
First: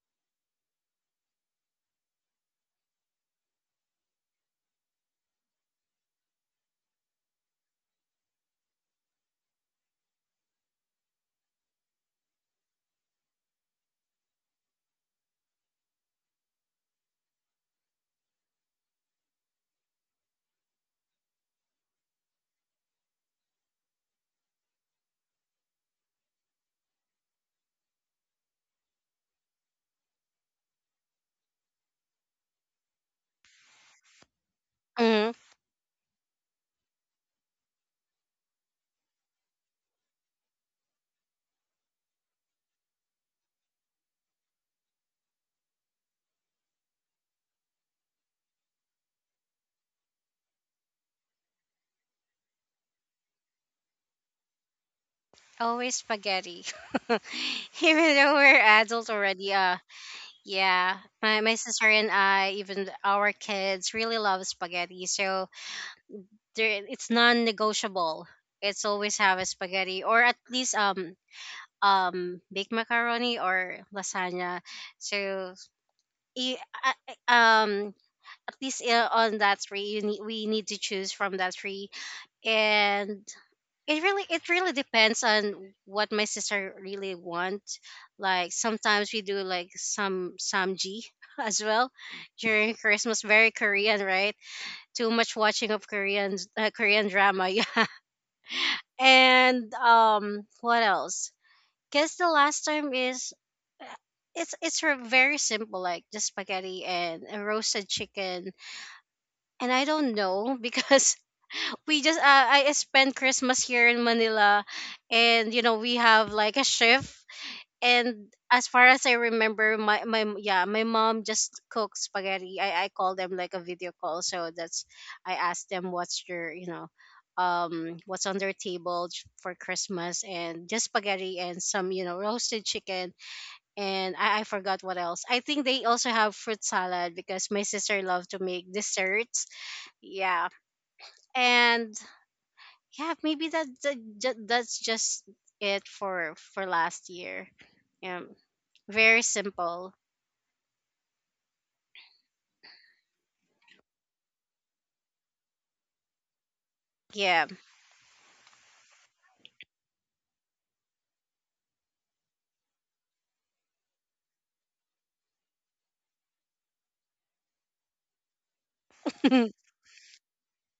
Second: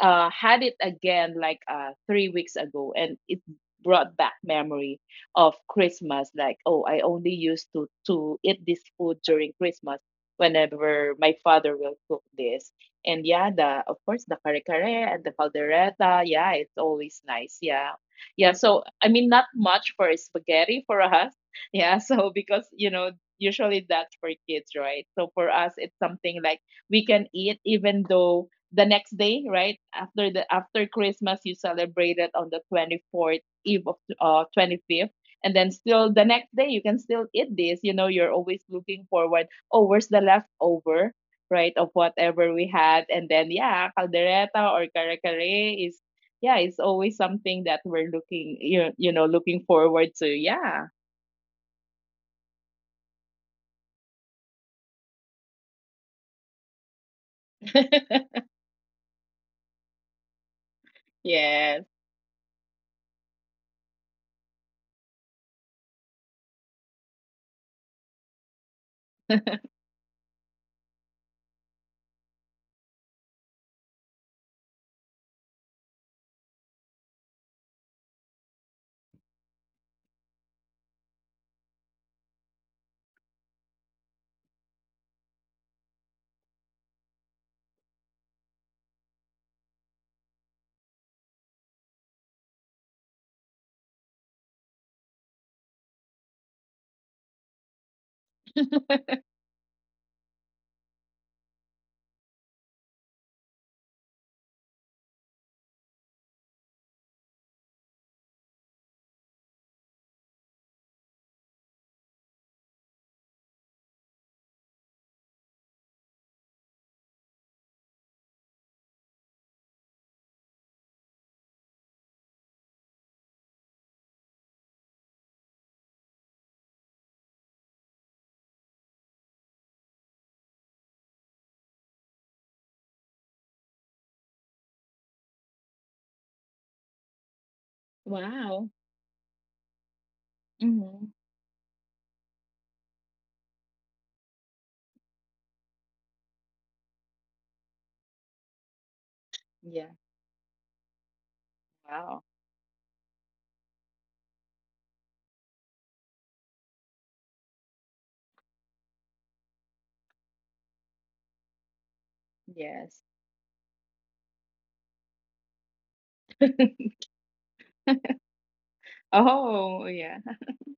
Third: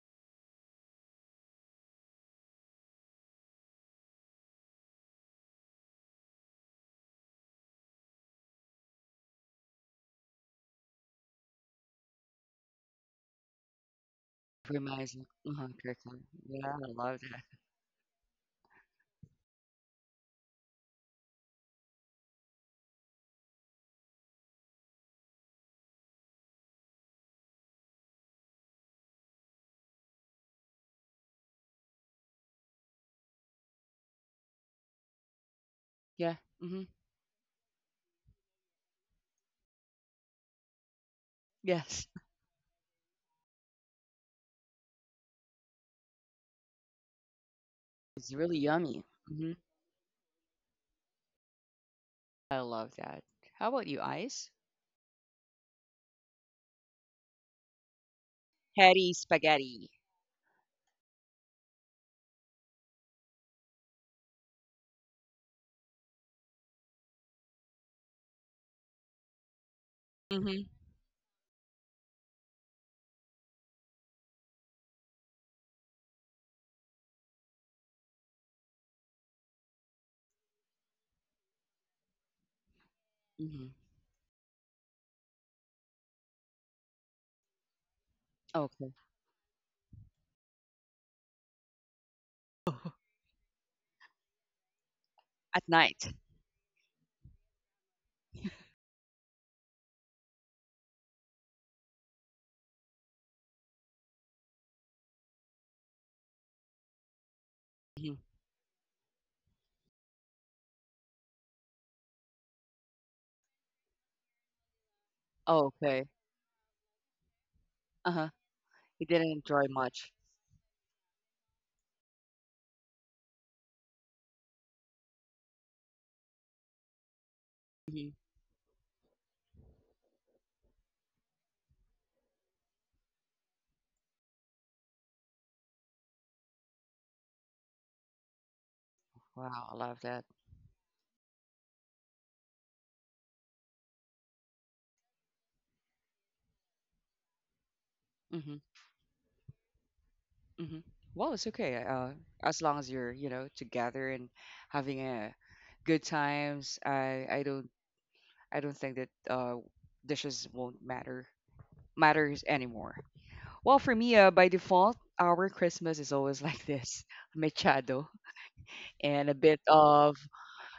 uh had it again like uh three weeks ago, and it brought back memory of Christmas, like, oh, I only used to to eat this food during Christmas, whenever my father will cook this. And yeah, the, of course, the kare kare
Reminds
and
me.
the
Uh-huh,
caldereta.
curtain.
Yeah,
Yeah,
it's
I love
always
that.
nice. Yeah, yeah. So, I mean, not much for spaghetti for us. Yeah. So, because you know, usually that's for kids, right? So for us, it's something like we can eat even though the next day, right after the after Christmas. You celebrate it on the twenty fourth eve of uh twenty fifth. And then still the
Yeah.
next day you
Mhm.
can still eat this. You know, you're always looking forward. Oh, where's the leftover, right, of
Yes.
whatever we had. And then, yeah, caldereta or kare kare is, yeah, it's always something that we're
It's really
looking, you,
yummy.
you know,
Mhm.
looking forward to. Yeah.
I love that. How about you, Ice?
Always spaghetti. Even though we're adults
Patty
already, uh
spaghetti.
yeah. My my sister
Yes.
and I, even our kids really love spaghetti. So there it's non negotiable. It's always have a spaghetti, or at
Mm-hmm.
least um um baked macaroni or lasagna. So i- uh, um at least uh, on that three you need, we need to choose from that three. And
Mm-hmm.
it really it really depends on what my sister really wants. Like sometimes we do like some samji as well during
Oh,
Christmas. Very Korean, right? Too much
at
watching of
night.
Korean uh, Korean drama, yeah. And um, what else? Guess the last time is uh, it's it's r- very simple, like just spaghetti and a roasted
Mhm.
chicken. And I don't know because we just uh, I spent Christmas here in Manila, and you
Oh,
know we
okay.
have like a shift.
Uh-huh.
And as far
He
as I
didn't enjoy
remember, my
much.
my yeah, my mom just cooks spaghetti. I I call them like a video call, so that's, I asked them what's your, you know, um
Mhm.
what's on their table j- for Christmas, and just spaghetti and some, you know, roasted chicken. And I, I forgot what else. I think they also have fruit salad, because my sister loved to make
Wow.
desserts.
Wow, I love that.
Yeah.
Hmm.
And yeah, maybe that, that ju- that's just it for for last year. Yeah,
Mhm,
very
Yeah.
simple.
mhm. Well, it's okay. Uh,
Wow.
as long as you're, you know, together and having a good times, I I
Yeah.
don't I don't think that uh dishes won't matter matters anymore.
Yes.
Well, for me, uh, by default, our Christmas is always like this: mechado and a bit
Oh,
of
yeah.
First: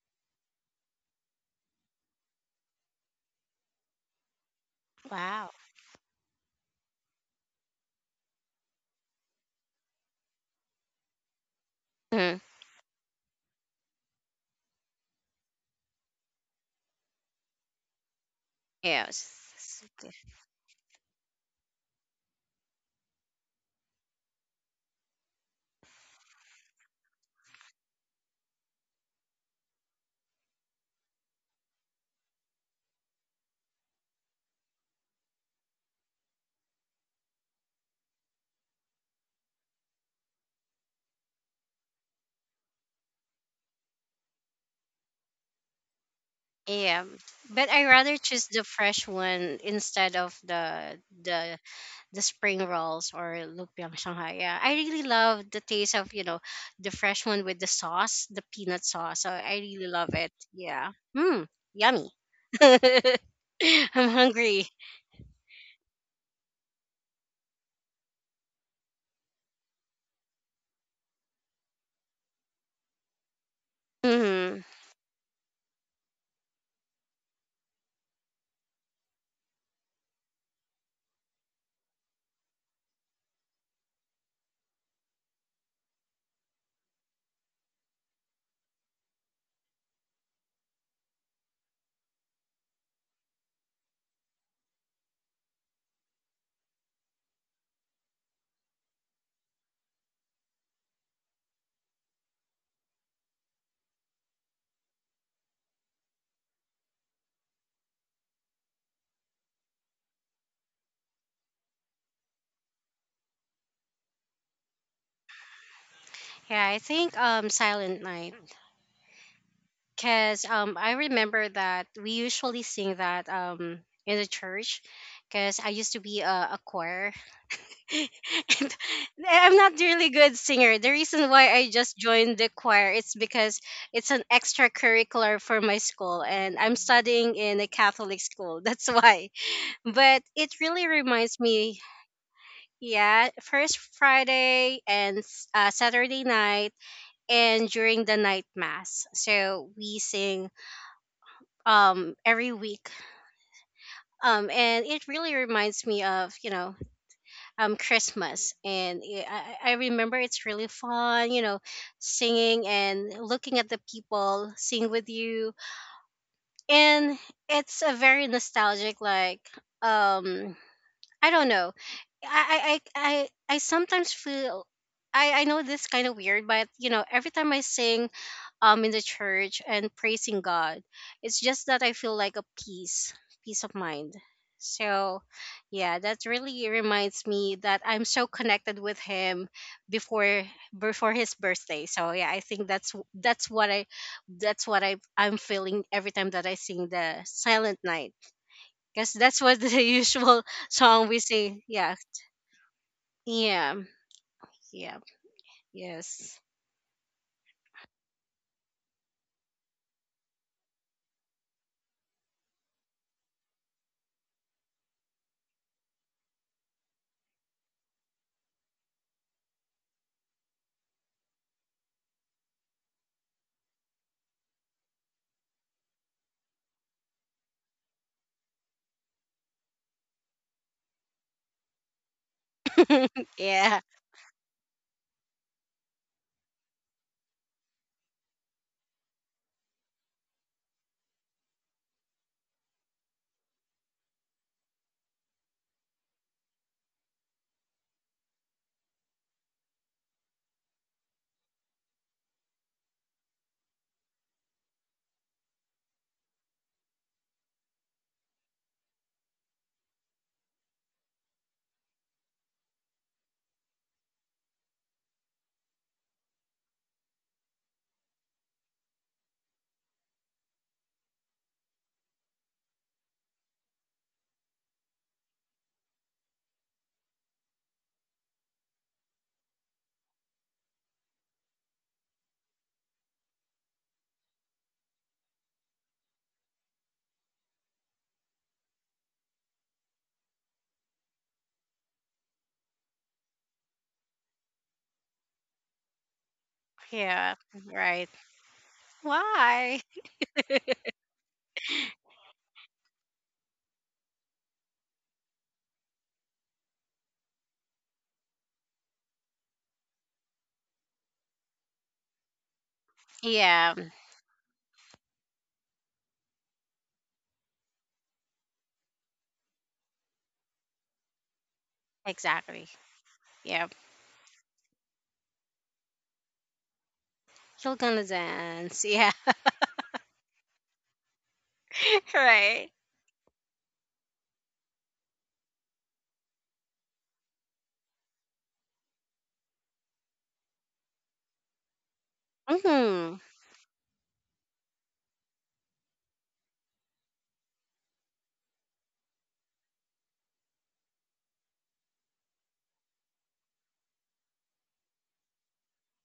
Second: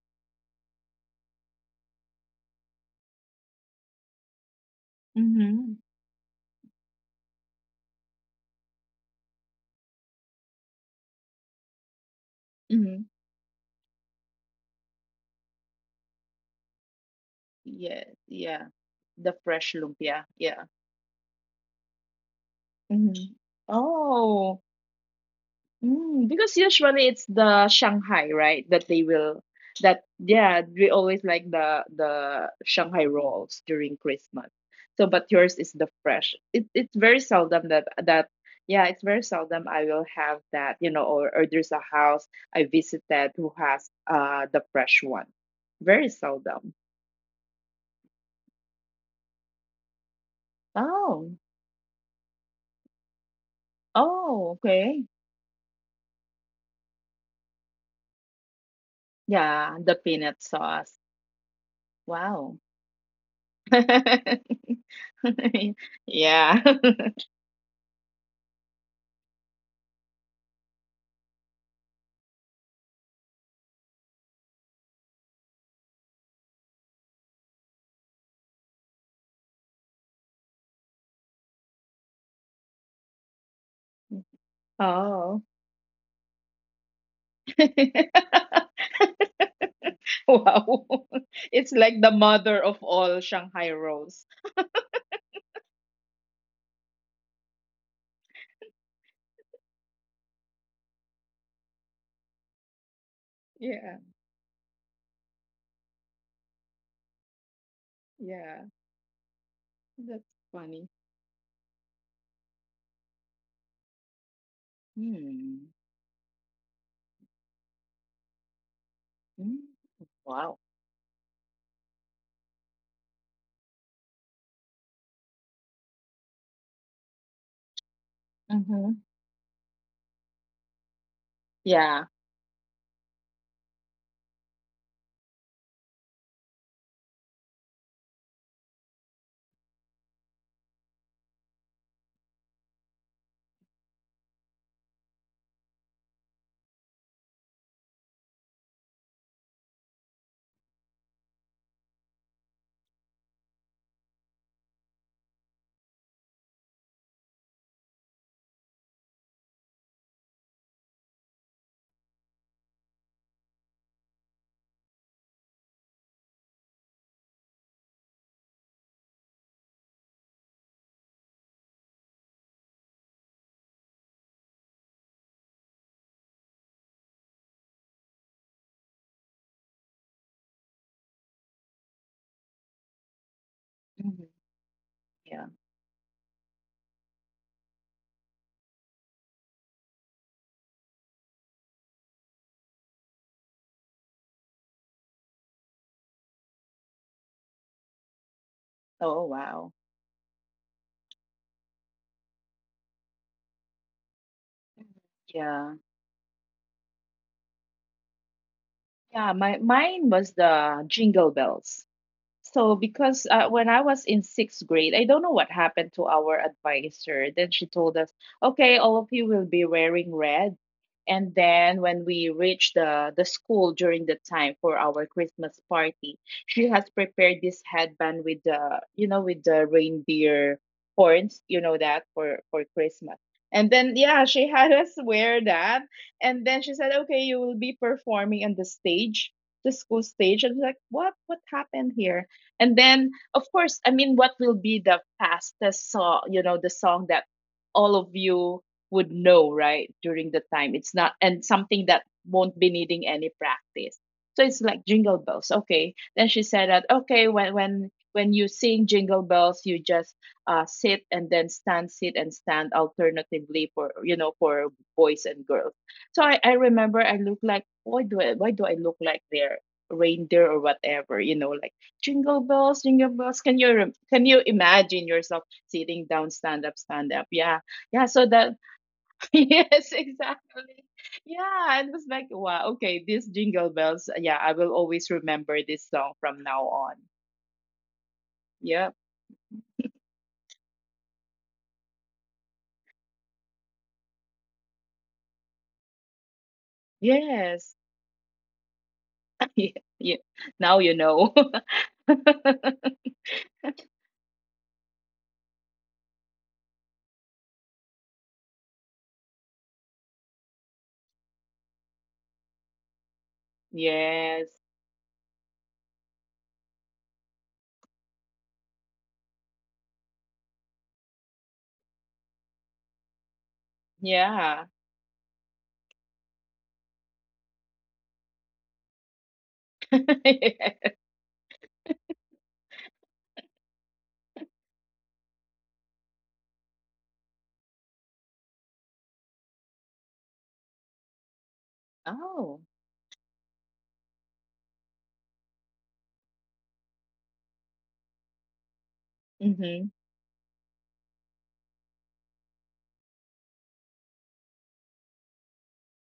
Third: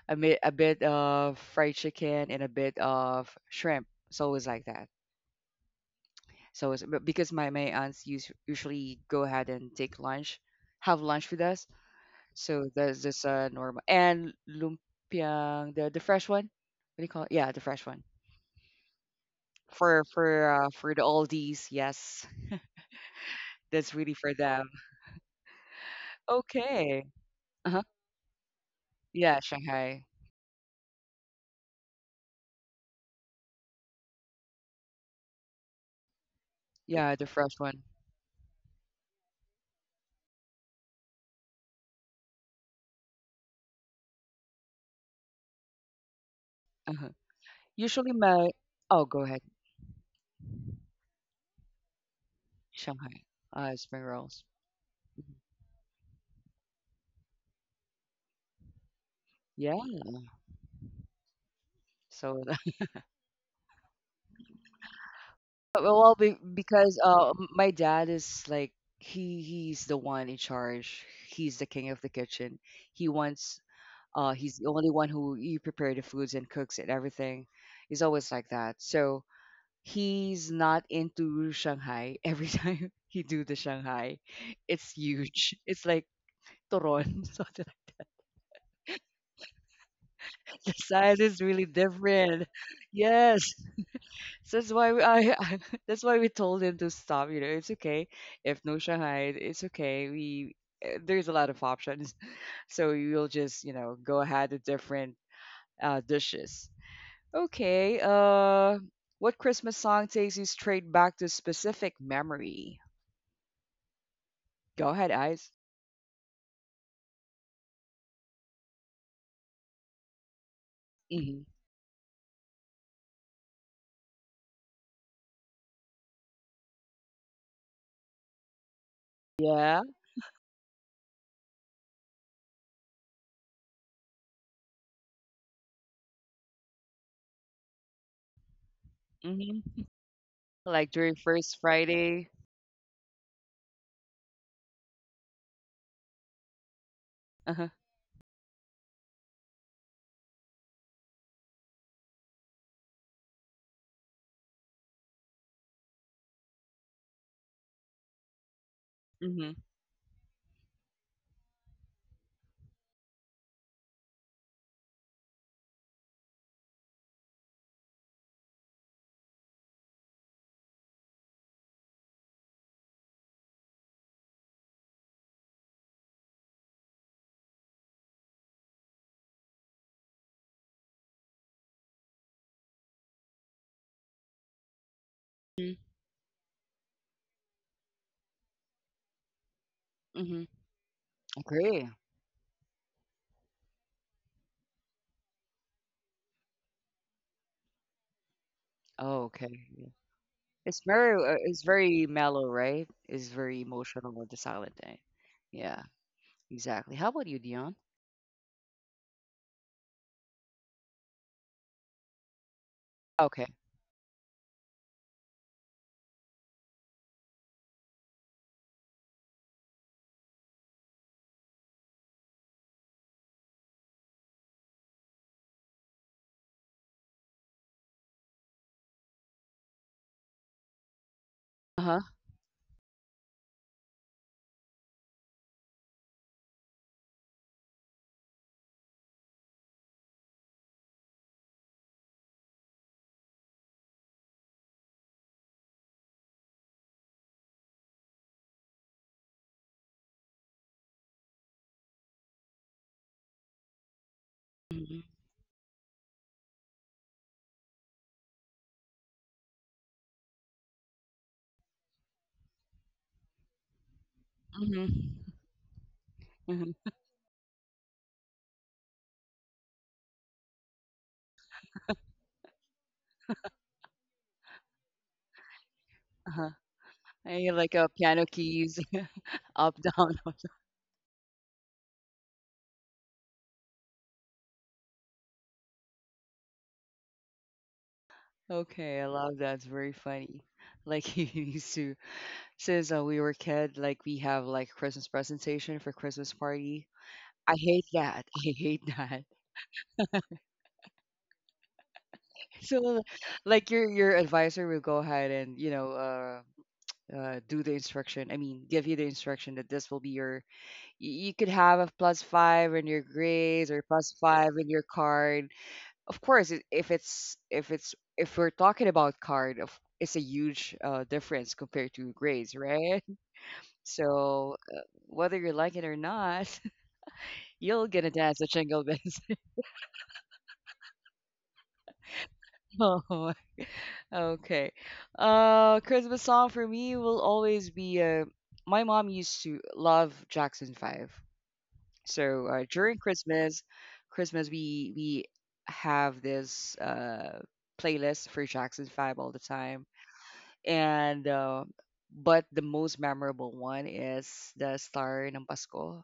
a, mi- a bit of fried chicken and a bit of shrimp. It's always like that.
Wow.
Mm-hmm.
So it's, but because my my aunts use, usually go ahead and take lunch, have lunch with us.
Mm,
So
Mm-hmm.
that's just uh, normal. And lumpiang, the the fresh one. What do you call it? Yeah, the fresh one.
Yes. Yeah.
yeah.
The
s-
fresh
For
s-
lumpia.
for
Yeah.
uh, for the oldies, yes,
Mm-hmm.
that's really for
Oh,
them.
mm, because
Okay.
usually it's
Uh
the
huh.
Shanghai, right? That they
Yeah,
will
Shanghai.
that yeah, we always like the the Shanghai rolls during Christmas. So, but yours is the fresh. It it's
Yeah, the
very
fresh
seldom
one.
that that yeah, it's very seldom I will have that, you know, or, or there's a house I visited who has uh the fresh one. Very seldom.
Uh
yeah,
huh.
but I
Usually
rather choose
my
the
Oh,
fresh
go ahead.
one instead of the
Oh.
the the spring rolls
Shanghai.
or
Uh,
lumpiang
spring
shanghai.
rolls.
Yeah,
Oh,
I really
okay.
love the taste of, you know, the fresh one with the sauce, the peanut sauce. So I
Yeah.
really
Yeah, the
love it.
peanut
Yeah,
sauce.
mm, yummy.
So
Wow.
I'm hungry.
But- well, be-
Yeah.
because uh, my dad is like he he's the one in charge. He's the king of the kitchen. He wants uh he's
Hmm
the only one who you prepare the foods and cooks and everything. He's always like that. So he's not into Shanghai. Every time he do the Shanghai, it's
Oh.
huge. It's like Toron. So the the
Wow.
size is really
It's like the
different.
mother of all
Yes.
Shanghai rolls.
So that's why we, I, that's why we told him to stop. You know, it's okay if no Shanghai, it's okay. We eh, there's a lot of options, so you'll just you know
Yeah.
go ahead with different uh, dishes. Okay.
Yeah.
Uh, what Christmas song takes
That's
you straight
funny.
back to specific memory? Go ahead, Eyes.
Hmm.
Yeah, I think um Silent Night,
Mm.
cuz
Wow.
um I
Hmm.
remember that we usually sing that um in the church, cuz I used to be a a choir, and
Mm-hmm.
I'm not
Yeah.
really good singer. The reason why I just
Yeah.
joined the choir is because it's an extracurricular for my school and I'm studying in a Catholic school. That's why.
Hmm.
But it really
Like during
reminds
first
me,
Friday.
yeah, first Friday and s- uh, Saturday night
Uh
and
huh.
during the night mass. So we sing um every week. Um and it really reminds me of, you know, um Christmas, and I
Hmm.
I I remember it's really fun, you know, singing and looking at the people sing with you. And it's a very nostalgic, like um I don't know. I I I I I sometimes feel, I I know this kind of weird, but you know, every time I sing um in the church and praising God, it's just that I feel like a peace, peace of mind.
Hmm.
So,
Yeah.
yeah, that really reminds me that I'm so connected with him before,
Mm-hmm.
before his birthday.
Agree.
So, yeah, I think that's that's what I that's what I I'm feeling every time that I sing the Silent Night. Because
Oh,
Oh,
that's what
okay.
wow.
the usual
It's
song
very,
we
uh,
sing.
it's
Yeah.
very mellow, right? It's very
Yeah.
emotional with the silent
Mhm.
Yeah.
day.
Yeah.
Yeah,
Yes.
exactly. How about you, Dion?
Yeah. My mine was the Jingle Bells. So, because uh,
Okay.
when I was in sixth grade, I don't know what happened to our advisor. Then she told us, okay, all of you will be wearing red. And then when we reached the, the school during the time for our Christmas party, she has prepared this headband with the, you know, with the reindeer horns, you know,
Uh
that
huh.
for, for Christmas. And
yeah.
then, yeah, she had us wear that. And then she said, okay, you will be performing on the stage, the school stage, and like what what happened here. And then, of course, I mean, what will be the fastest song, you know, the song that all of you would know, right, during the time? It's not, and something that won't be needing any practice. So it's like
Mm-hmm.
jingle bells. Okay. Then she said that, okay, when, when, when you sing jingle bells, you just uh, sit and then stand, sit and stand alternatively for, you know, for boys
Mm-hmm.
and girls. So I, I
Hmm.
remember I look like, why do I, why do I look like their reindeer or whatever, you know, like jingle bells, jingle bells, can you rem- can you imagine yourself sitting down,
Uh-huh.
stand up, stand up,
And you
yeah,
like uh,
yeah, so
piano
that
keys, up
yes,
down.
exactly, yeah, it was like, wow, okay, this jingle bells, yeah, I will always remember this song from now on. Yeah.
Okay, I love that. It's very funny. Like he used to, since uh, we were kid, like we have like Christmas presentation for Christmas party.
Yeah.
I
Yes.
hate
Right.
that. I hate that.
yeah,
Why?
yeah. Now you know.
So like your your advisor will go ahead and you know uh uh, do the instruction. I mean, give you the instruction that this will be your. You, you could have a plus five in your grades
Yeah.
or plus
Yes.
five in your card. Of course, i- if it's if it's if we're talking about card, of it's a huge uh, difference compared to grades,
Exactly.
right?
Yeah.
So
Yeah.
uh, whether you like it or not,
You're
you're
gonna
gonna dance the jingle
dance. Yeah.
bells.
Right.
Oh, okay. Uh, Christmas song for me will always be uh, my mom used to love Jackson Five. So
Oh.
uh, during
Mm.
Christmas, Christmas we we have this uh, playlist for Jackson Five all the time,
Mm-hmm.
and uh, but the most memorable one is the Star ng Pasko.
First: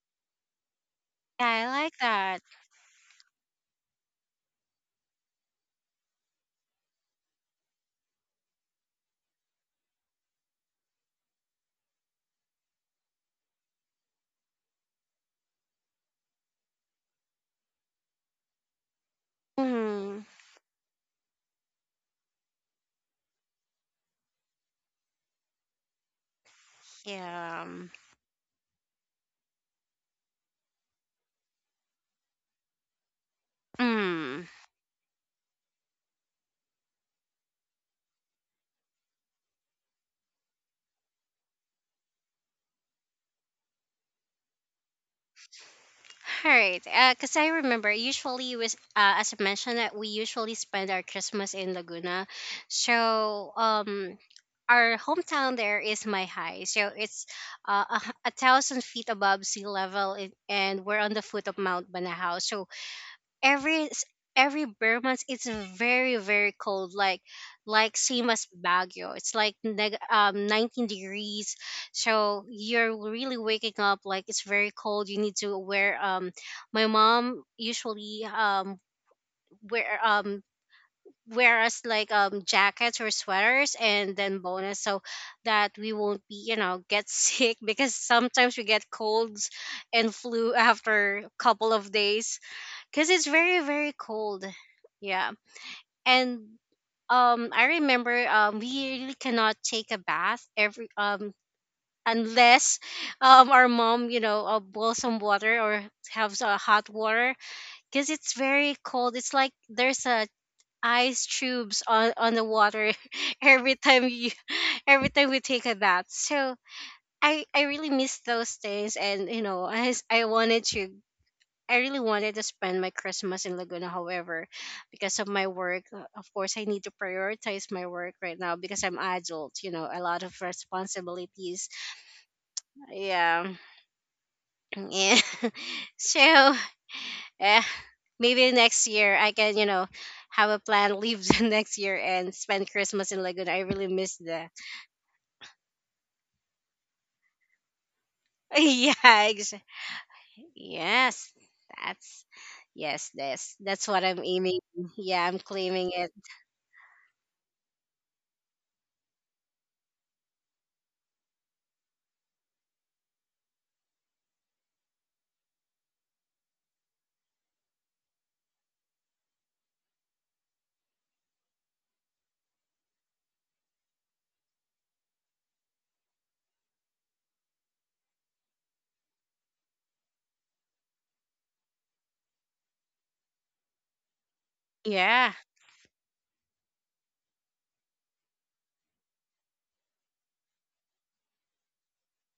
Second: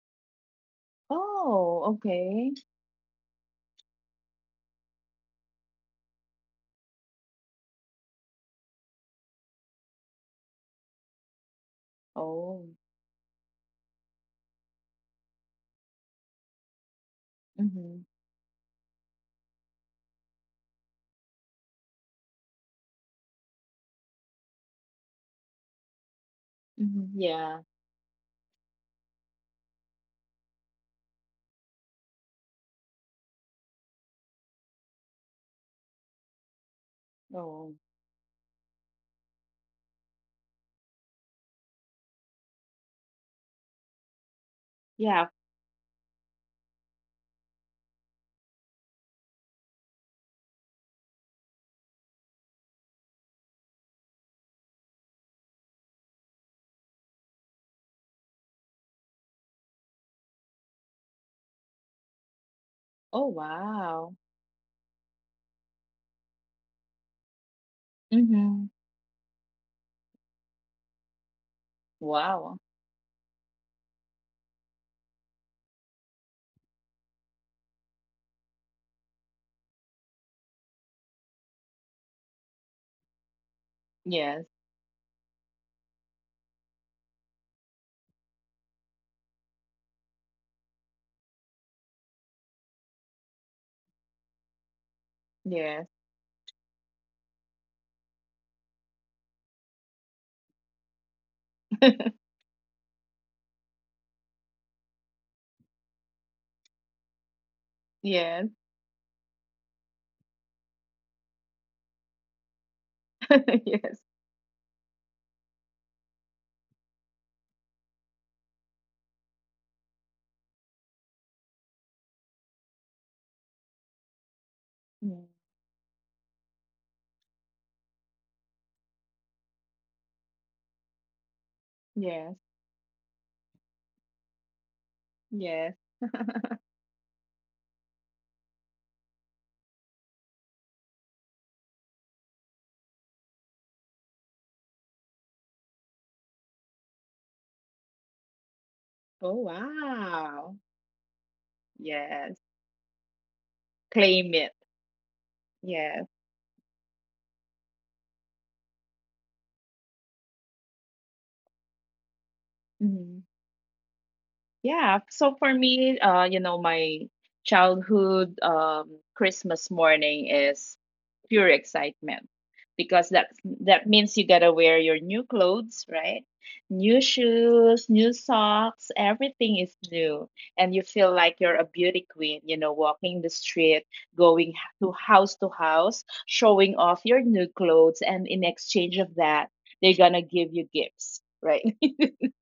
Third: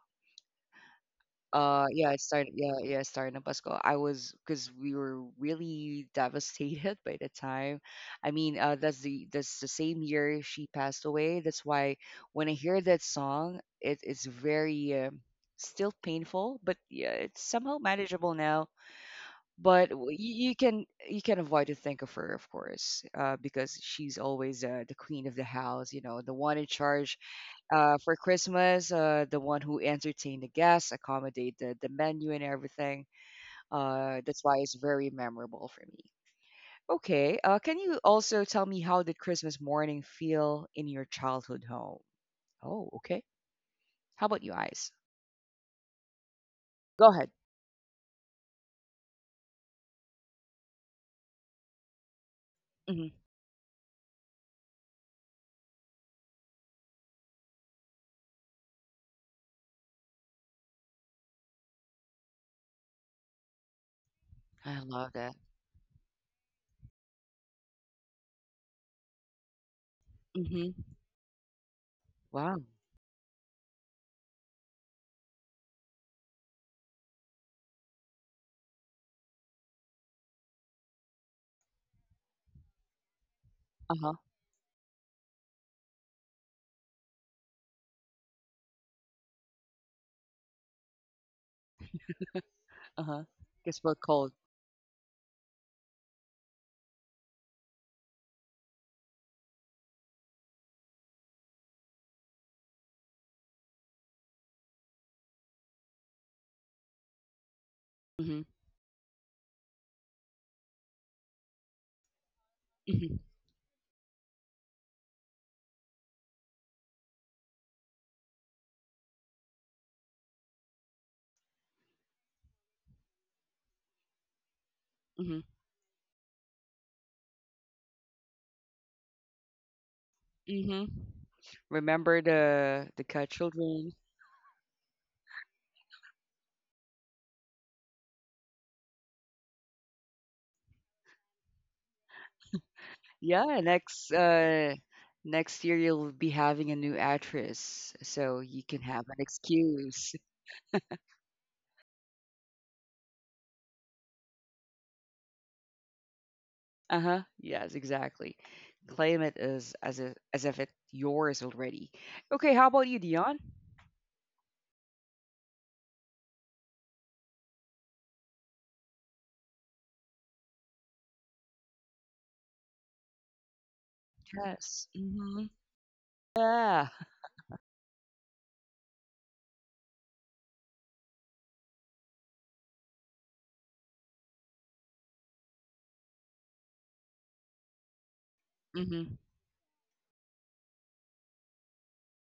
Yeah, I
Oh,
uh,
like
Yeah, it
that.
okay.
started. Yeah, yeah, starting in Pasco. I was Because we were really devastated by the time. I mean, uh, that's the that's the same year she passed away. That's why when I
Oh.
hear that song, it is very um still painful, but yeah, it's somehow
Mm-hmm.
manageable now. But w-
Mm.
you, you can you can avoid to think of her, of course, uh, because she's always uh, the queen of the house. You know, the one in
Mm-hmm.
charge
Yeah.
Yeah.
uh, for Christmas, uh, the one who entertained the guests, accommodate the, the menu and everything. Uh,
Mm.
that's why it's very memorable for me. Okay, uh,
Oh.
can you also tell me how did Christmas morning feel in your childhood home? Oh, okay. How about you, Eyes?
Yeah.
All right,
Go ahead.
because I remember usually was uh, as I mentioned that we usually spend our Christmas in Laguna, so
Hmm.
um our hometown there is my high, so it's uh, a, h- a thousand feet above sea level, i- and we're on the foot of Mount Banahaw. So
Oh,
every s-
wow.
every
I
bare
love
months
that.
it's very very cold, like like same as
Mhm.
Baguio. It's like neg- um
Hmm.
nineteen degrees, so
Wow.
Wow.
you're really waking up like it's very cold. You need to wear um my mom usually um wear um wear us like um jackets or sweaters
Uh
and
huh.
then
Yes.
bonus, so that we won't be, you know, get sick because sometimes we get colds and flu after a couple of days,
Uh
because it's
huh.
very
Gets
very
both cold.
cold. Yeah
Yes.
and um I remember, um we really cannot take a bath every um unless um our mom, you know, uh, boil some water or have uh, hot water, because it's
Hmm.
Yes.
very cold, it's like there's a ice tubes on on the water
Hmm.
every
Yes.
time you every time we take a bath. So I, I really miss those days, and you know I, s- I wanted to, I really wanted to spend my Christmas in Laguna. However, because
Mm.
of my
Hmm.
work, uh, of course, I need to prioritize my work right now because I'm adult. You know, a lot of
Hmm.
responsibilities.
Remember
Yes.
the the cut
Yeah,
children.
yeah.
Yes.
So, eh, maybe next year I can, you know, have a plan. Leave the next year and spend Christmas in Laguna. I
Yeah,
really miss
next
that.
uh next year you'll be having a new actress, so you can
yeah,
have an
Oh,
ex-
excuse.
wow.
yes. That's
Yes.
yes. This. That's what I'm
Claim it.
aiming. Yeah, I'm claiming
Yes.
it.
Uh-huh. Yes, exactly. Claim it as as if as if it's yours already. Okay, how about you,
Mhm.
Dion?
Yeah. So for me, uh, you know, my childhood um Christmas morning is pure excitement, because that that means you gotta wear
Yes.
your new
Mm-hmm.
clothes, right?
Yeah.
New shoes, new socks, everything is new, and you feel like you're a beauty queen. You know, walking the street, going h- to house
Yeah.
to house, showing off your new clothes, and in exchange of
Mm-hmm.
that, they're gonna give you gifts, right?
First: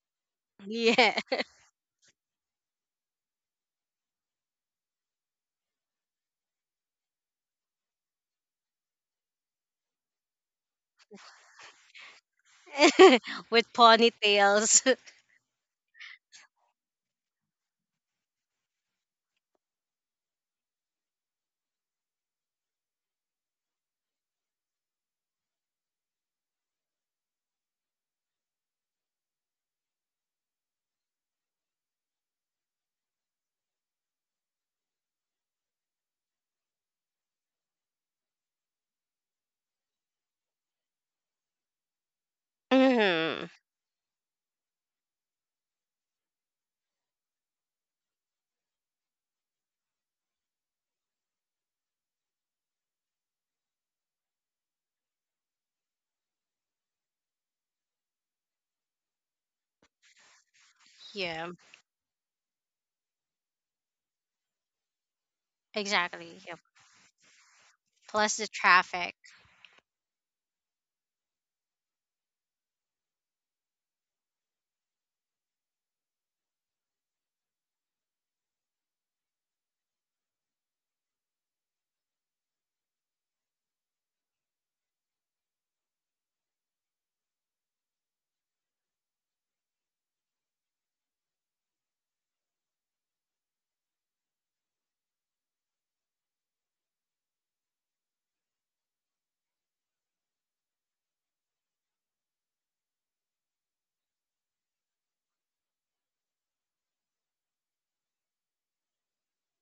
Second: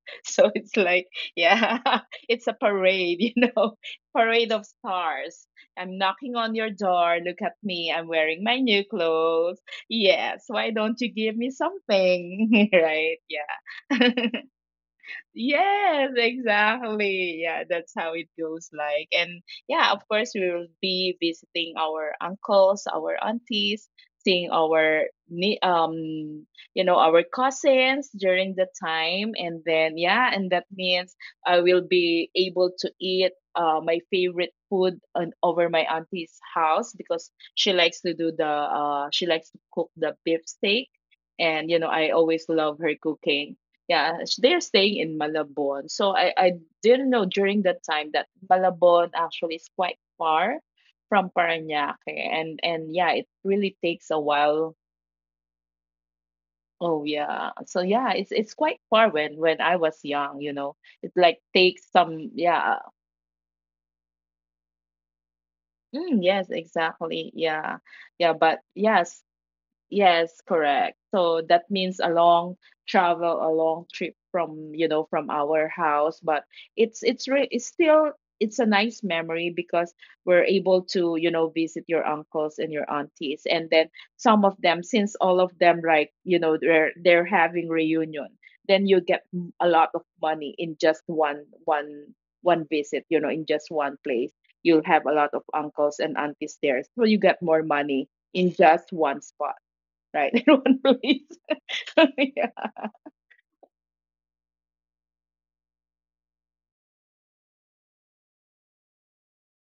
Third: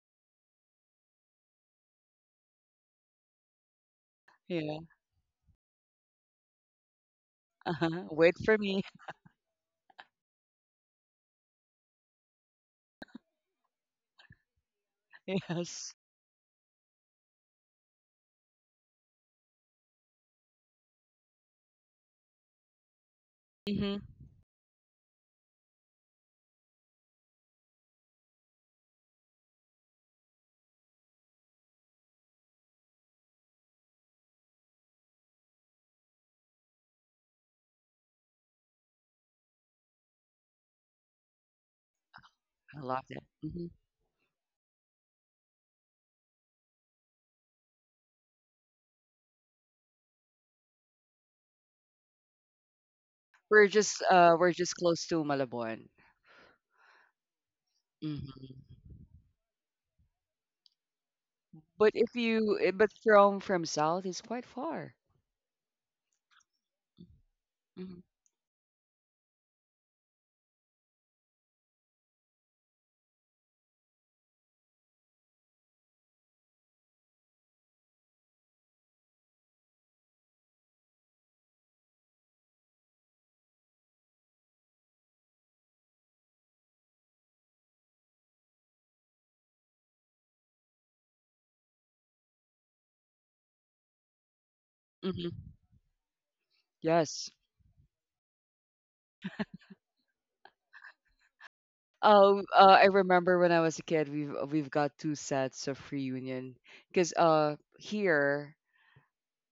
So it's like,
Yeah.
yeah, it's a parade, you know, parade of
Yeah.
stars. I'm knocking on your door. Look at me.
Uh-huh.
I'm
Wait
wearing my
for
new
me.
clothes. Yes. Why don't you give me something? Right.
with
Yeah.
ponytails.
Yes.
Yes, exactly. Yeah, that's how it goes like. And yeah, of course we will be visiting our uncles, our aunties,
Mm-hmm.
seeing our ni- um you know, our cousins during the time. And then, yeah, and that means I will be able to eat uh my favorite food on, over my auntie's house, because she likes to do the uh she likes to cook the beef steak, and you know, I always love
I
her
love that.
hmm
cooking.
Mm-hmm.
Yeah, s- they're staying in Malabon. So I, I didn't know during that time that Malabon actually is quite far from Parañaque, and and yeah, it
We're
really
just
takes a
uh we're
while.
just close to Malabon.
Oh, yeah. So yeah, it's it's quite
Mm-hmm.
far when when I was young, you know. It like
Yeah,
takes
But if
some,
you eh,
yeah.
but from from south is quite far.
Mm,
exactly.
yes,
Yep.
exactly. Yeah.
Mm-hmm.
Yeah,
Plus the
but
traffic.
yes, yes, correct. So that means a long travel, a long trip from, you know, from our house, but it's it's re- it's still it's a nice memory, because we're able to, you know, visit your uncles and your aunties. And then, some of them, since all of them, like, you know, they're they're having reunion, then you get m- a lot of money in just one one one visit, you know, in just one place. You'll have a lot
Mm-hmm.
of uncles and aunties there. So you
Yes.
get more money in just one spot, right? In one release.
Um,
Yeah.
uh, I remember when I was a kid, we've we've got two sets of reunion because uh here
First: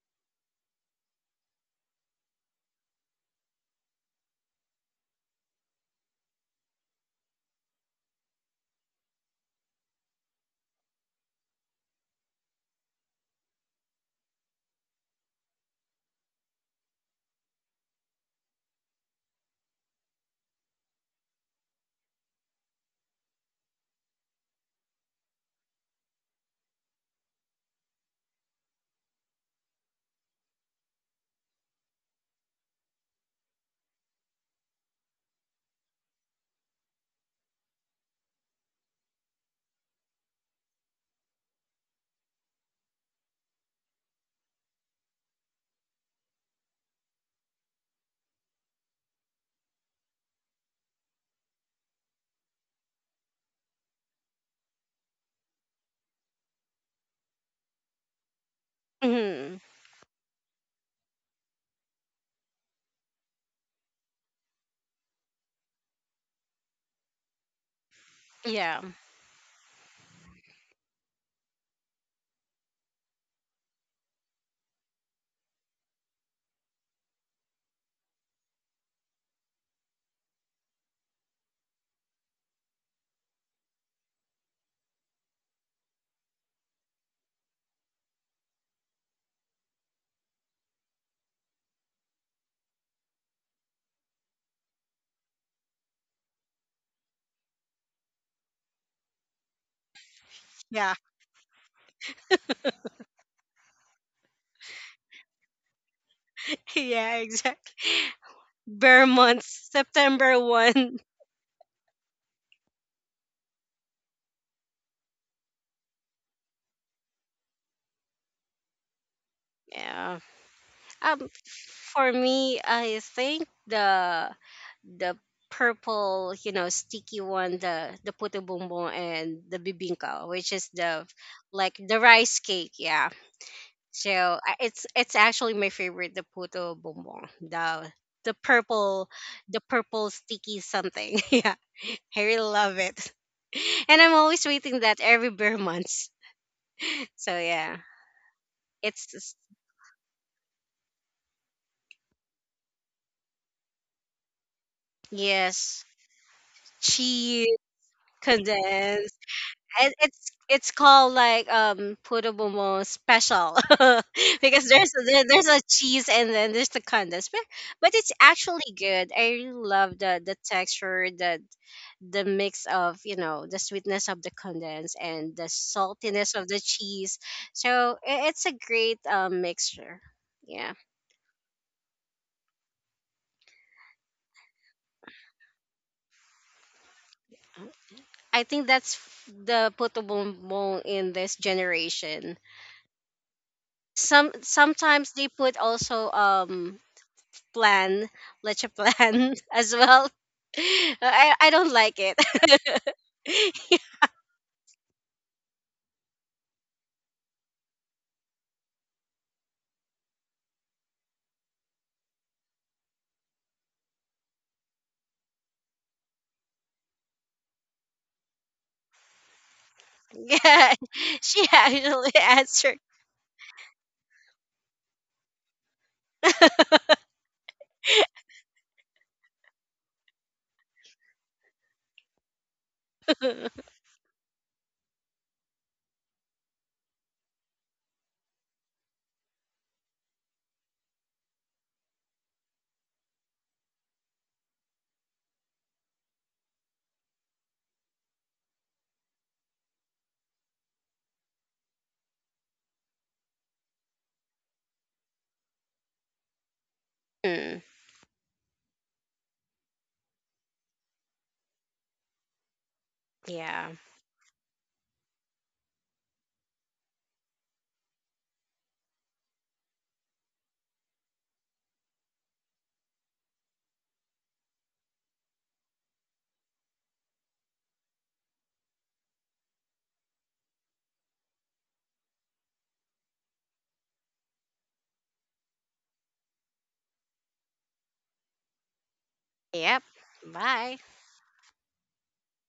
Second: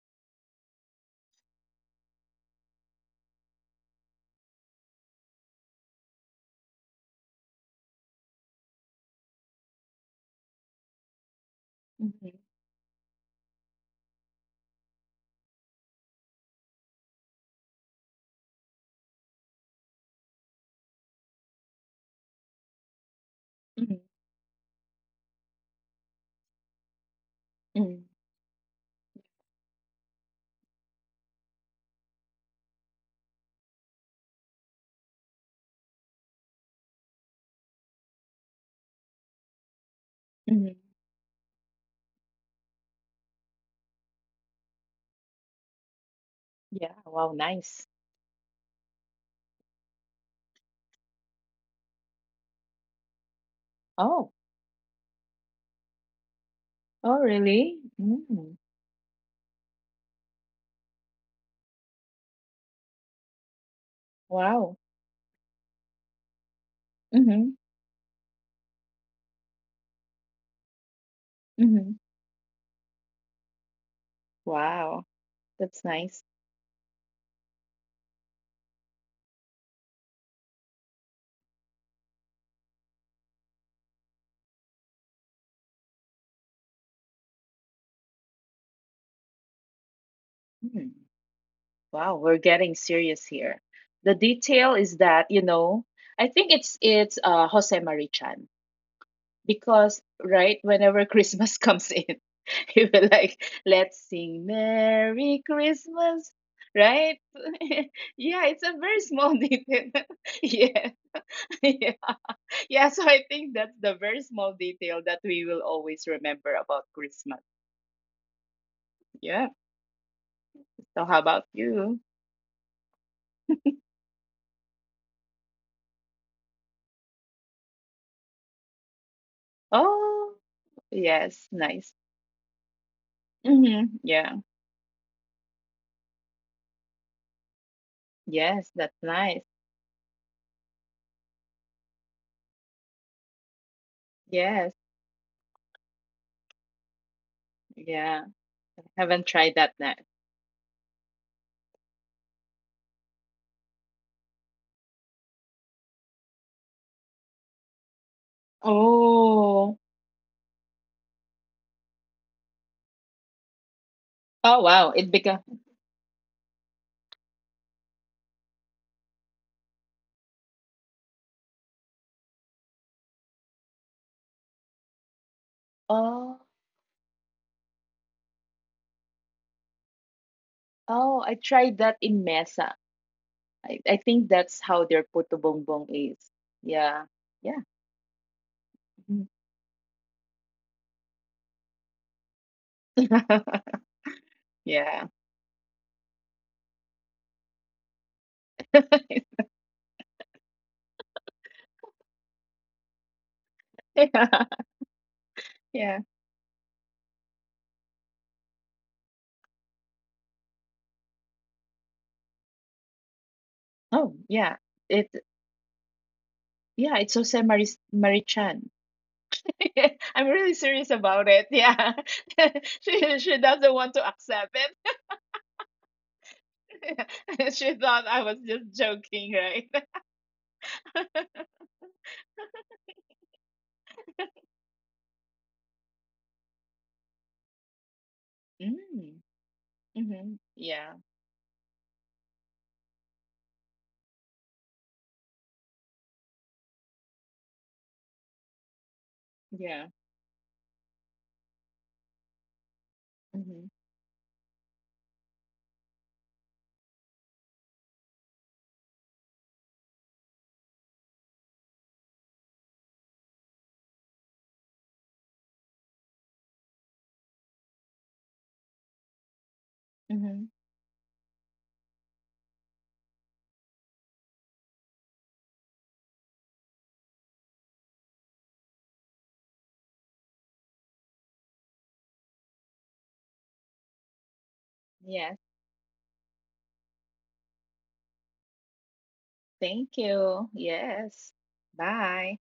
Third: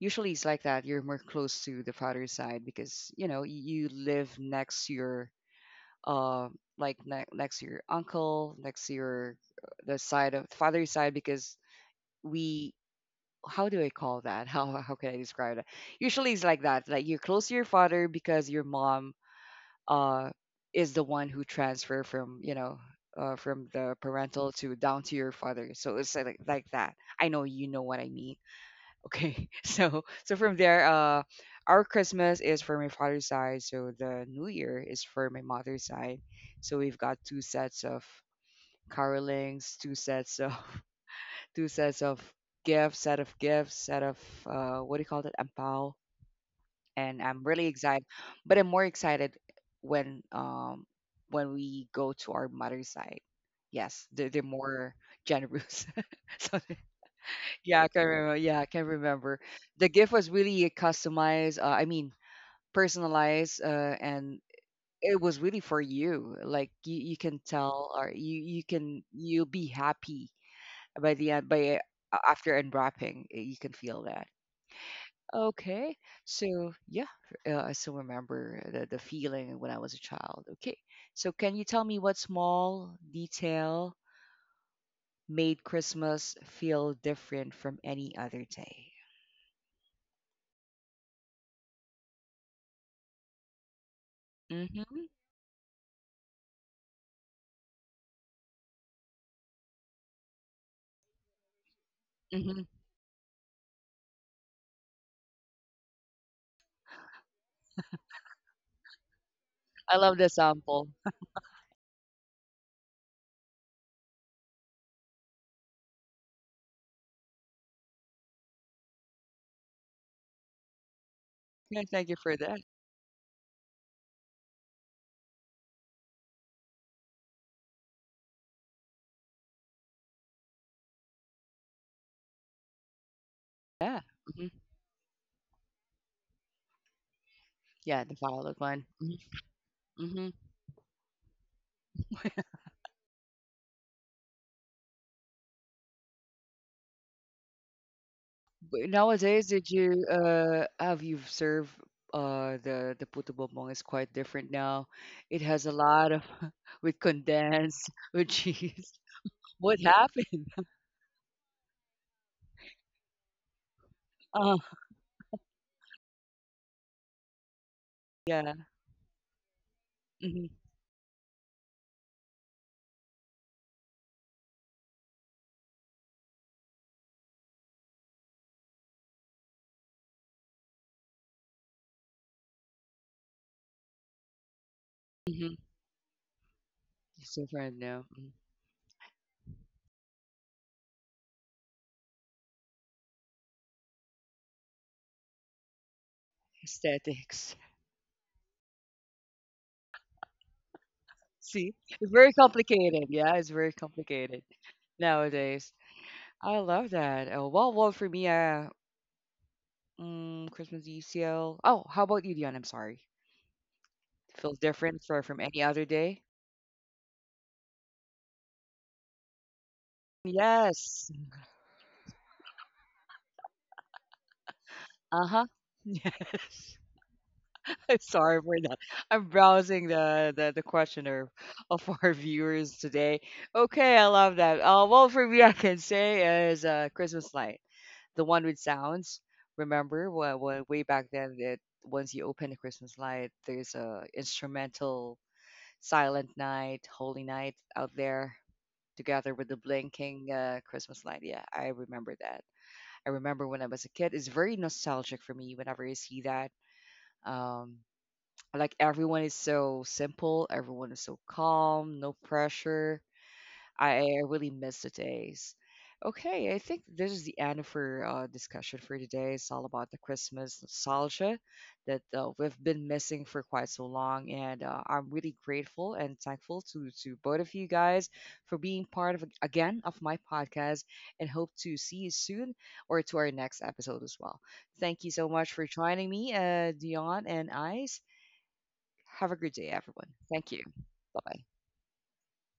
usually it's like that. You're more close to the father's side because you know you live next to your uh like ne next to your uncle, next to your uh, the side of father's side because
Hmm.
we, how do I call that? How how can I describe that? Usually it's like that. Like you're close to your father because your mom uh, is the one who transfer from, you know, uh, from the
Hmm.
parental to down to your father, so it's like, like that. I know, you know what I
Hmm.
mean. Okay. so so from there, uh our Christmas is for my father's side, so the new year is for my mother's side, so we've got two sets of carolings, two sets of
Hmm.
two sets of gifts, set of gifts, set of uh what do you call it, ampao,
Yeah.
and
Wow.
I'm really
Nice.
excited. But I'm more excited when um when we go to our mother's side. Yes, they're,
Oh.
they're more generous. So
Oh,
yeah,
really?
I can remember. Yeah,
Mm.
I can remember.
Hmm
The gift was really customized. Uh, I mean, personalized, uh, and
Wow.
it was really for you. Like you, you can
Hmm.
tell, or you, you
Yeah,
can, you'll be happy by the end. By
Hmm.
uh, after unwrapping, eh, you can feel that.
Wow. That's
Okay.
nice.
So, yeah, uh, I still remember the, the feeling when I was a child. Okay. So, can you tell me what small detail made Christmas feel different from any other day?
Mm. Wow. We're getting serious here. The detail is
Mm-hmm.
that, you know, I think it's it's uh Jose Marichan. Because, right,
yeah,
whenever Christmas comes in,
Mm-hmm.
he will, like, let's sing Merry Christmas,
yeah,
right?
exactly.
Yeah, it's a very
Bare
small
months,
I
detail.
love the
September 1.
sample.
Yeah, yeah, yeah. So I think that's the very small detail that we will always remember about Christmas. Yeah.
Yeah.
So how
Um,
about
Thank
you?
you
for
for that.
me, I think the the purple, you know, sticky one, the the puto bumbong and the bibingka,
Oh,
which is the
yes,
like
nice.
the rice cake. Yeah,
Mm-hmm.
Yeah.
Yeah.
Hmm.
so I- it's it's actually my favorite, the puto bonbon,
Yeah,
the
the
the
violet one.
Yes, that's
purple,
nice.
the purple
Mm-hmm.
sticky something. Yeah, I really love it, and I'm always waiting
Yes.
that every bare months. So yeah,
Yeah.
But
it's
nowadays,
just-
Haven't
did
tried that
you
yet.
uh have you observed uh the the puto bumbong is quite different now. It has a
yes,
lot of, with
cheese,
condensed, with cheese.
condensed.
What
Oh.
It,
happened?
it's it's called like um Purubomo special
Oh
because
Oh,
there's
wow. It
there, there's
beca
a cheese and then there's the condense, but, but it's
yeah,
actually good. I really love the
hmm,
the texture, the the mix of, you know, the sweetness of the condense and the saltiness
Oh.
of the cheese. So i- it's a great um, mixture. Yeah,
Oh, I tried that in Mesa. I, I think that's how their
hmm,
puto bongbong is. Yeah.
it's different
Yeah.
now. Mhm.
I think that's f-
Mhm.
the putubombong in this generation, some sometimes
Yeah.
they put also um
Aesthetics.
plan, leche plan as well. I, I
See,
don't
it's
like
very
it.
complicated. Yeah, it's very complicated
Yeah.
nowadays.
Yeah.
I love that. Oh, well, well for me, uh, mm, Christmas E C L. Oh, how about you, Dion? I'm sorry.
Oh,
Feels
yeah.
different for
It,
from any other day.
yeah, it's Jose Maris Marichan. I'm really
Yeah,
Yes.
serious about
she
it. Yeah.
actually answered.
She she doesn't want to accept it.
Uh-huh. Yes. I'm
She thought
sorry,
I
we're
was
not.
just
I'm
joking,
browsing
right?
the, the the questioner of our viewers today. Okay, I love that. Uh, well, for me, I can say is uh, Christmas light, the one with sounds.
Mm.
Remember, when,
Mm-hmm.
when, way back
Yeah.
then, that once you open the Christmas light, there's a instrumental silent night, holy night out there, together with the
Yeah.
blinking uh, Christmas light. Yeah, I remember that. I remember when I
Mm-hmm.
was a kid. It's very nostalgic for me whenever I see that,
Hmm,
um, like everyone is so simple, everyone is so calm, no pressure.
yeah.
I, I really miss the days. Okay, I think this is the end of our uh, discussion for today. It's all about the
Mm-hmm.
Christmas nostalgia that uh, we've been missing for quite so long, and uh, I'm really grateful and thankful to to both of you guys for being part of again of my podcast, and hope to see you soon or to our next episode as well. Thank you so much for joining me, uh, Dion and I. Have a good day,
Yep.
Thank
everyone. Thank you.
you.
Bye.
Bye-bye.
Yes. Bye.